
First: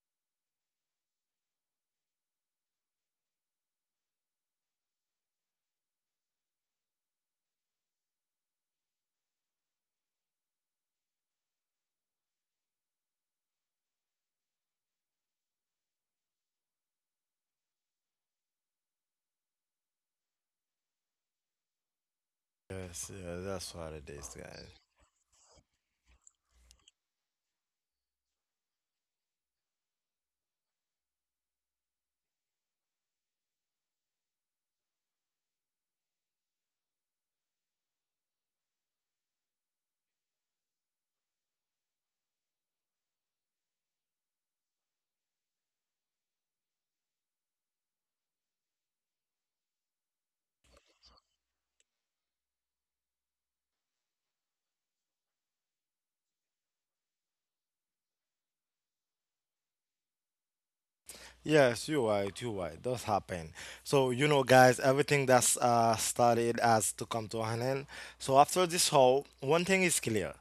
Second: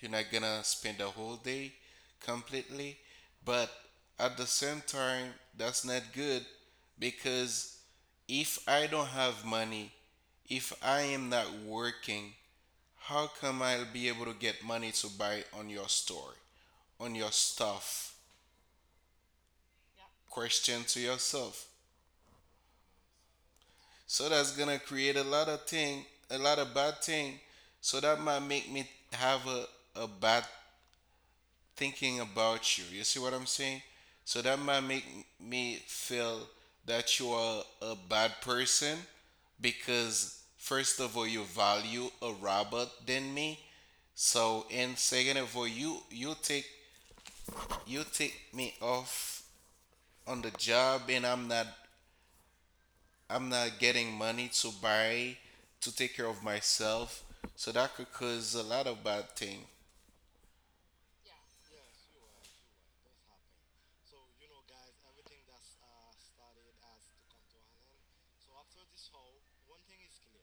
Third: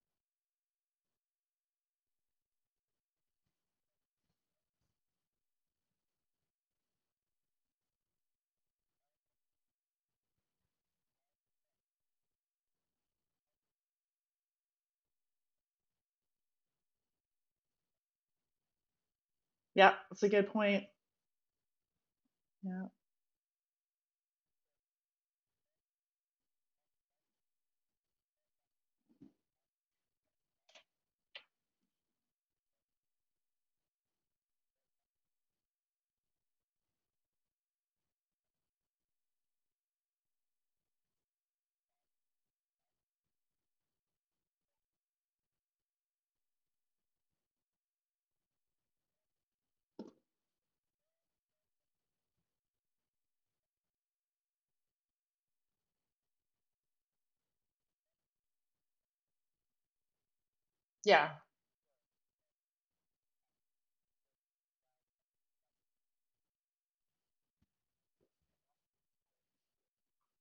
You're not gonna spend the whole day completely. But at the same time, that's not good because if I don't have money, if I am not working, how come I'll be able to get money to buy on your store, on your stuff?
Yeah, that's a good
Question
point.
to yourself.
Yeah.
Yes, yeah, that's what it
So
is,
that's
guys.
gonna create a lot of thing, a lot of bad thing. So that might make me have a, a bad thinking about you. You see what I'm saying? So that might make me feel that you are a bad person because first of all you value a robot than me. So and second of all you you take you take me off on the job, and I'm not I'm not getting money to buy to take care of myself. So that could cause a lot of bad things.
Yeah.
Yes, you're right, you're right. It does happen. So you know, guys, everything that's uh, started has to come to an end. So after this whole, one thing is clear:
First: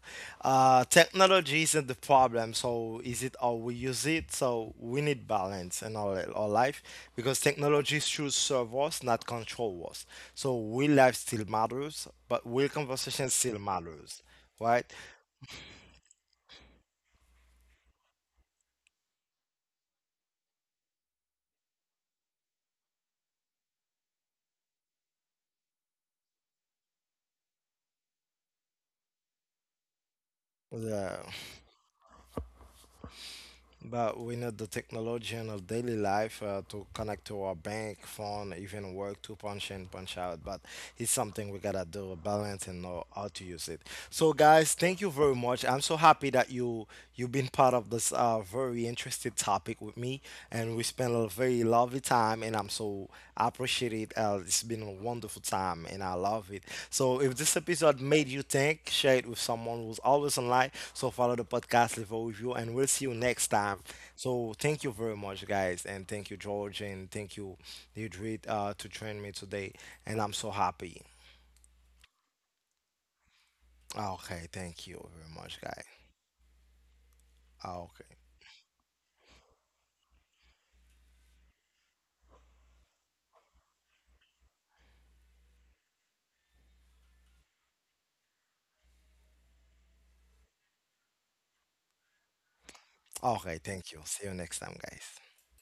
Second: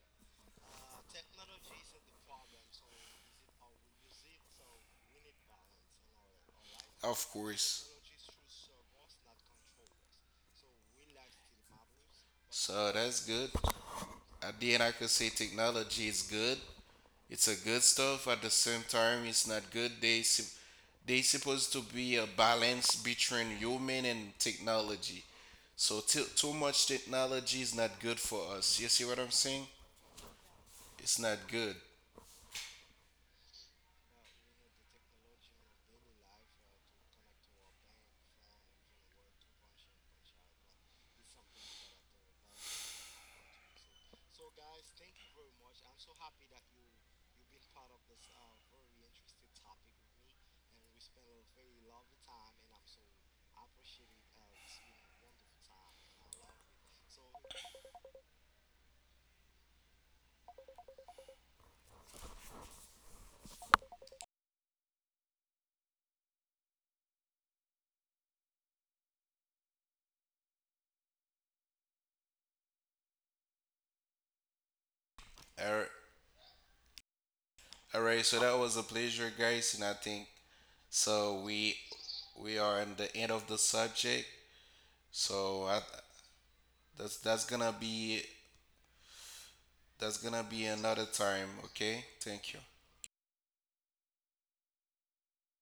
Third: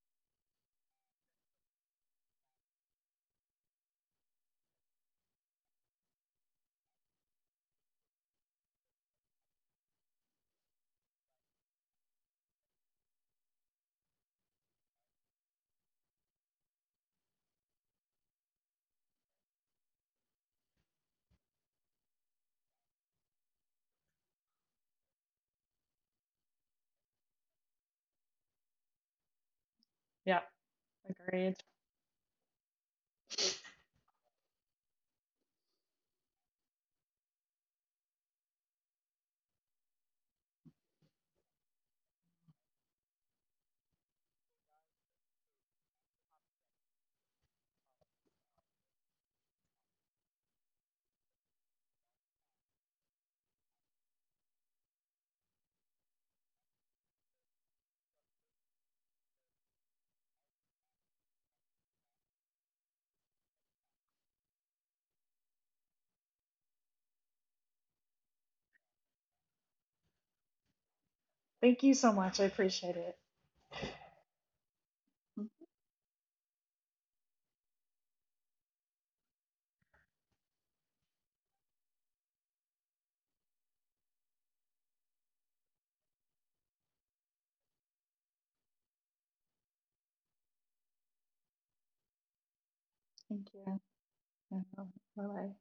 uh, technology isn't the problem. So is it how we use it? So we need balance in our our life
Of
because
course.
technology should serve us, not control us. So will life still matters, but will
So that's
conversation
good.
still matters,
At the end,
right?
I could say technology is good. It's a good stuff. At the same time, it's not good. They sup- they supposed to be a balance between human and technology. So too too much technology is not good for us. You see what I'm saying?
Yeah.
It's
Yeah.
not
Agreed.
good.
But we need the technology in our daily life uh, to connect to our bank, phone, even work to punch in, punch out. But it's something we gotta do, balance and know how to use it. So, guys, thank you very much. I'm so happy that you you've been part of this uh, very interesting topic with me, and we spent a very lovely time, and I'm so, I appreciate it. Uh, it's been a wonderful time and I love it. So if this episode made you think, share it with someone who's always online. So follow the podcast, leave a review, and we'll see you next time. So thank you very much, guys, and thank you, George, and thank you, Deidre, uh, to join me today. And I'm so happy.
Thank you so much. I appreciate it.
Okay, thank you very much,
All
guys.
right. All
Okay,
right, so that was a pleasure, guys, and I think so we we are in the end of the subject. So I, that's that's gonna be that's gonna be another time. Okay. Thank you.
Thank
okay,
you.
thank you. See you next
Bye
time, guys.
bye.